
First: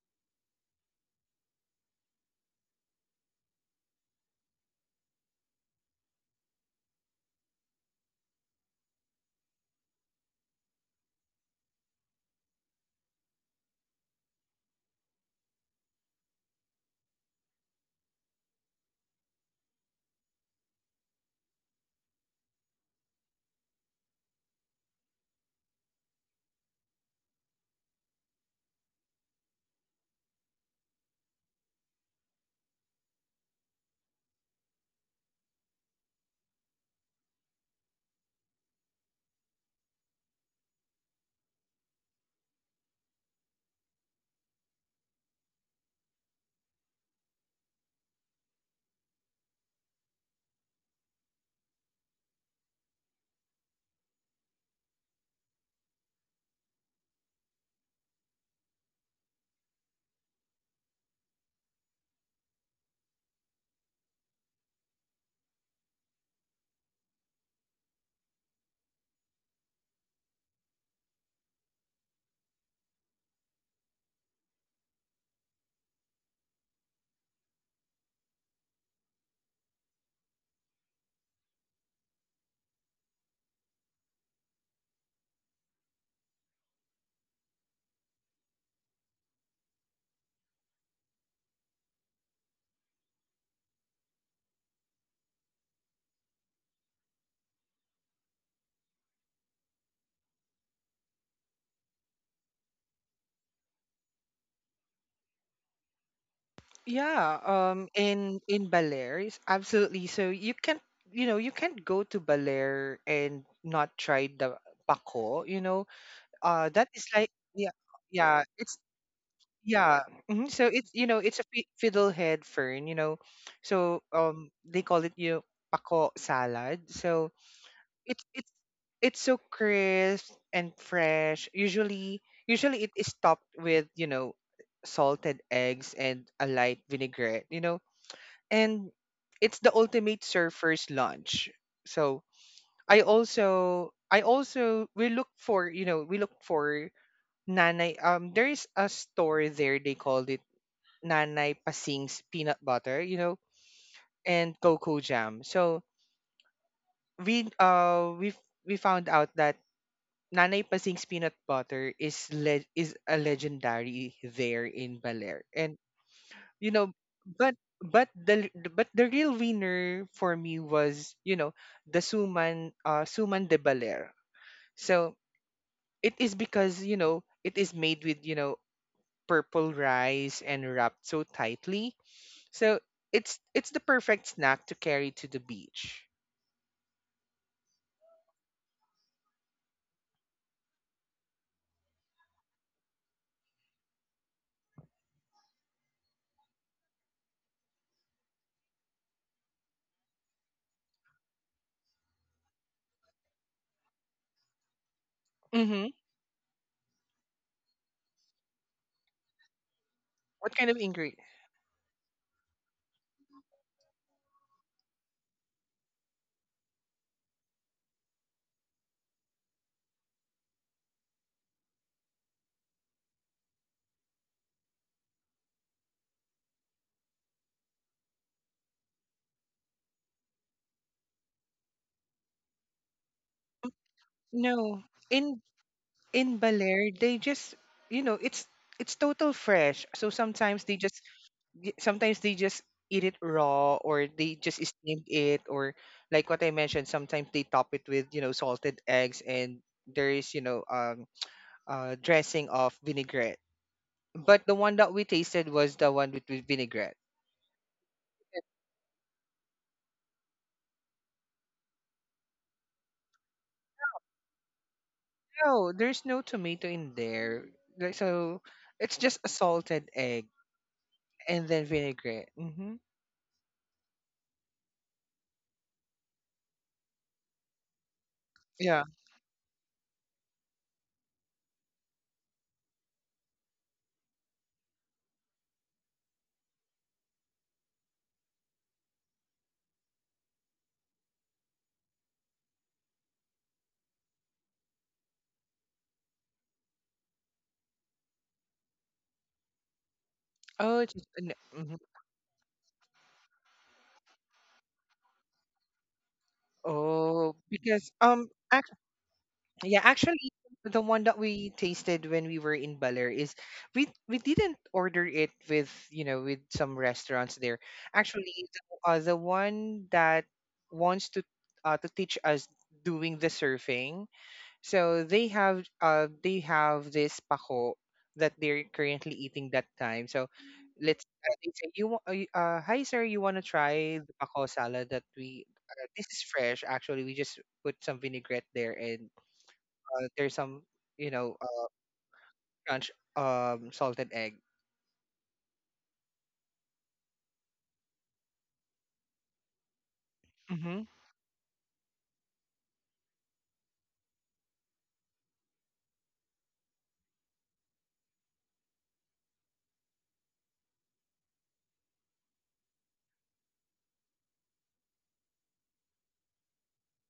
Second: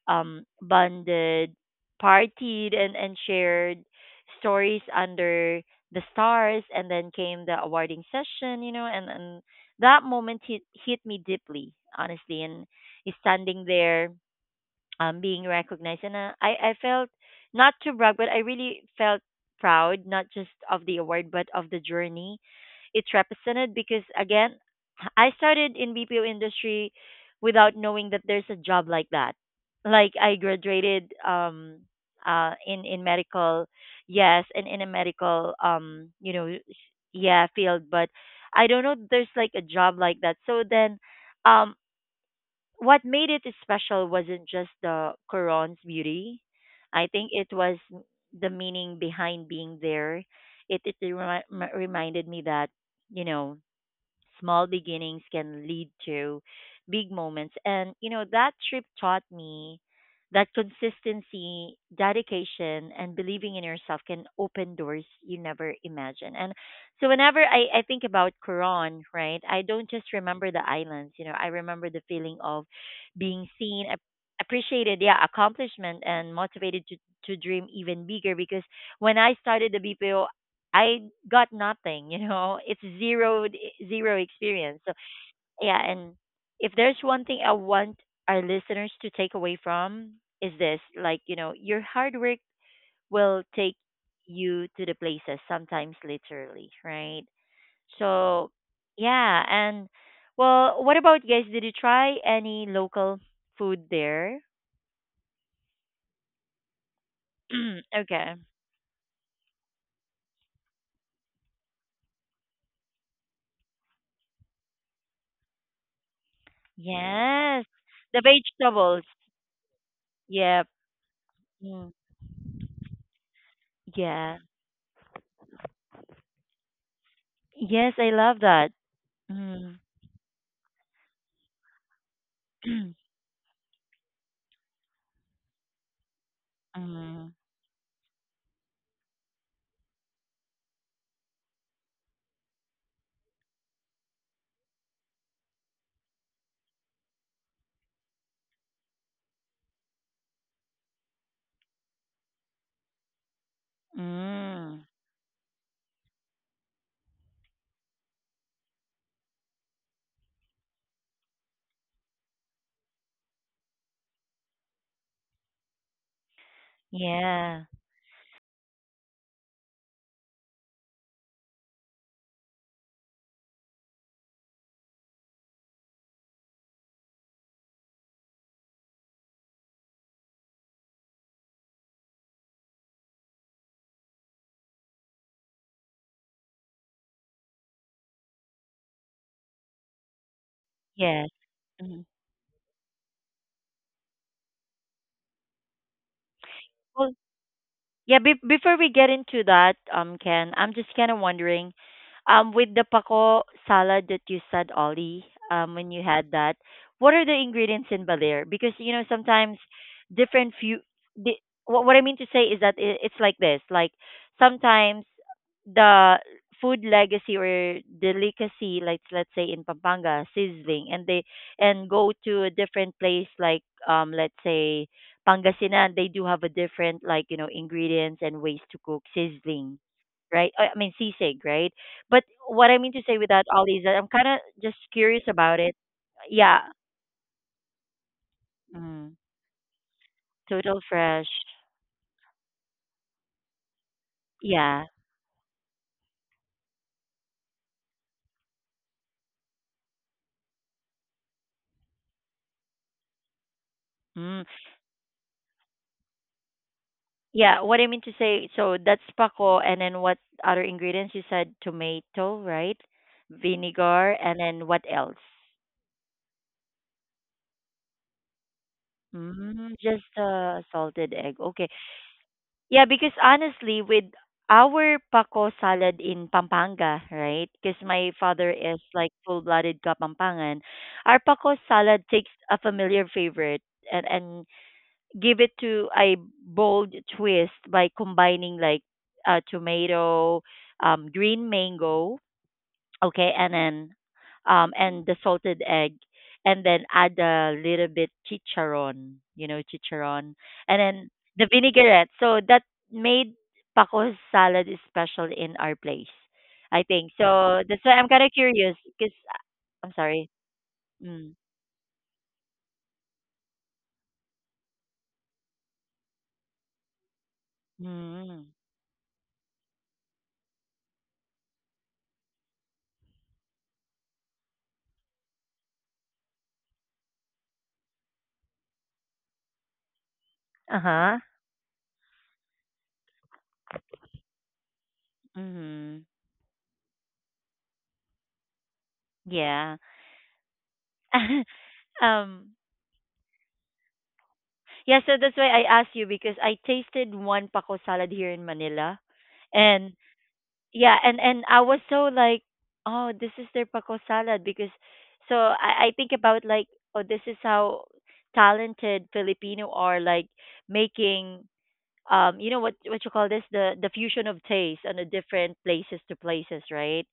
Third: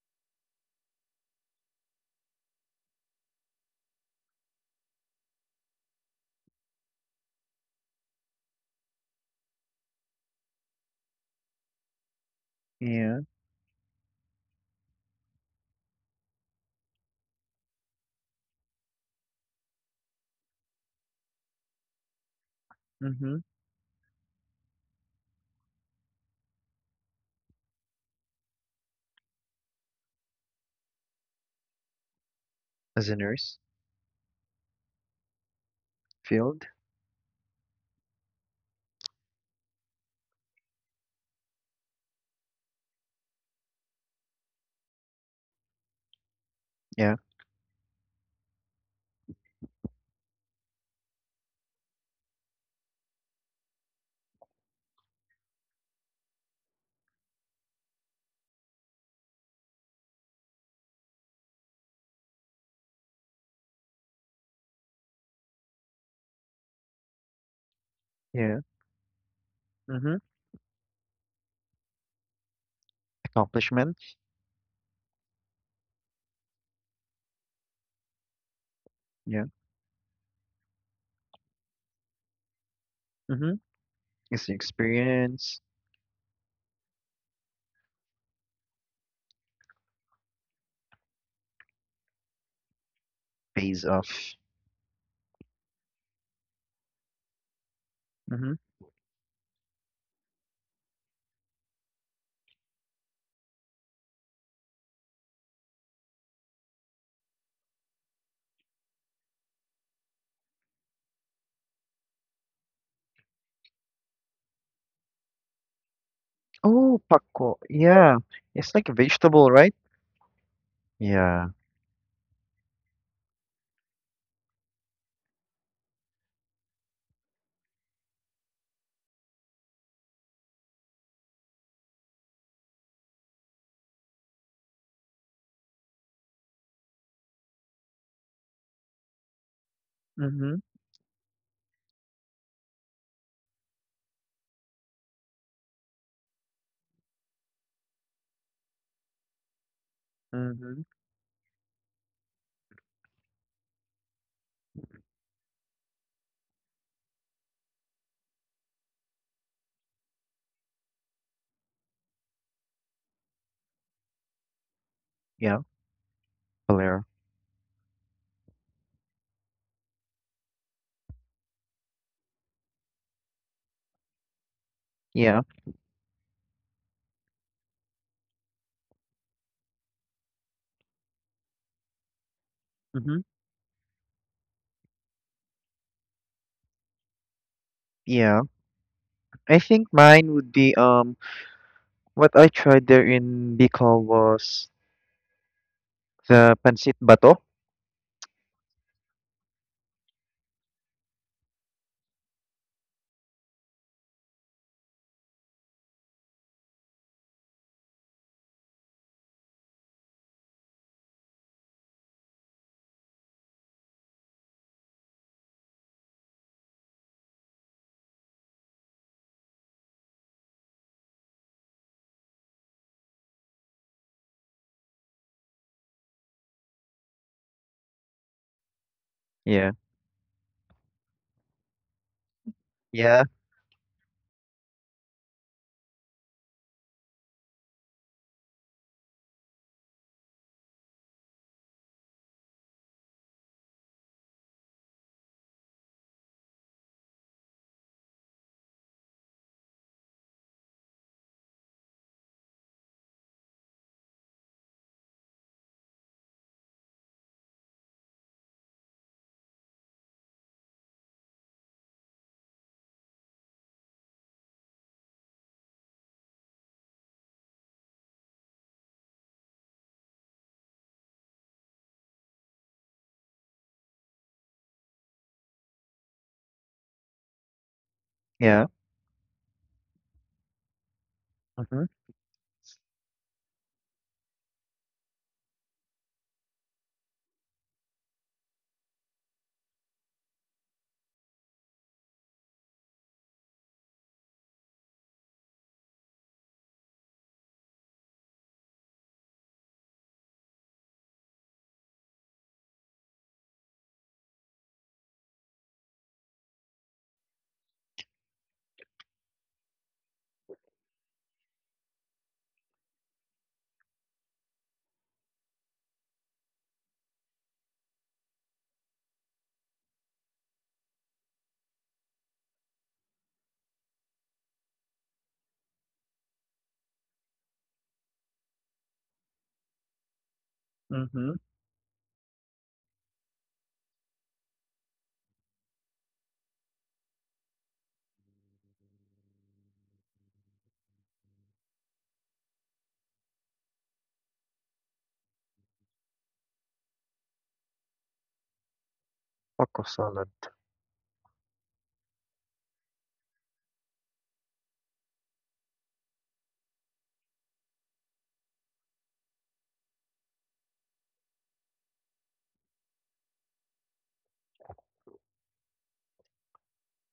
S1: bonded, partied, and shared stories under the stars. And then came the awarding session, you know, and that moment hit me deeply, honestly. And
S2: Yeah.
S1: standing there, being recognized. And I felt, not to brag, but I really felt proud, not just of the award, but of the journey it's
S2: Mm-hmm.
S1: represented. Because again, I started in BPO industry without knowing that there's a job like that. Like I graduated in
S2: As a nurse
S1: medical, yes, and in a medical, you know,
S2: field.
S1: yeah, field, but I don't know that there's like a job like that. So then, um, what made it special wasn't just the Quran's beauty. I
S2: Yeah.
S1: think it was the meaning behind being there. It, reminded me that, you know, small beginnings can lead to big moments. And, you know, that trip taught me that consistency, dedication, and believing in yourself can open doors you never imagine. And so, whenever I think about
S2: Yeah.
S1: Quran, right, I don't just
S2: Mm-hmm.
S1: remember the islands, you know, I remember the feeling of being seen,
S2: Accomplishment.
S1: appreciated, yeah, accomplishment, and motivated to dream even bigger. Because when I
S2: Yeah.
S1: started the BPO, I got nothing, you know. *laughs* It's zero
S2: Mm-hmm.
S1: zero
S2: It's the
S1: experience. So
S2: experience.
S1: yeah, and if there's one thing I want our listeners to take away from is this, like, you know, your hard work will take
S2: Pays off.
S1: you to the places, sometimes literally, right? So
S2: Mm-hmm.
S1: yeah, and well, what about you guys? Did you try any local food there?
S3: Yeah,
S1: *clears throat* Okay.
S3: in Balear, absolutely. So you can, you know, you can't go to Balear and not try the bako. You know, that
S2: Oh,
S3: is like,
S2: pakko.
S1: Yes.
S3: yeah,
S2: Yeah.
S1: The
S3: yeah,
S2: It's
S3: it's
S2: like a
S1: vegetables.
S2: vegetable, right?
S3: yeah. Hmm. So
S1: Yep.
S3: it's, you know, it's a
S2: Yeah.
S1: Mm.
S3: fiddlehead fern. You know, so
S1: Yeah.
S3: they call it, you know, bako salad. So
S1: Yes, I
S3: it's
S1: love
S3: it's
S1: that.
S3: it's so
S1: Mm.
S3: crisp and fresh. Usually, usually it
S1: *clears throat*
S3: is topped with, you know, salted eggs and a light
S1: Mm.
S3: vinaigrette. You know, and it's the ultimate
S2: Mm-hmm.
S3: surfer's lunch. So I also we look for, you know, we look for nanay. There is a store there. They called it
S2: Mm-hmm.
S3: Nanay Pasing's peanut butter. You know, and
S1: Mm.
S3: cocoa jam. So we uh we we found out that Nanay Pasing's peanut butter is a legendary there in Baler.
S2: Yeah.
S3: And you know,
S2: Valera.
S3: but
S1: Yeah.
S3: the real winner for me was, you know, the Suman de Baler. So
S2: Yeah.
S3: it is because, you know, it is made with, you know, purple rice and wrapped so tightly. So
S2: Mm-hmm.
S3: it's the perfect snack to carry to the beach.
S2: Yeah. I think mine would be
S1: Yes. Mm.
S2: what I tried there in Bicol was the pancit
S1: Well,
S2: bato.
S1: yeah, before we get into that, Ken, I'm just kind of wondering, with the pako salad that you said, Ollie, when
S3: Mhm.
S1: you had that, what are the ingredients in Baler? Because you know sometimes different
S3: What kind of
S1: few.
S3: ingredient?
S1: The, what I mean to say is that it's like this. Like sometimes the food legacy or delicacy, like let's say in Pampanga, sizzling, and they and go to a different place, like let's say Pangasinan, they do have a different like you know ingredients and ways to cook
S2: Yeah.
S1: sizzling, right? I mean sisig, right? But what I mean to say
S2: Yeah,
S1: with that, Ollie, is that I'm kind of just
S3: No.
S1: curious
S3: In
S1: about it.
S3: in
S1: Yeah,
S3: Baler, they just, you know, it's
S1: mm,
S3: total fresh. So sometimes they
S1: total
S3: just
S1: fresh.
S3: y- sometimes they just eat it raw or they just
S1: Yeah.
S3: steam it, or like what I mentioned, sometimes they top it with, you know, salted eggs, and there is, you know, dressing of vinaigrette.
S1: Mm.
S3: But the one that we tasted was the one with vinaigrette.
S1: Yeah, what I mean to say, so that's pako, and then what other ingredients? You said tomato, right? Vinegar, and then what else?
S3: No, there's no tomato in there. Like, so it's just a
S1: Mm,
S3: salted
S1: just
S3: egg
S1: salted egg.
S3: and then
S1: Okay.
S3: vinaigrette. Hmm.
S1: Yeah, because honestly, with our pako salad in Pampanga, right? Because my father
S2: yeah.
S1: is
S3: Yeah.
S1: like full-blooded Kapampangan. Our pako
S2: Mhm,
S1: salad takes a familiar favorite and give it to a bold twist by combining like tomato, green mango, okay, and then and the salted egg, and then add a little bit chicharron, you know, chicharron.
S3: Oh,
S1: And
S3: it's just,
S1: then the vinaigrette. So that made Paco's salad is special in our place. I think.
S3: oh,
S1: So that's
S3: because
S1: why
S3: *laughs*
S1: I'm kind of
S3: act
S1: curious because
S3: yeah,
S1: I'm sorry.
S3: actually, the one that
S1: Mm.
S3: we tasted when we were in Baler is we didn't order it with, you know, with some restaurants there. Actually,
S1: Mm.
S3: the one that wants to teach us doing the surfing, so they have this pako that they're currently eating that time. So let's
S1: Uh-huh.
S2: mhm.
S3: they say, you hi sir, you want to try the pako salad that we
S1: Mhm.
S3: this is fresh actually. We just put some vinaigrette there and
S1: Yeah.
S3: there's some, you know,
S1: *laughs* um
S3: crunch salted egg.
S1: yeah, so that's why I asked you because I tasted one Paco salad here in Manila,
S2: Taco
S1: and
S2: salad.
S3: Hmm.
S1: yeah, and I was so like, oh, this is their paco salad. Because so I think about like, oh, this is how talented Filipino are, like making, you know, what you call this, the fusion of taste on the different places to places, right?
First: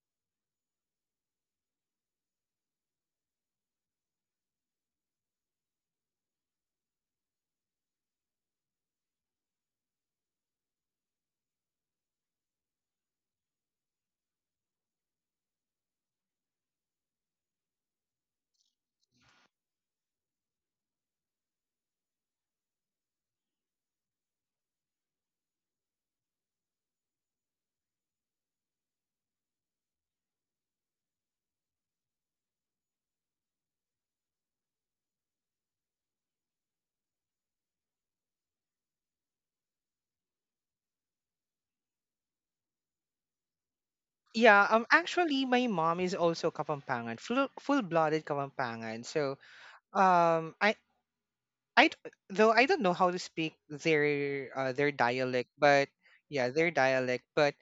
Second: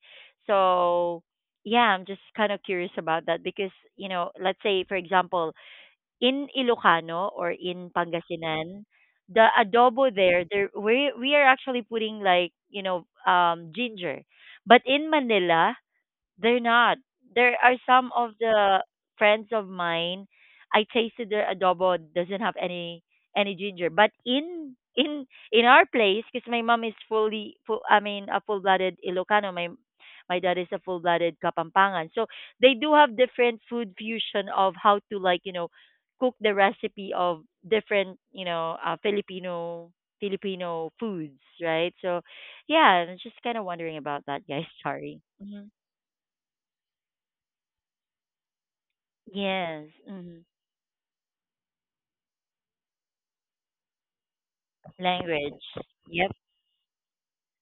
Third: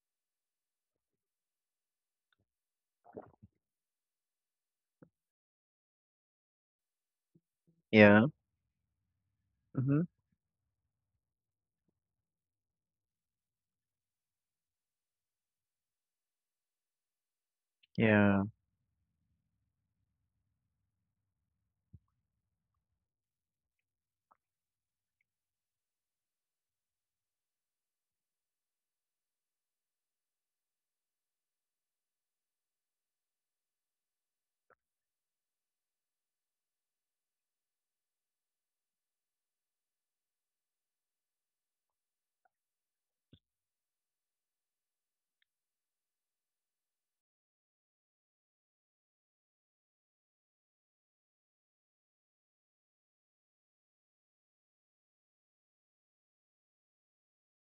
S1: So yeah, I'm just kind of curious about that because, you know, let's say for example in Ilocano or in
S2: Yeah.
S1: Pangasinan, the
S2: Mhm.
S1: adobo there, there we are actually putting like you know ginger, but in Manila they're not. There are some of
S2: Yeah,
S1: the friends of mine. I tasted their adobo doesn't have any ginger, but in in our place, because my mom is fully full. I mean, a full blooded Ilocano. My dad is a full blooded Kapampangan. So they do have different food fusion of how to like you know cook the recipe of different you know Filipino Filipino foods, right? So yeah, I'm just kind of wondering about that,
S3: Yeah,
S1: guys. *laughs* Sorry.
S3: actually my
S1: Mm-hmm.
S3: mom is also Kapampangan, full-blooded Kapampangan. So
S1: Yes. Hmm.
S3: I I d- though I don't know how to speak their dialect,
S1: Language.
S3: but
S1: Yep. *laughs*
S3: yeah, their dialect. But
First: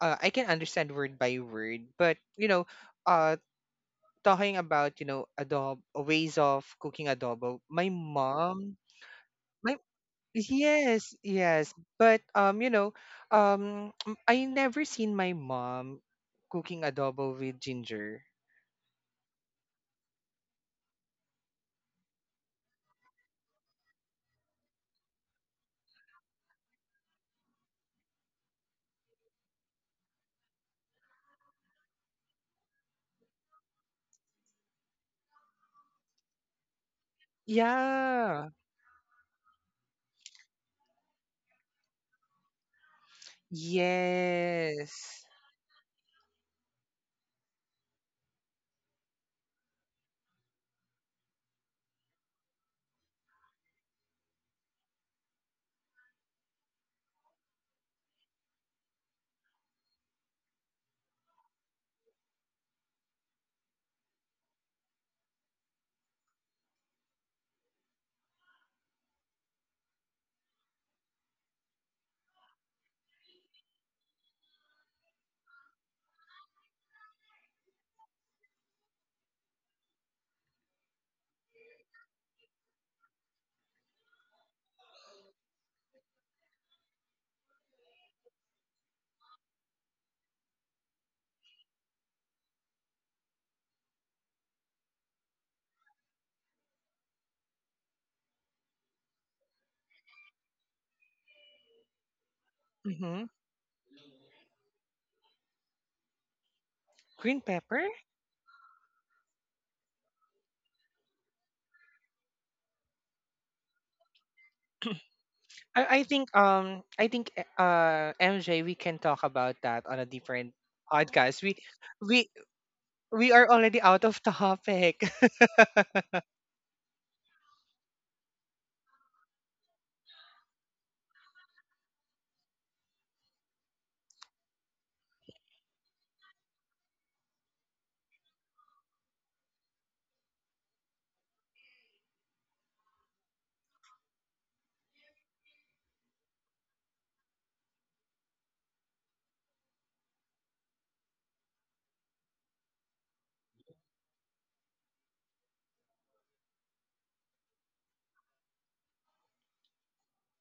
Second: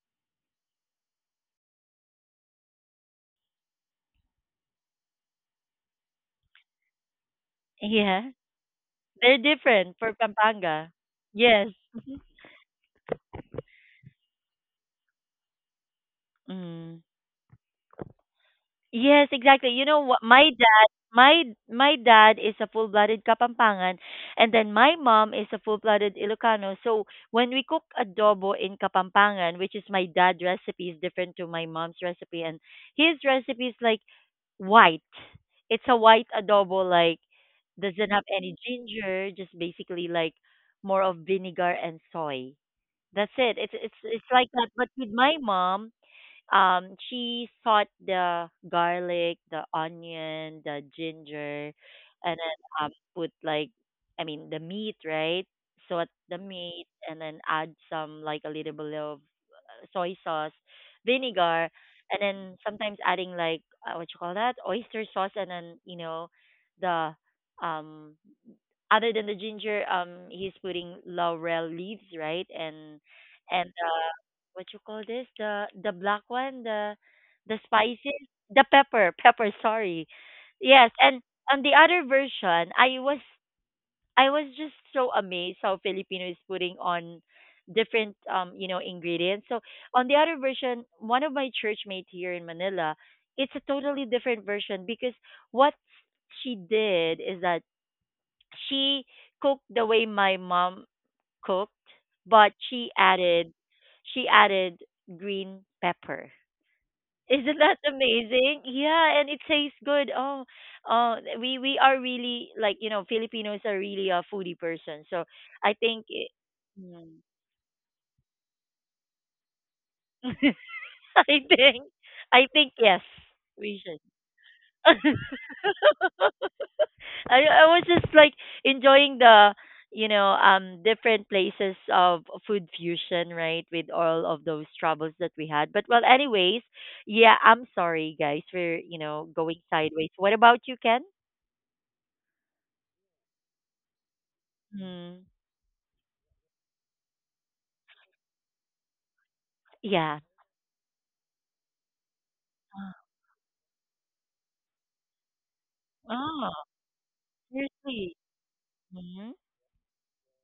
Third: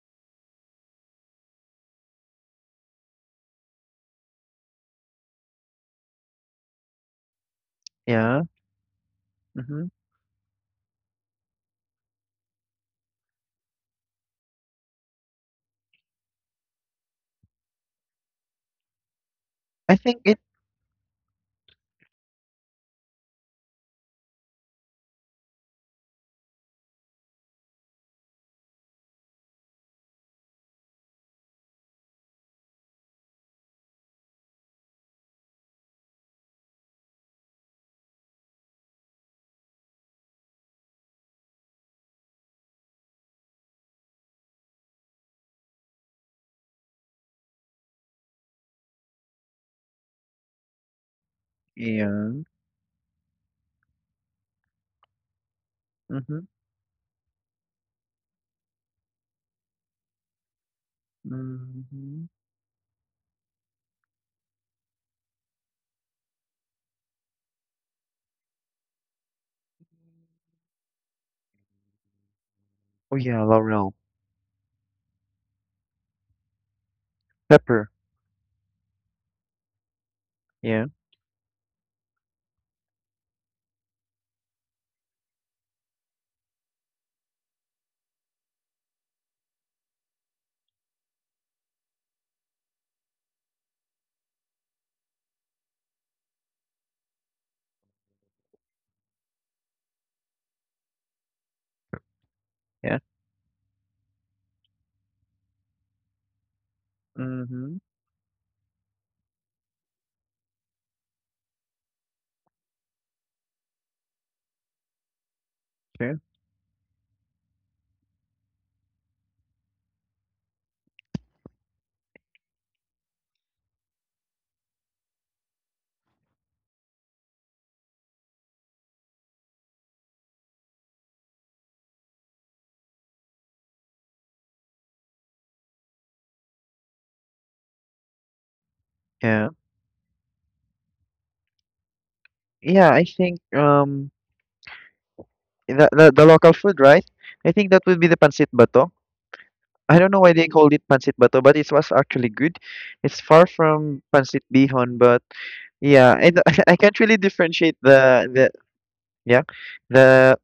S3: I can understand word by word. But you know, uh, talking about, you know, adobo, ways of cooking adobo. My
S1: Yeah.
S2: yeah.
S3: mom,
S1: They're
S3: my
S2: Mhm.
S1: different for Pampanga.
S3: yes,
S1: Yes.
S3: yes. But you know, I never seen my mom cooking
S1: Mm.
S3: adobo with ginger.
S1: Yes, exactly. You
S2: I
S1: know what?
S2: think it
S1: My dad, my dad is a full-blooded Kapampangan, and then my mom is a full-blooded Ilocano. So when we cook adobo in Kapampangan, which is my dad's recipe, is different to my mom's recipe, and his recipe is like white. It's a white adobo, like doesn't have
S3: Yeah.
S1: any ginger, just basically like more of vinegar and soy. That's it. It's like that. But with
S3: Yes.
S1: my mom, she thought the garlic, the onion, the ginger, and
S2: yeah.
S1: then put, like, I mean, the meat, right? So the
S2: Mhm,
S1: meat, and then add some, like, a little bit of soy sauce, vinegar, and
S2: mhm.
S1: then sometimes adding, like, what you call that, oyster sauce, and then the um other than the ginger, he's putting laurel leaves, right? and
S2: Oh, yeah,
S1: and
S2: laurel.
S1: what you call this, the black one, the
S2: Pepper.
S1: spices, the pepper, sorry.
S2: Yeah,
S1: Yes. And on the other version, I was just so amazed how Filipino is putting on different, ingredients. So on the other version, one of my church mates here in Manila, it's a totally different version. Because what she did is that she cooked the way my mom cooked, but she
S2: yeah.
S3: Mm-hmm.
S1: added, she added green pepper. *laughs*
S3: Green
S1: Isn't that
S2: Mhm.
S3: pepper.
S1: amazing? Yeah, and it tastes good. Oh, oh, we are really, like, you know, Filipinos are really a foodie person. So I think,
S2: Sure.
S1: it,
S3: I
S1: Mm.
S3: think MJ, we can talk about that on a different
S1: *laughs* I
S3: podcast.
S1: think,
S3: We
S1: I think yes,
S3: we are
S1: we
S3: already
S1: should.
S3: out of
S1: *laughs*
S3: topic. *laughs*
S1: I was just like enjoying the, you know, different places of food fusion, right, with all of those troubles that we had. But, well, anyways, yeah, I'm sorry guys, we're, you know,
S2: Yeah.
S1: going sideways. What about you, Ken?
S2: Yeah, I think,
S1: Mm,
S2: the local food, right? I think that would be the pancit bato. I don't
S1: yeah.
S2: know why they called it pancit bato, but it was actually good. It's far from pancit bihon, but yeah, I d-
S1: Oh,
S2: *laughs* I can't really differentiate
S1: seriously.
S2: the yeah the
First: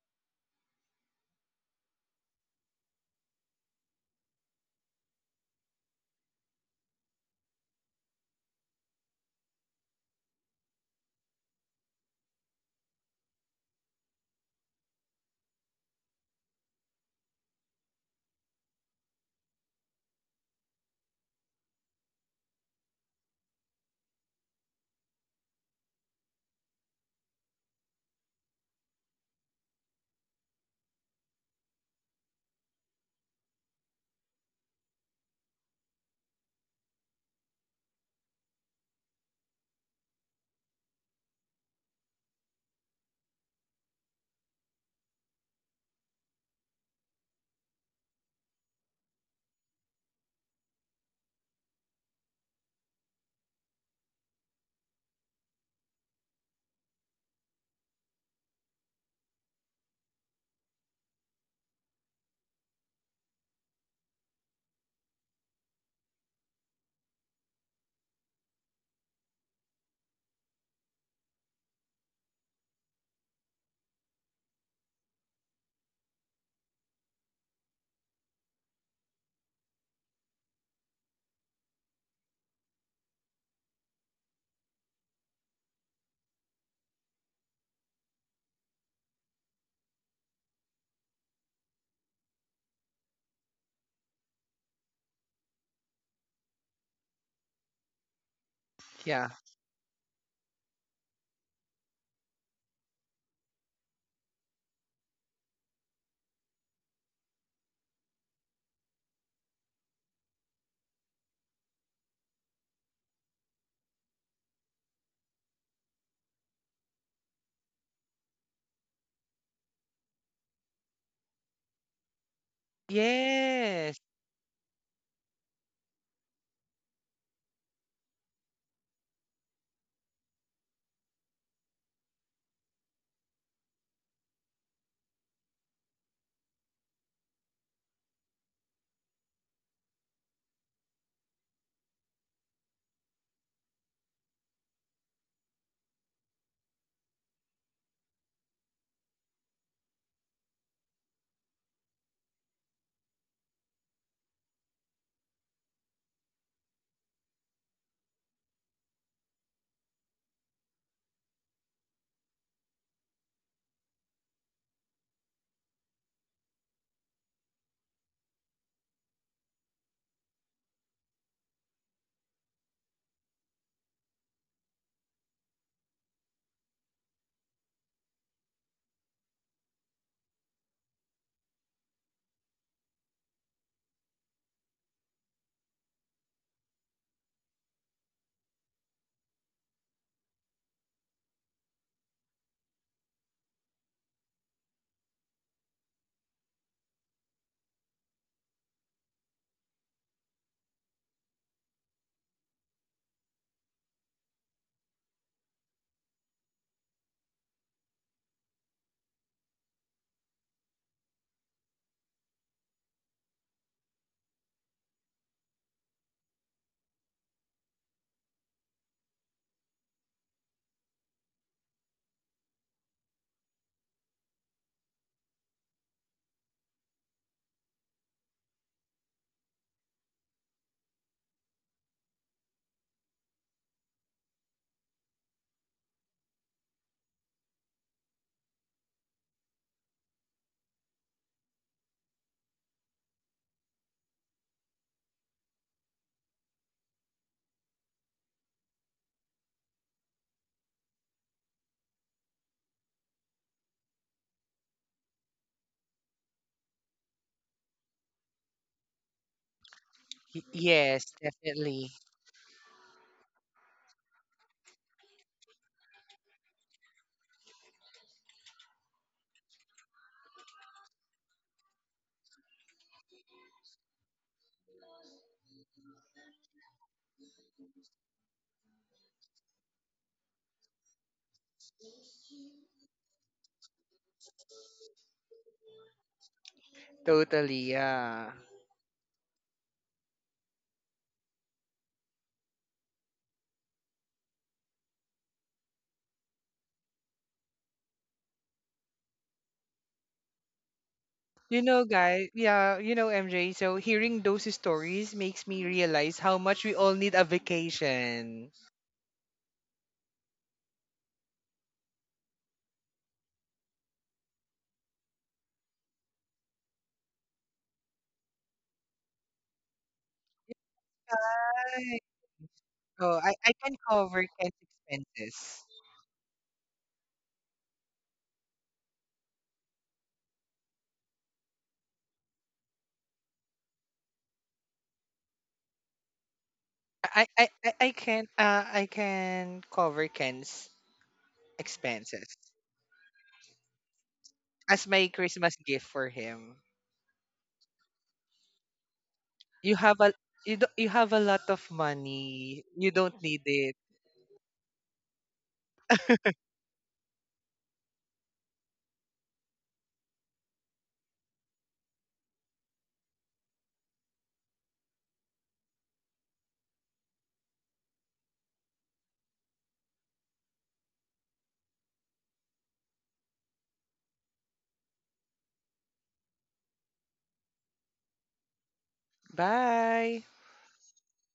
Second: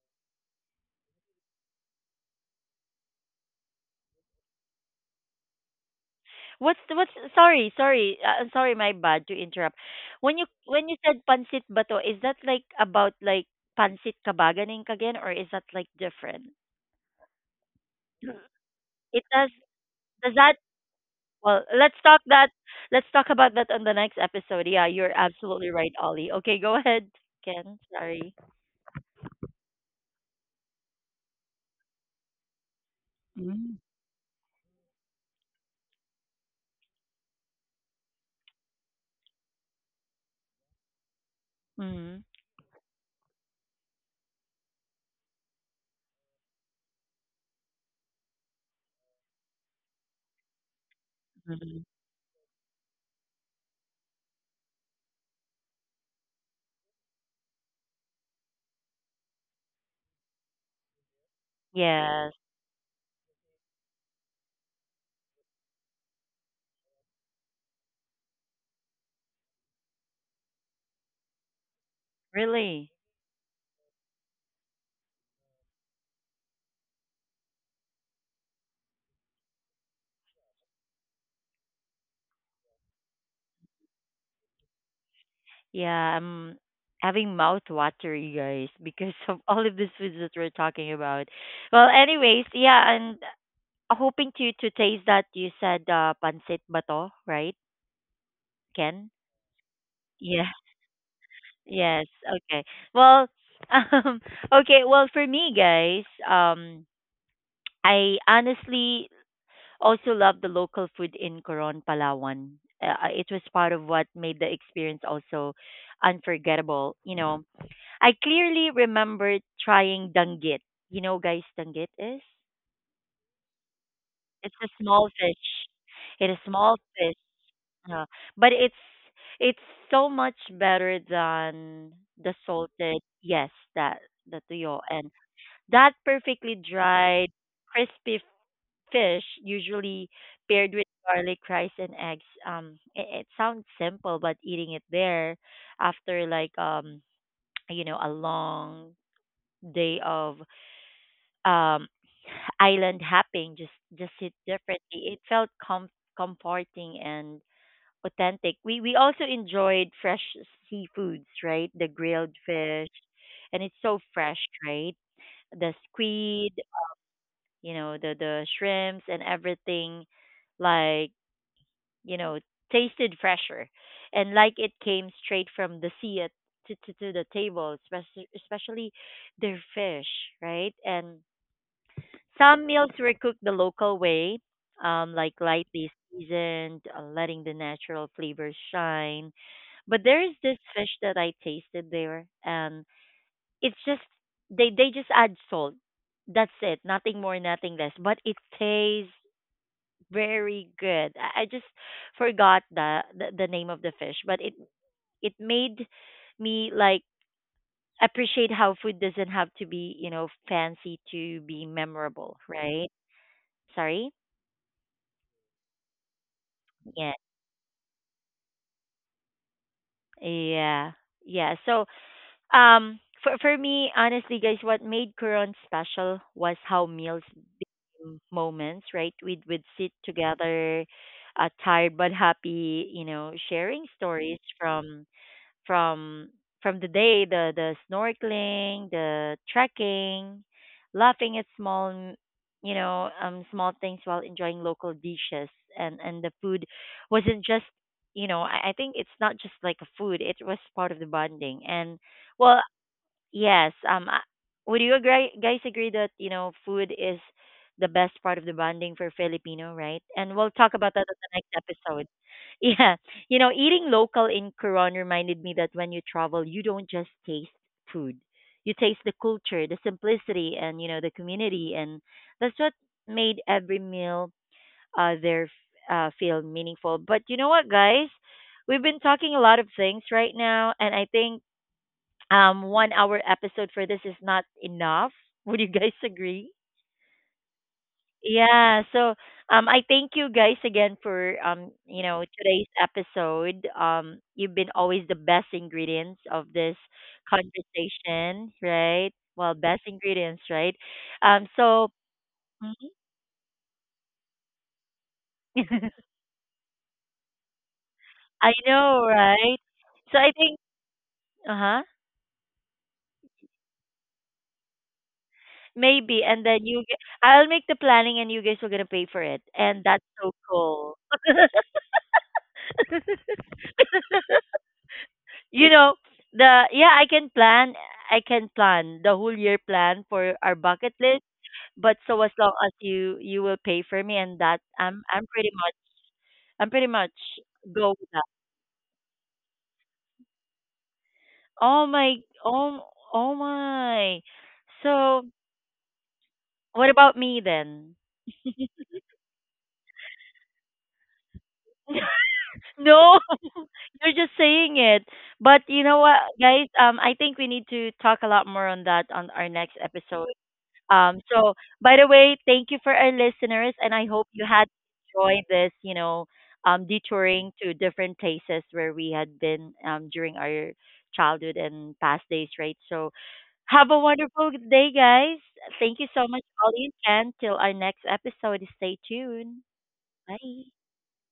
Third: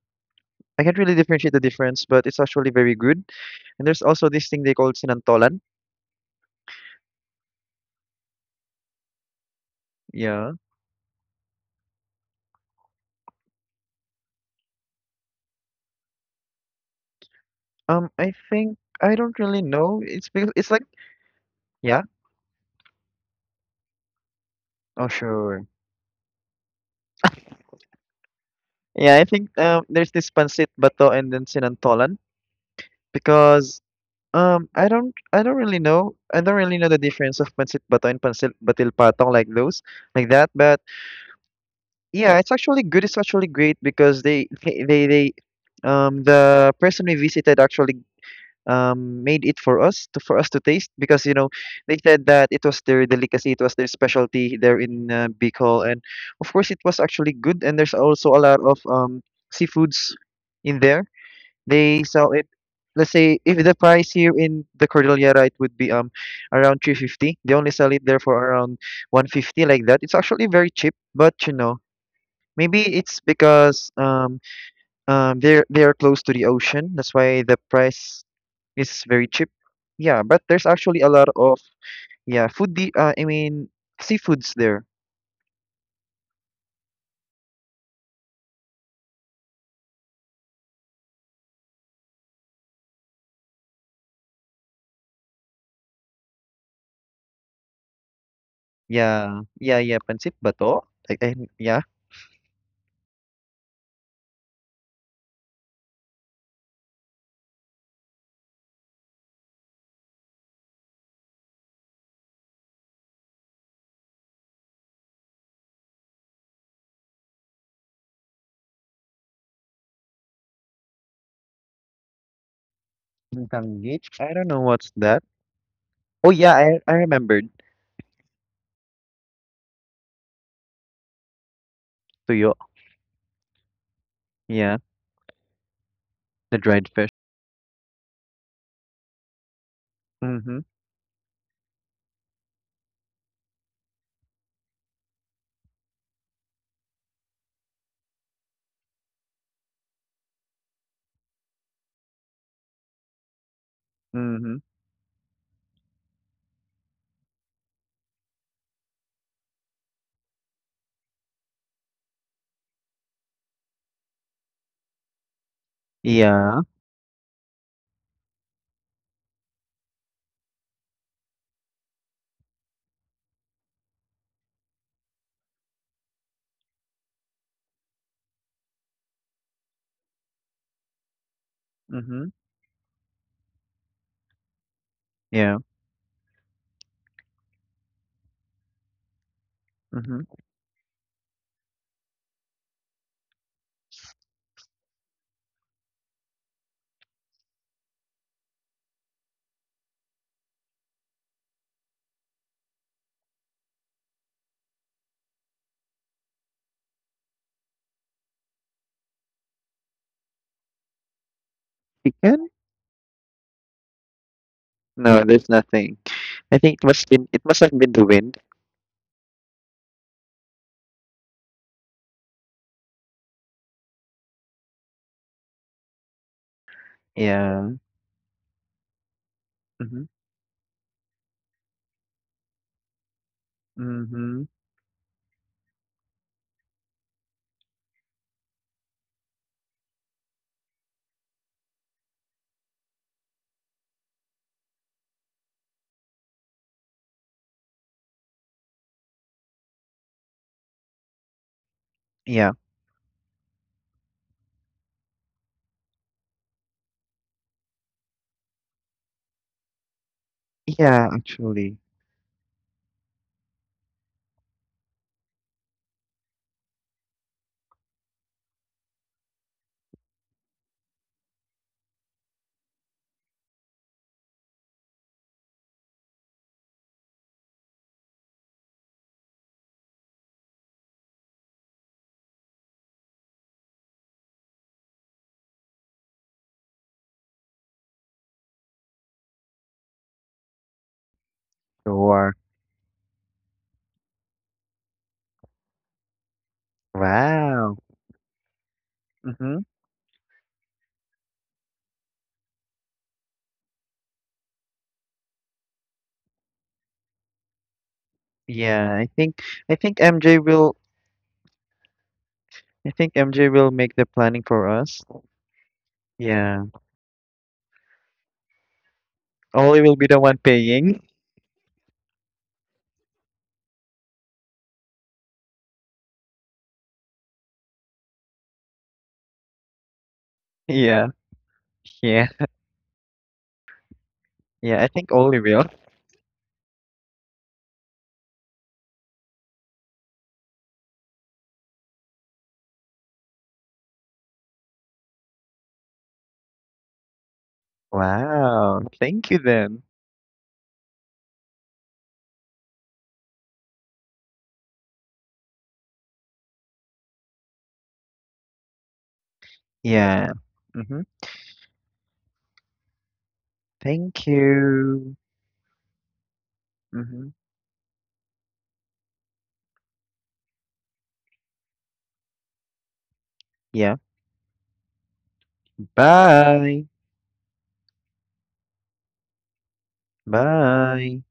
S2: I can't really differentiate the difference, but it's actually very good. And there's also this thing they call sinantolan.
S1: What's the- what's, sorry, my bad to interrupt. When you,
S2: Yeah.
S1: when you said pancit bato, is that, like, about, like, pancit kabaganing again, or is that, like, different?
S2: I think I
S1: It
S2: don't
S1: does
S2: really know. It's
S1: does
S2: because
S1: that,
S2: it's like
S1: well, let's
S2: yeah.
S1: talk that, let's talk about that on the next episode. Yeah,
S2: Oh,
S1: you're
S2: sure.
S1: absolutely right, Ollie. Okay, go ahead, Ken. Sorry.
S2: Yeah, I think there's this pancit bato and then sinantolan
S1: Mm.
S2: because I don't really know the difference of pancit bato and pancit batil patong, like those like that. But
S1: Mm-hmm.
S2: yeah, it's actually good. It's actually great because they the person we visited actually made it for us to taste, because you know they said that it was their delicacy, it was their specialty there in Bicol, and of course it was actually good. And there's also a lot of seafoods in there. They sell
S1: Yes.
S2: it. Let's say if the price here in the Cordillera it would be around 350. They only sell it there for around 150, like that. It's actually very cheap, but you know maybe
S1: Really?
S2: it's because they are close to the ocean. That's why the price is very cheap. Yeah, but there's actually a lot of yeah I mean seafoods there.
S1: Yeah, I'm having mouth watery, guys, *laughs* because of all of these foods that we're talking about. Well, anyways, yeah, and hoping to taste that. You said pancit bato, right, Ken?
S3: Yeah.
S2: Yeah, yeah, yeah. Pancit
S1: Yeah.
S2: bato. Yeah.
S1: Yes. Okay. Well, *laughs* um, okay. Well, for me, guys, I honestly also love the local food in Coron, Palawan. It was part of what made the experience also unforgettable. You know, I clearly remember trying danggit. You know, guys, danggit is?
S3: Yes.
S2: Intanggit. I don't
S1: It's
S2: know
S1: a
S2: what's
S1: small
S2: that.
S1: fish. It
S2: Oh
S1: is
S2: yeah,
S1: small
S2: I
S1: fish.
S2: remembered
S1: Uh, but it's so much better than the
S2: tuyo.
S1: salted. Yes, that, the
S2: Yeah,
S1: tuyo, and that perfectly
S2: the dried fish.
S1: dried, crispy fish, usually
S2: Mm-hmm.
S1: paired with garlic rice and eggs. It, it sounds simple, but eating it there after, like, *tsk* you know, a long day of um island hopping, just hit
S2: Mm-hmm.
S1: differently. It felt com- comforting and authentic. We also enjoyed fresh seafoods, right? The grilled fish, and it's so fresh, right? The squid,
S2: Yeah.
S1: you know, the shrimps and everything, like, you know, tasted fresher, and like it came straight from the sea, at, to the table, especially, especially their fish, right? And
S2: Mm-hmm.
S1: some meals were cooked the local way, like
S2: Yeah.
S1: lightly seasoned, letting the natural flavors shine. But there
S2: Mm-hmm.
S1: is this fish that I tasted there, and it's just, they just add salt. That's it, nothing more, nothing less. But it tastes very good. I just forgot the name of the fish, but it made me, like, appreciate how food doesn't have to be, you know, fancy to be memorable,
S2: Chicken?
S1: right? Sorry.
S2: No, there's nothing. I think it must
S1: Yeah.
S2: been it must have been the wind.
S1: Yeah. Yeah. So, for me, honestly, guys, what made Quran special was how meals,
S2: Yeah.
S1: m- moments, right? We'd sit together, tired but happy, you know, sharing stories
S2: Mhm.
S1: from, from from the day, the snorkeling, the trekking, laughing at small m-, you know, small things while enjoying local dishes. And the food wasn't just, you know, I think it's not just like a food, it was part of the bonding. And,
S2: Yeah.
S1: well, yes. I- Would you agree, guys, agree that, you know, food is the best part of the bonding for Filipino, right? And we'll talk about that
S2: Yeah,
S3: Yes,
S1: in the next
S2: actually.
S3: definitely.
S1: episode. *laughs* Yeah. You know, eating local in Coron reminded me that when you travel, you don't just taste food. You taste the culture, the simplicity, and, you know, the community, and that's what made every meal, there, feel meaningful. But you know what, guys? We've been talking a lot of things right now, and I think, 1 hour episode for this is not enough. *laughs* Would you guys agree?
S3: Totally. Yeah.
S1: Yeah, so, I thank you guys again for, um, you know,
S2: Sure.
S1: today's episode. Um, you've been always the best ingredients of this
S2: Wow.
S1: conversation, right? Well,
S2: Mhm.
S1: best ingredients, right? Um,
S3: You know,
S1: so,
S3: guys, yeah,
S1: mhm.
S3: you know, MJ, so hearing those stories makes me realize
S1: *laughs*
S3: how much we all need a vacation.
S1: I
S2: Yeah,
S1: know,
S2: I think
S1: right?
S2: I
S1: So
S2: think
S1: I
S2: MJ
S1: think,
S2: will
S1: uh-huh.
S2: I think MJ will make the planning for us.
S1: Maybe, and then
S2: Yeah.
S1: you g- I'll make the planning and you guys are going to pay for it. And
S2: Ollie will
S1: that's
S2: be the
S1: so
S2: one
S1: cool.
S2: paying. *laughs*
S1: *laughs*
S3: Right. Oh, I can cover Ken's expenses.
S1: You know, the, yeah, I can plan, I can plan the whole year plan for our bucket
S2: Yeah.
S1: list. But, so
S2: Yeah.
S1: as long as you, you will pay for me, and that,
S2: Yeah, I
S1: i'm
S2: think
S1: i'm
S2: Ollie
S1: pretty
S2: will.
S1: much, I'm pretty much go with that.
S3: I can cover Ken's
S1: Oh my.
S3: expenses
S1: Oh. Oh my.
S3: as my
S1: So,
S3: Christmas gift for him.
S1: what about me, then?
S2: Wow. Thank you
S3: You
S2: then.
S3: have a, you do, you have a lot of money. You don't
S1: No.
S3: need
S1: *laughs*
S3: it.
S1: You're just saying it. But, you know what, guys, I think we need to talk a lot more on that on our next
S2: Yeah.
S1: episode.
S2: Mhm.
S1: So, by the way, thank you for our listeners, and I hope
S2: Thank
S1: you had
S2: you.
S1: enjoyed this, you know,
S2: Mhm.
S1: detouring to different places where we had been, during our childhood and past days, right? So, have
S2: Yeah.
S1: a wonderful day, guys. Thank you so much,
S2: Bye.
S1: Ollie and Ken. Till our next episode, stay tuned.
S3: Bye.
S1: Bye.
S2: Bye.